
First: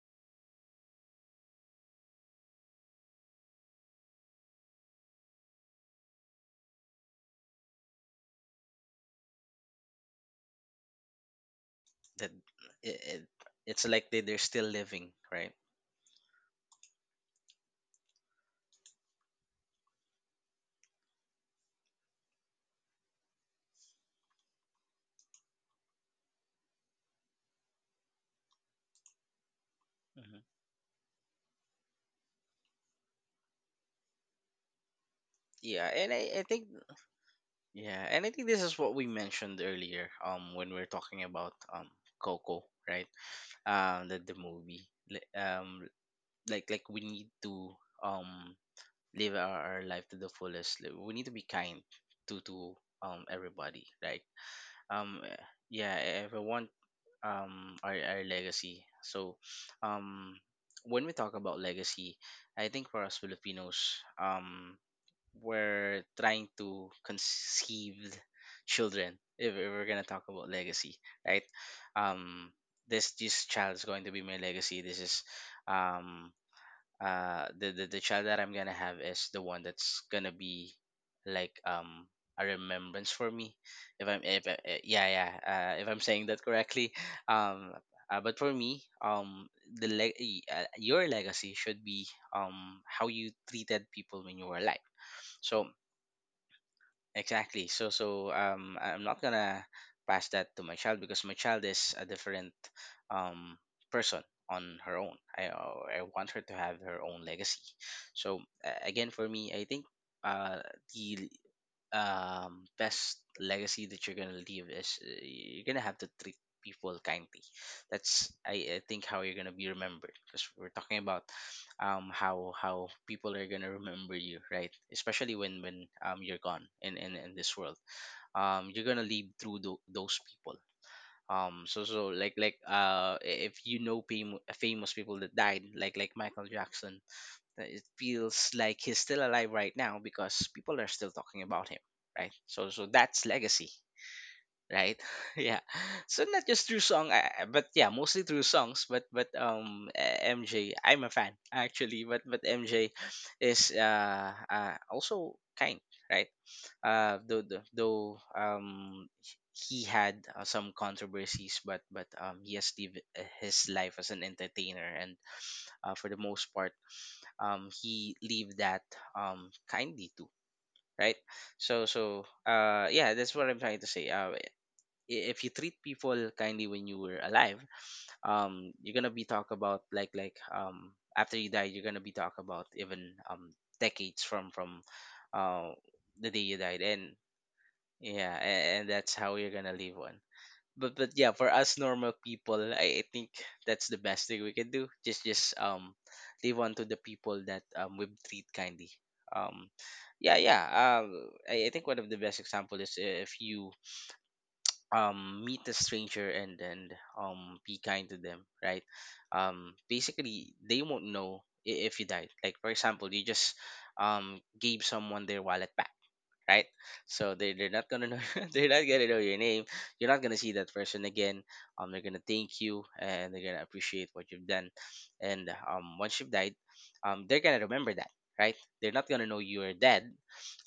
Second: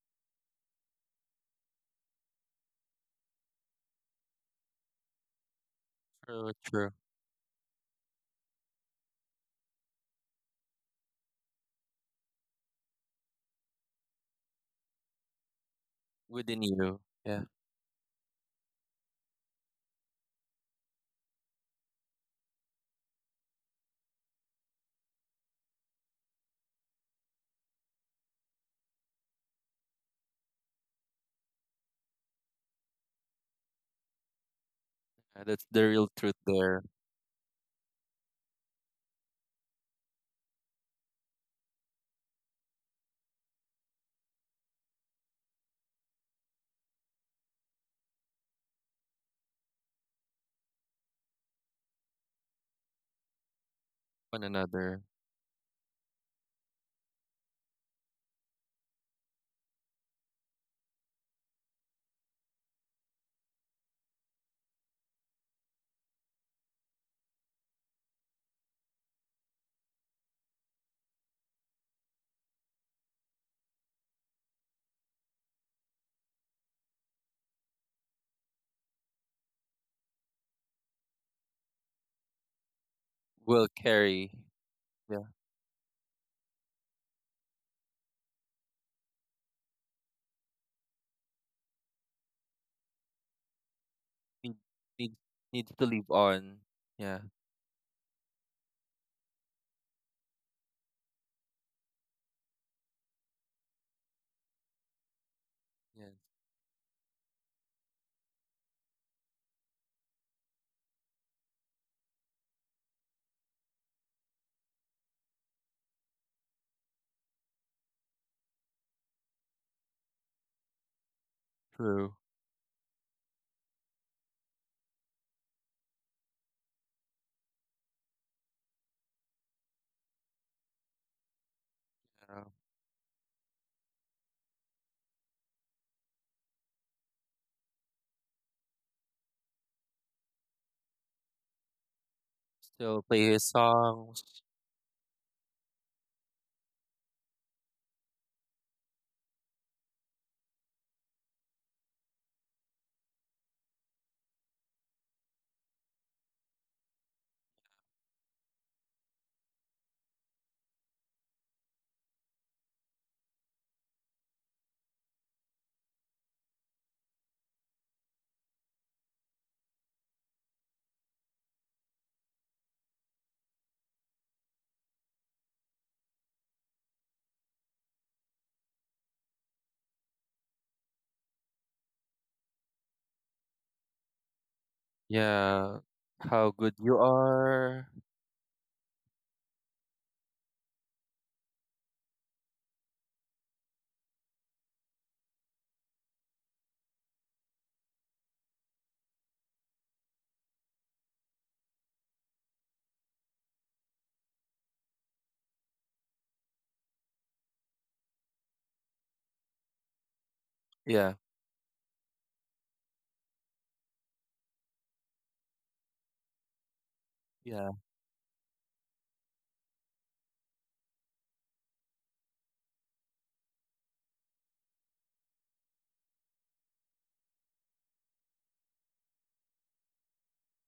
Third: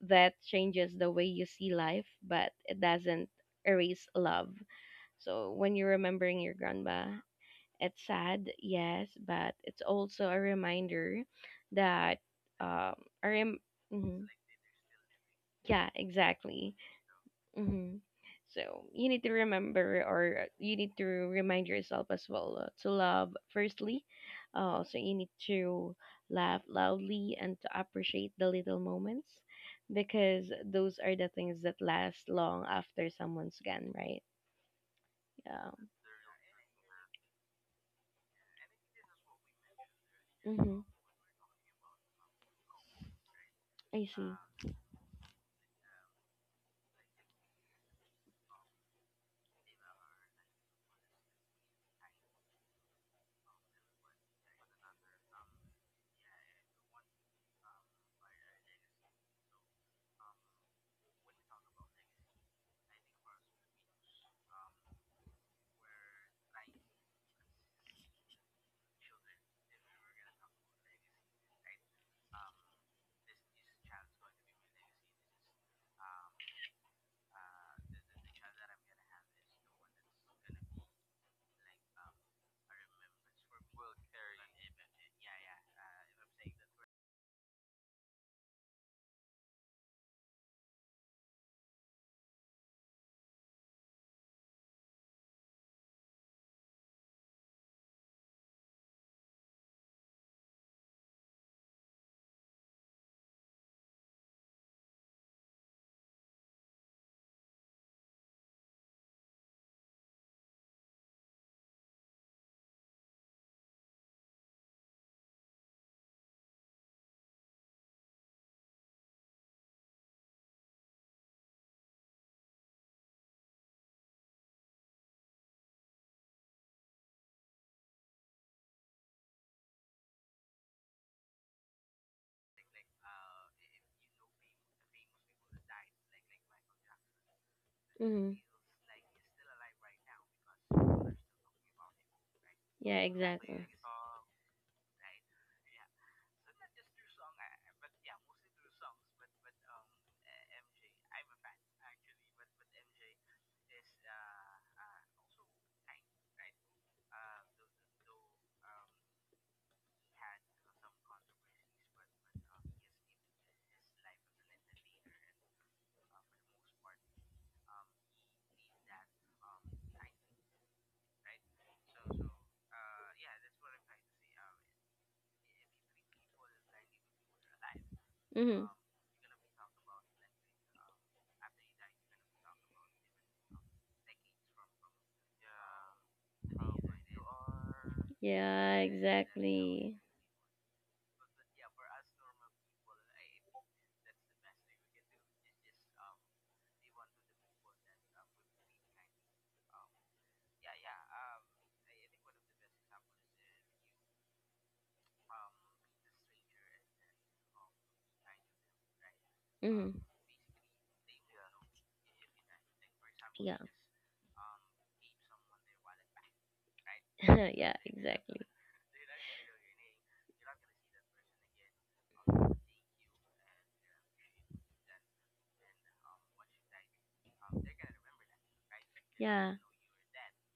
S2: that changes the way you see life, but it doesn't erase love. So when you're remembering your
S3: true, true.
S2: grandma, it's sad, yes, but it's also a reminder that
S1: That
S2: um,
S1: it, it,
S2: a rem-
S1: it's like
S2: mhm.
S1: they're still living, right?
S2: Yeah,
S3: Within
S2: exactly.
S3: you. Yeah,
S2: Mm-hmm. So you need to remember, or you need to remind yourself as well to love firstly. So you need to laugh loudly and to appreciate the little moments,
S1: Mhm.
S2: because those are the things that last long after someone's gone, right?
S3: that's the
S2: Um,
S1: Yeah,
S3: real
S1: and
S3: truth
S1: I think,
S3: there.
S1: yeah, and I think this is what we mentioned earlier, when we are
S2: mm-hmm.
S1: talking about coco, right?
S2: I see.
S1: The movie like we need to um live our life to the fullest. Like, we need to be kind to everybody, right?
S3: One another
S1: um eh, yeah, if I want our legacy. Um when we talk about legacy, I think for us Filipinos, we're trying to conceive children, if we're gonna talk about legacy, right? um this child is going to be my legacy. This is um the child that I'm gonna have is the one that's gonna be like a remembrance for me,
S3: will
S1: if I'm
S3: carry.
S1: if I, eh, yeah
S3: Yeah,
S1: yeah if I'm saying that correctly. um but for me, the your legacy should be how you treated people when you
S3: need,
S1: were alive,
S3: need,
S1: so
S3: needs to live on. Yeah,
S1: exactly. So I'm not gonna pass that to my child, because my child is a different um person on her own. I
S3: yeah,
S1: want her to have her own legacy. So again, for me, I think uh the best legacy that you're gonna leave is, you're gonna have to treat people kindly. That's, I think, how you're gonna be remembered, because we're talking about
S3: true.
S1: how people are gonna remember you, right? Especially when you're gone in in this world, you're gonna leave through those people. So like
S3: Uh,
S1: if you know famous people that died, like Michael Jackson, that it
S2: Mm-hmm.
S1: feels like he's still alive right now, because people are still talking about him, right?
S3: still
S2: Yeah,
S3: play
S1: That's
S3: his
S1: legacy,
S2: exactly.
S3: songs.
S1: right? Yeah. So not just through song, but yeah, mostly through songs, but mj, I'm a fan, actually, but MJ is also kind, right? Though, he had some controversies, but he has lived his life as an entertainer, and for the most part he lived that kindly too, right? Yeah, that's what I'm trying to say. If you treat people kindly when you were alive,
S2: Mm-hmm.
S1: you're gonna be talk about, like, after you die you're gonna be talk about, even decades from uh
S3: Yeah,
S1: the day
S3: how
S1: you
S3: good
S1: died.
S3: you
S1: And
S3: are.
S1: yeah,
S2: Yeah,
S1: and that's how you're gonna live
S2: exactly.
S1: on. But yeah, for us normal people, I think that's the best thing we can do. Just live on to the people that we treat kindly. Um yeah, yeah. I think one of the best example is, if you meet a stranger and be kind to them, right? Um,
S2: Hmm.
S1: basically they won't
S3: Yeah,
S1: know if you died. Like, for example, you just
S2: Yeah.
S1: gave someone their wallet back, right? So they're
S3: yeah,
S2: yeah,
S1: not gonna know
S2: exactly.
S1: they're not gonna know your name. You're not gonna see that person again. They're gonna thank you, and they're gonna appreciate what you've done. And once you've died, they're gonna remember that, right? They're not gonna know
S2: Yeah.
S1: you're dead.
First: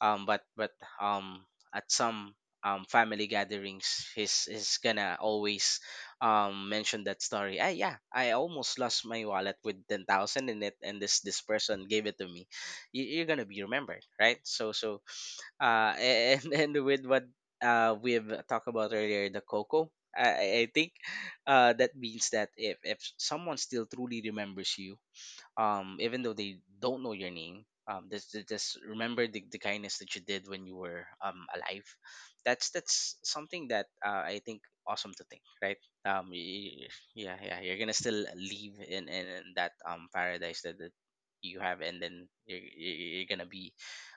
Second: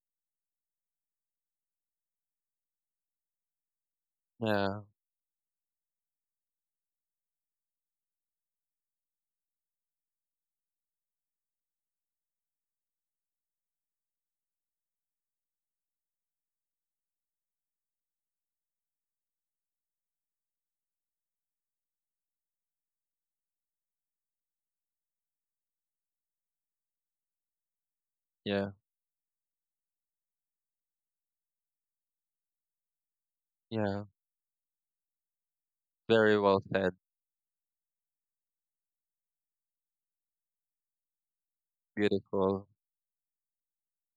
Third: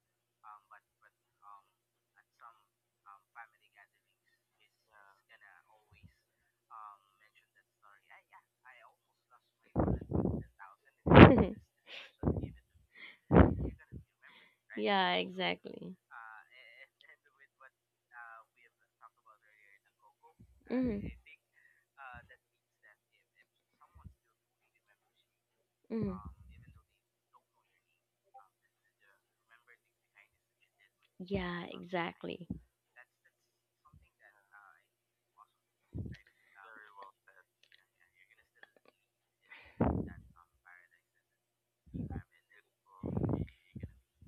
S1: But um, at some family gatherings, he's
S3: yeah,
S1: gonna always mention that story. Ah, yeah, I almost lost my wallet with 10,000 in it, and this person gave it to me. You're gonna be remembered, right? So
S2: yeah, exactly.
S1: uh, and and with what we've talked about earlier, the cocoa. I think
S2: Hmm.
S1: that means that if someone still truly remembers you,
S2: Hmm.
S1: even though they don't know your name, just
S3: yeah,
S1: remember the kindness that you did when you were
S2: Yeah,
S1: alive.
S2: exactly.
S1: That's that's something that,
S3: yeah.
S1: I think, awesome to think, right?
S3: Very well said.
S1: Yeah, yeah, you're gonna still leave in in that paradise that, that you have, and then
S3: Beautiful.
S1: you're gonna be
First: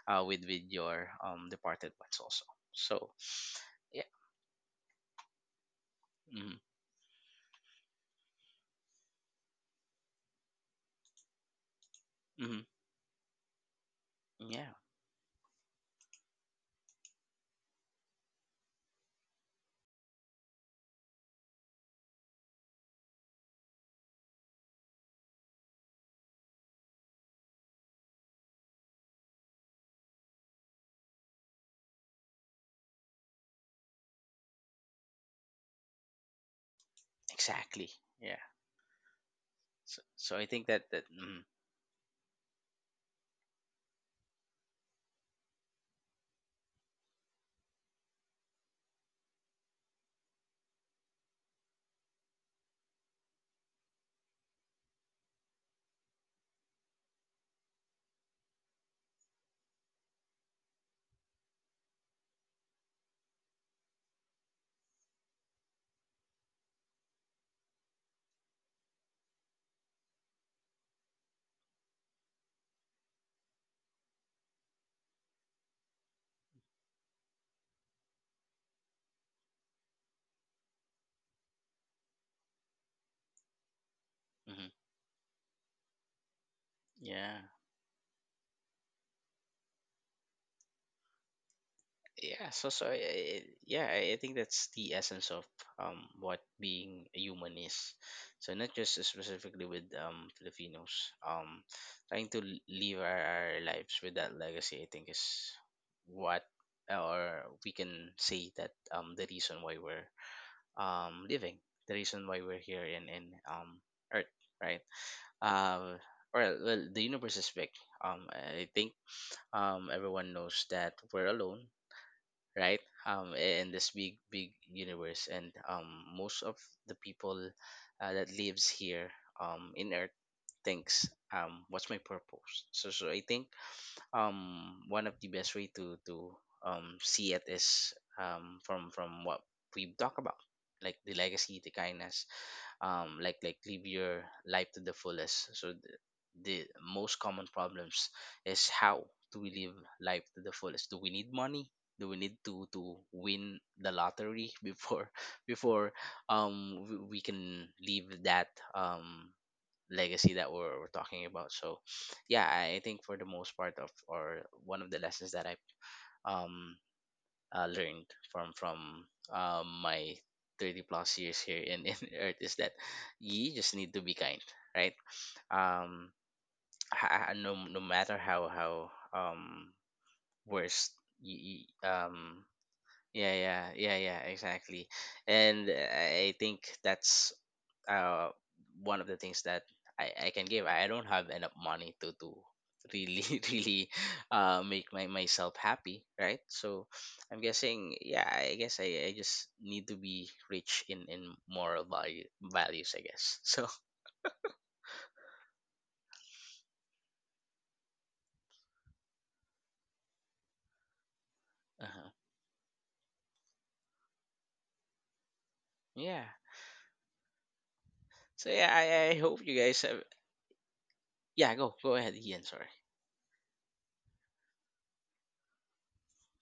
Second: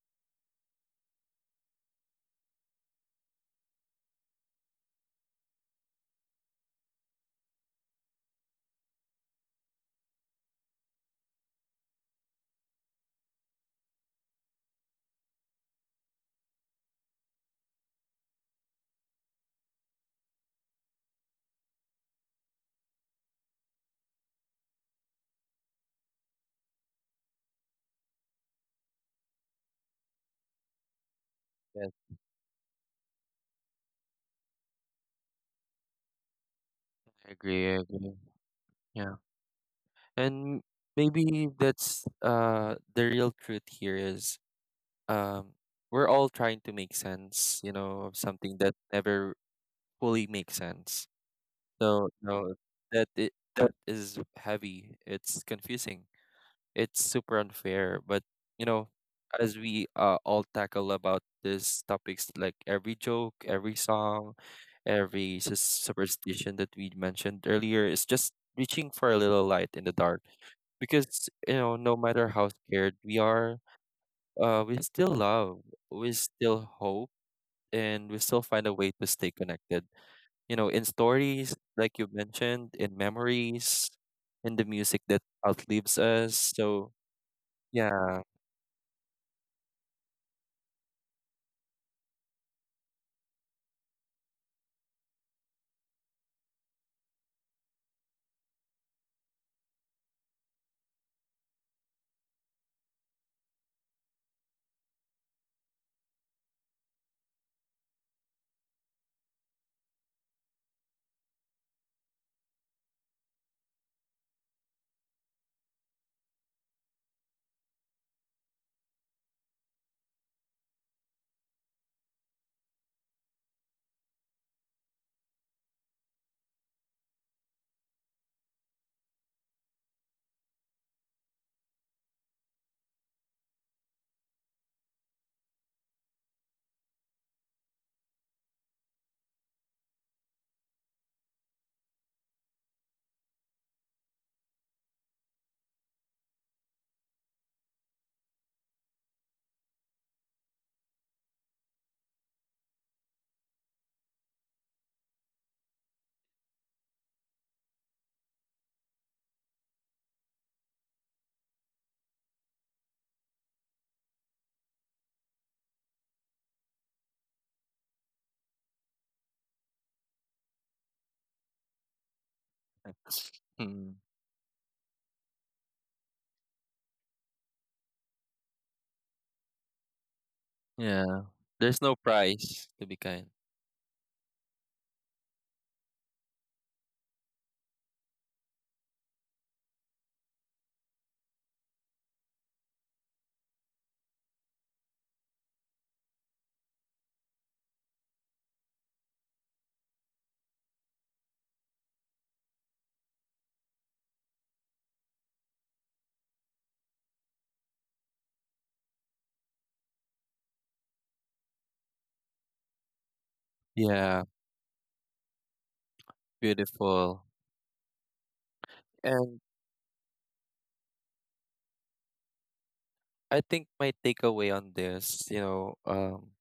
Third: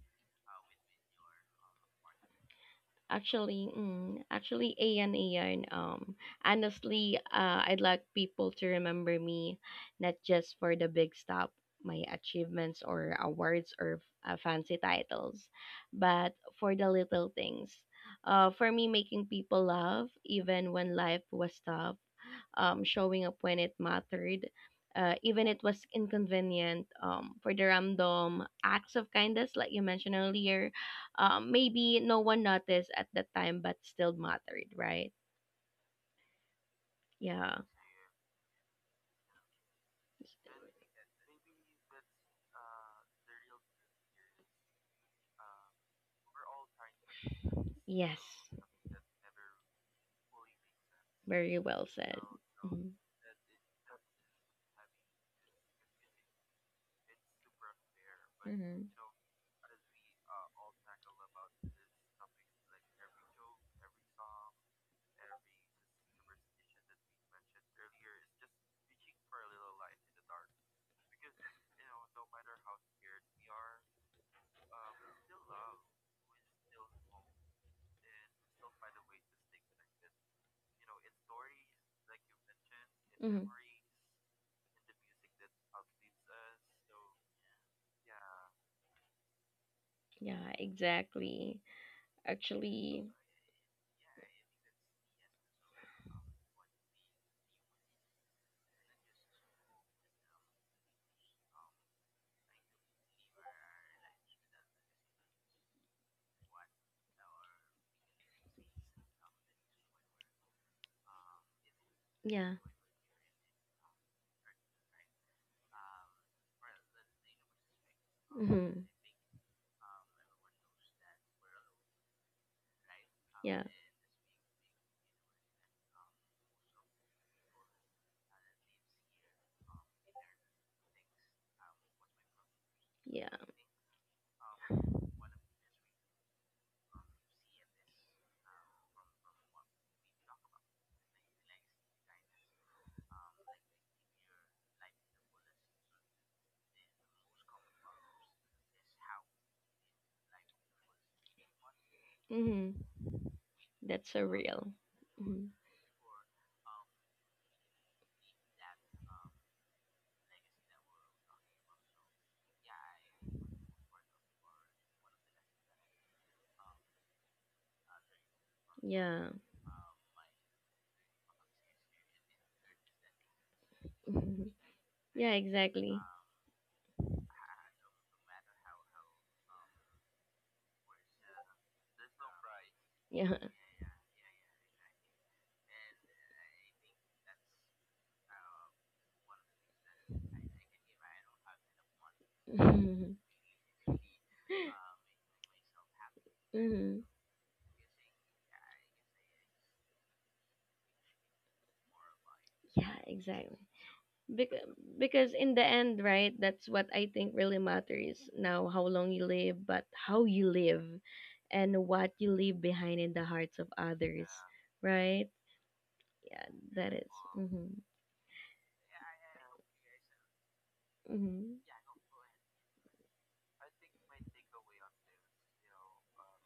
S1: with your departed ones also, so
S2: Actually,
S1: yeah.
S2: mm, actually, ayan, ayan.
S1: Mm,
S2: Honestly, I'd like people to remember me not just for the big stuff, my
S1: mm,
S2: achievements or awards or
S1: yeah,
S2: fancy titles, but for the little things. For me, making people laugh even when life was tough showing up when it mattered, even it was inconvenient. For the random acts of kindness, like you mentioned earlier,
S3: Yes,
S2: maybe no one noticed at the time, but still mattered, right?
S3: I
S2: Yeah.
S3: agree. I
S1: exactly.
S3: agree.
S1: yeah
S3: Yeah,
S1: so, so I
S3: and
S1: think that
S3: maybe that's the real truth here is um we're all trying to make sense, you know,
S2: Yes.
S3: of something that never fully makes sense.
S2: Very well
S3: So
S2: said.
S3: you know
S2: Mhm.
S3: that is heavy, it's confusing, it's super unfair, but you
S2: Mhm.
S3: know, as we all tackle about these topics, like every joke, every song, every superstition that we mentioned earlier is just reaching for a little light in the dark. Because you know, no matter how scared we are, we still love, we still hope, and we still find a way to stay connected. You know, in stories, like you mentioned, in
S2: Mhm.
S3: memories, in the
S1: mm
S3: music that outlives us. So,
S1: yeah.
S3: yeah.
S2: Yeah, exactly.
S1: Yeah, so so
S2: Actually.
S1: yeah, I think that's the essence of what being a human is. So not just specifically with Filipinos, trying to live our lives with that legacy, I think, is what, or we can say that the reason why we're living, the reason why
S2: Yeah.
S1: we're here in Earth, right? Um, well, the universe is big.
S2: Hmm.
S1: I think everyone knows that we're alone, right? Um,
S2: Yeah.
S1: in this big, big universe, and most of the people that lives here in Earth thinks, what's my purpose? So, so I
S2: Yeah.
S1: think one of the best way to see it is from what we talk about, like the legacy, the kindness, like, live your life to the fullest. So the most common problems is, how do we live life to the fullest? Do we need money, do we need to
S2: Hmm.
S1: win the
S2: That's so
S1: lottery
S2: real.
S1: before
S2: Hmm.
S1: before we can leave that um legacy that we're talking about? So yeah, I think for the most part of, or one of the lessons that I um learned from
S2: Yeah.
S1: my 30 plus years here in earth, is that you just need
S3: Mm,
S1: to be kind,
S2: Hmm.
S1: right?
S2: Yeah, exactly.
S1: um no, no matter how worse
S3: yeah.
S1: you, you-
S3: There's no
S1: um
S3: price to be kind.
S1: yeah,
S2: Yeah.
S1: yeah, yeah, yeah, exactly. And I think that's, uh one of the things that I can give. I don't have enough money to really really make my myself happy, right? So
S2: hmm.
S1: I'm guessing, yeah, I guess I just need to be rich in moral value values,
S2: Yeah,
S1: I guess.
S2: exactly.
S1: So
S2: Because, because in the end, right, that's what I think really matters now how long you live, but how you live and what
S1: uh
S2: you leave behind in the hearts of others,
S3: Yeah.
S2: right?
S1: yeah.
S2: Yeah, that is.
S3: Beautiful.
S2: Mm-hmm.
S1: So yeah, I
S3: And
S1: hope you guys have,
S2: Mm-hmm.
S1: yeah, go ahead, Ian, sorry.
S3: I think my takeaway on this, you know,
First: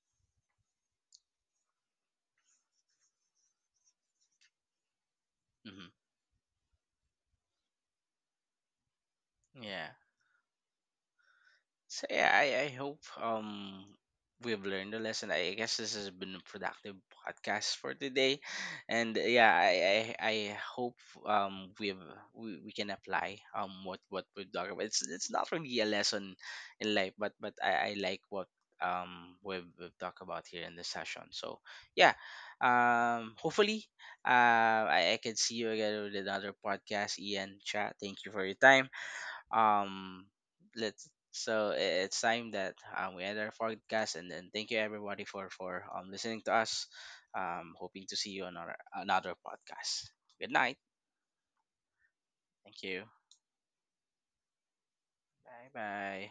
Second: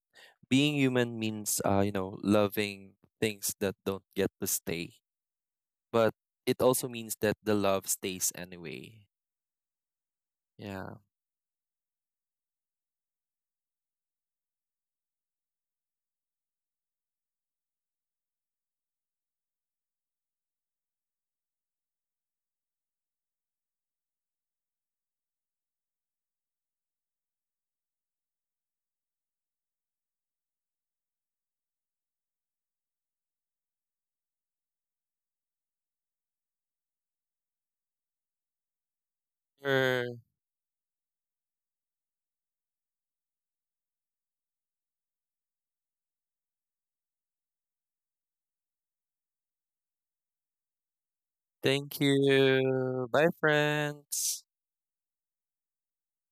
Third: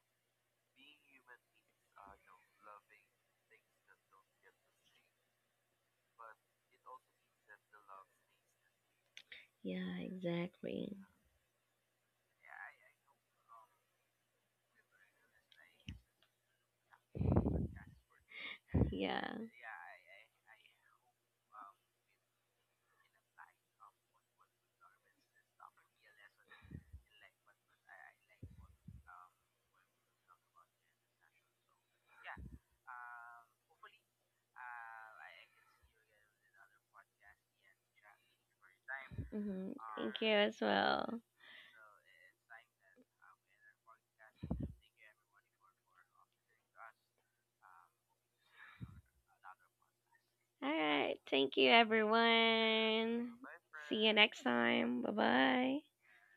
S3: being human means, you know, loving things that don't get to stay,
S1: Mm-hmm.
S3: but it also means that the love stays anyway.
S1: Yeah.
S2: Yeah,
S3: Yeah.
S2: exactly.
S1: So yeah, I hope we've learned a lesson. I guess this has been a productive podcast for today, and
S2: Yeah.
S1: yeah, I hope we've, we can apply what we've talked about. It's not really a lesson in life, but I like what we've talked about here in this session. So yeah, um, hopefully I can see you again with another podcast. Ian, chat, thank you for your time.
S2: Mm-hmm. Thank
S3: Sure.
S2: you
S1: Um,
S2: as
S1: let's,
S2: well.
S1: it's time that, we end our podcast, and then thank you everybody for listening to us. Hoping to see you on our another podcast. Good
S2: All
S1: night.
S2: right. Thank you,
S3: Thank
S1: Thank you.
S3: you.
S2: everyone.
S3: Bye,
S2: See you next
S3: friends.
S2: time. Bye
S1: Bye
S2: bye.
S1: bye.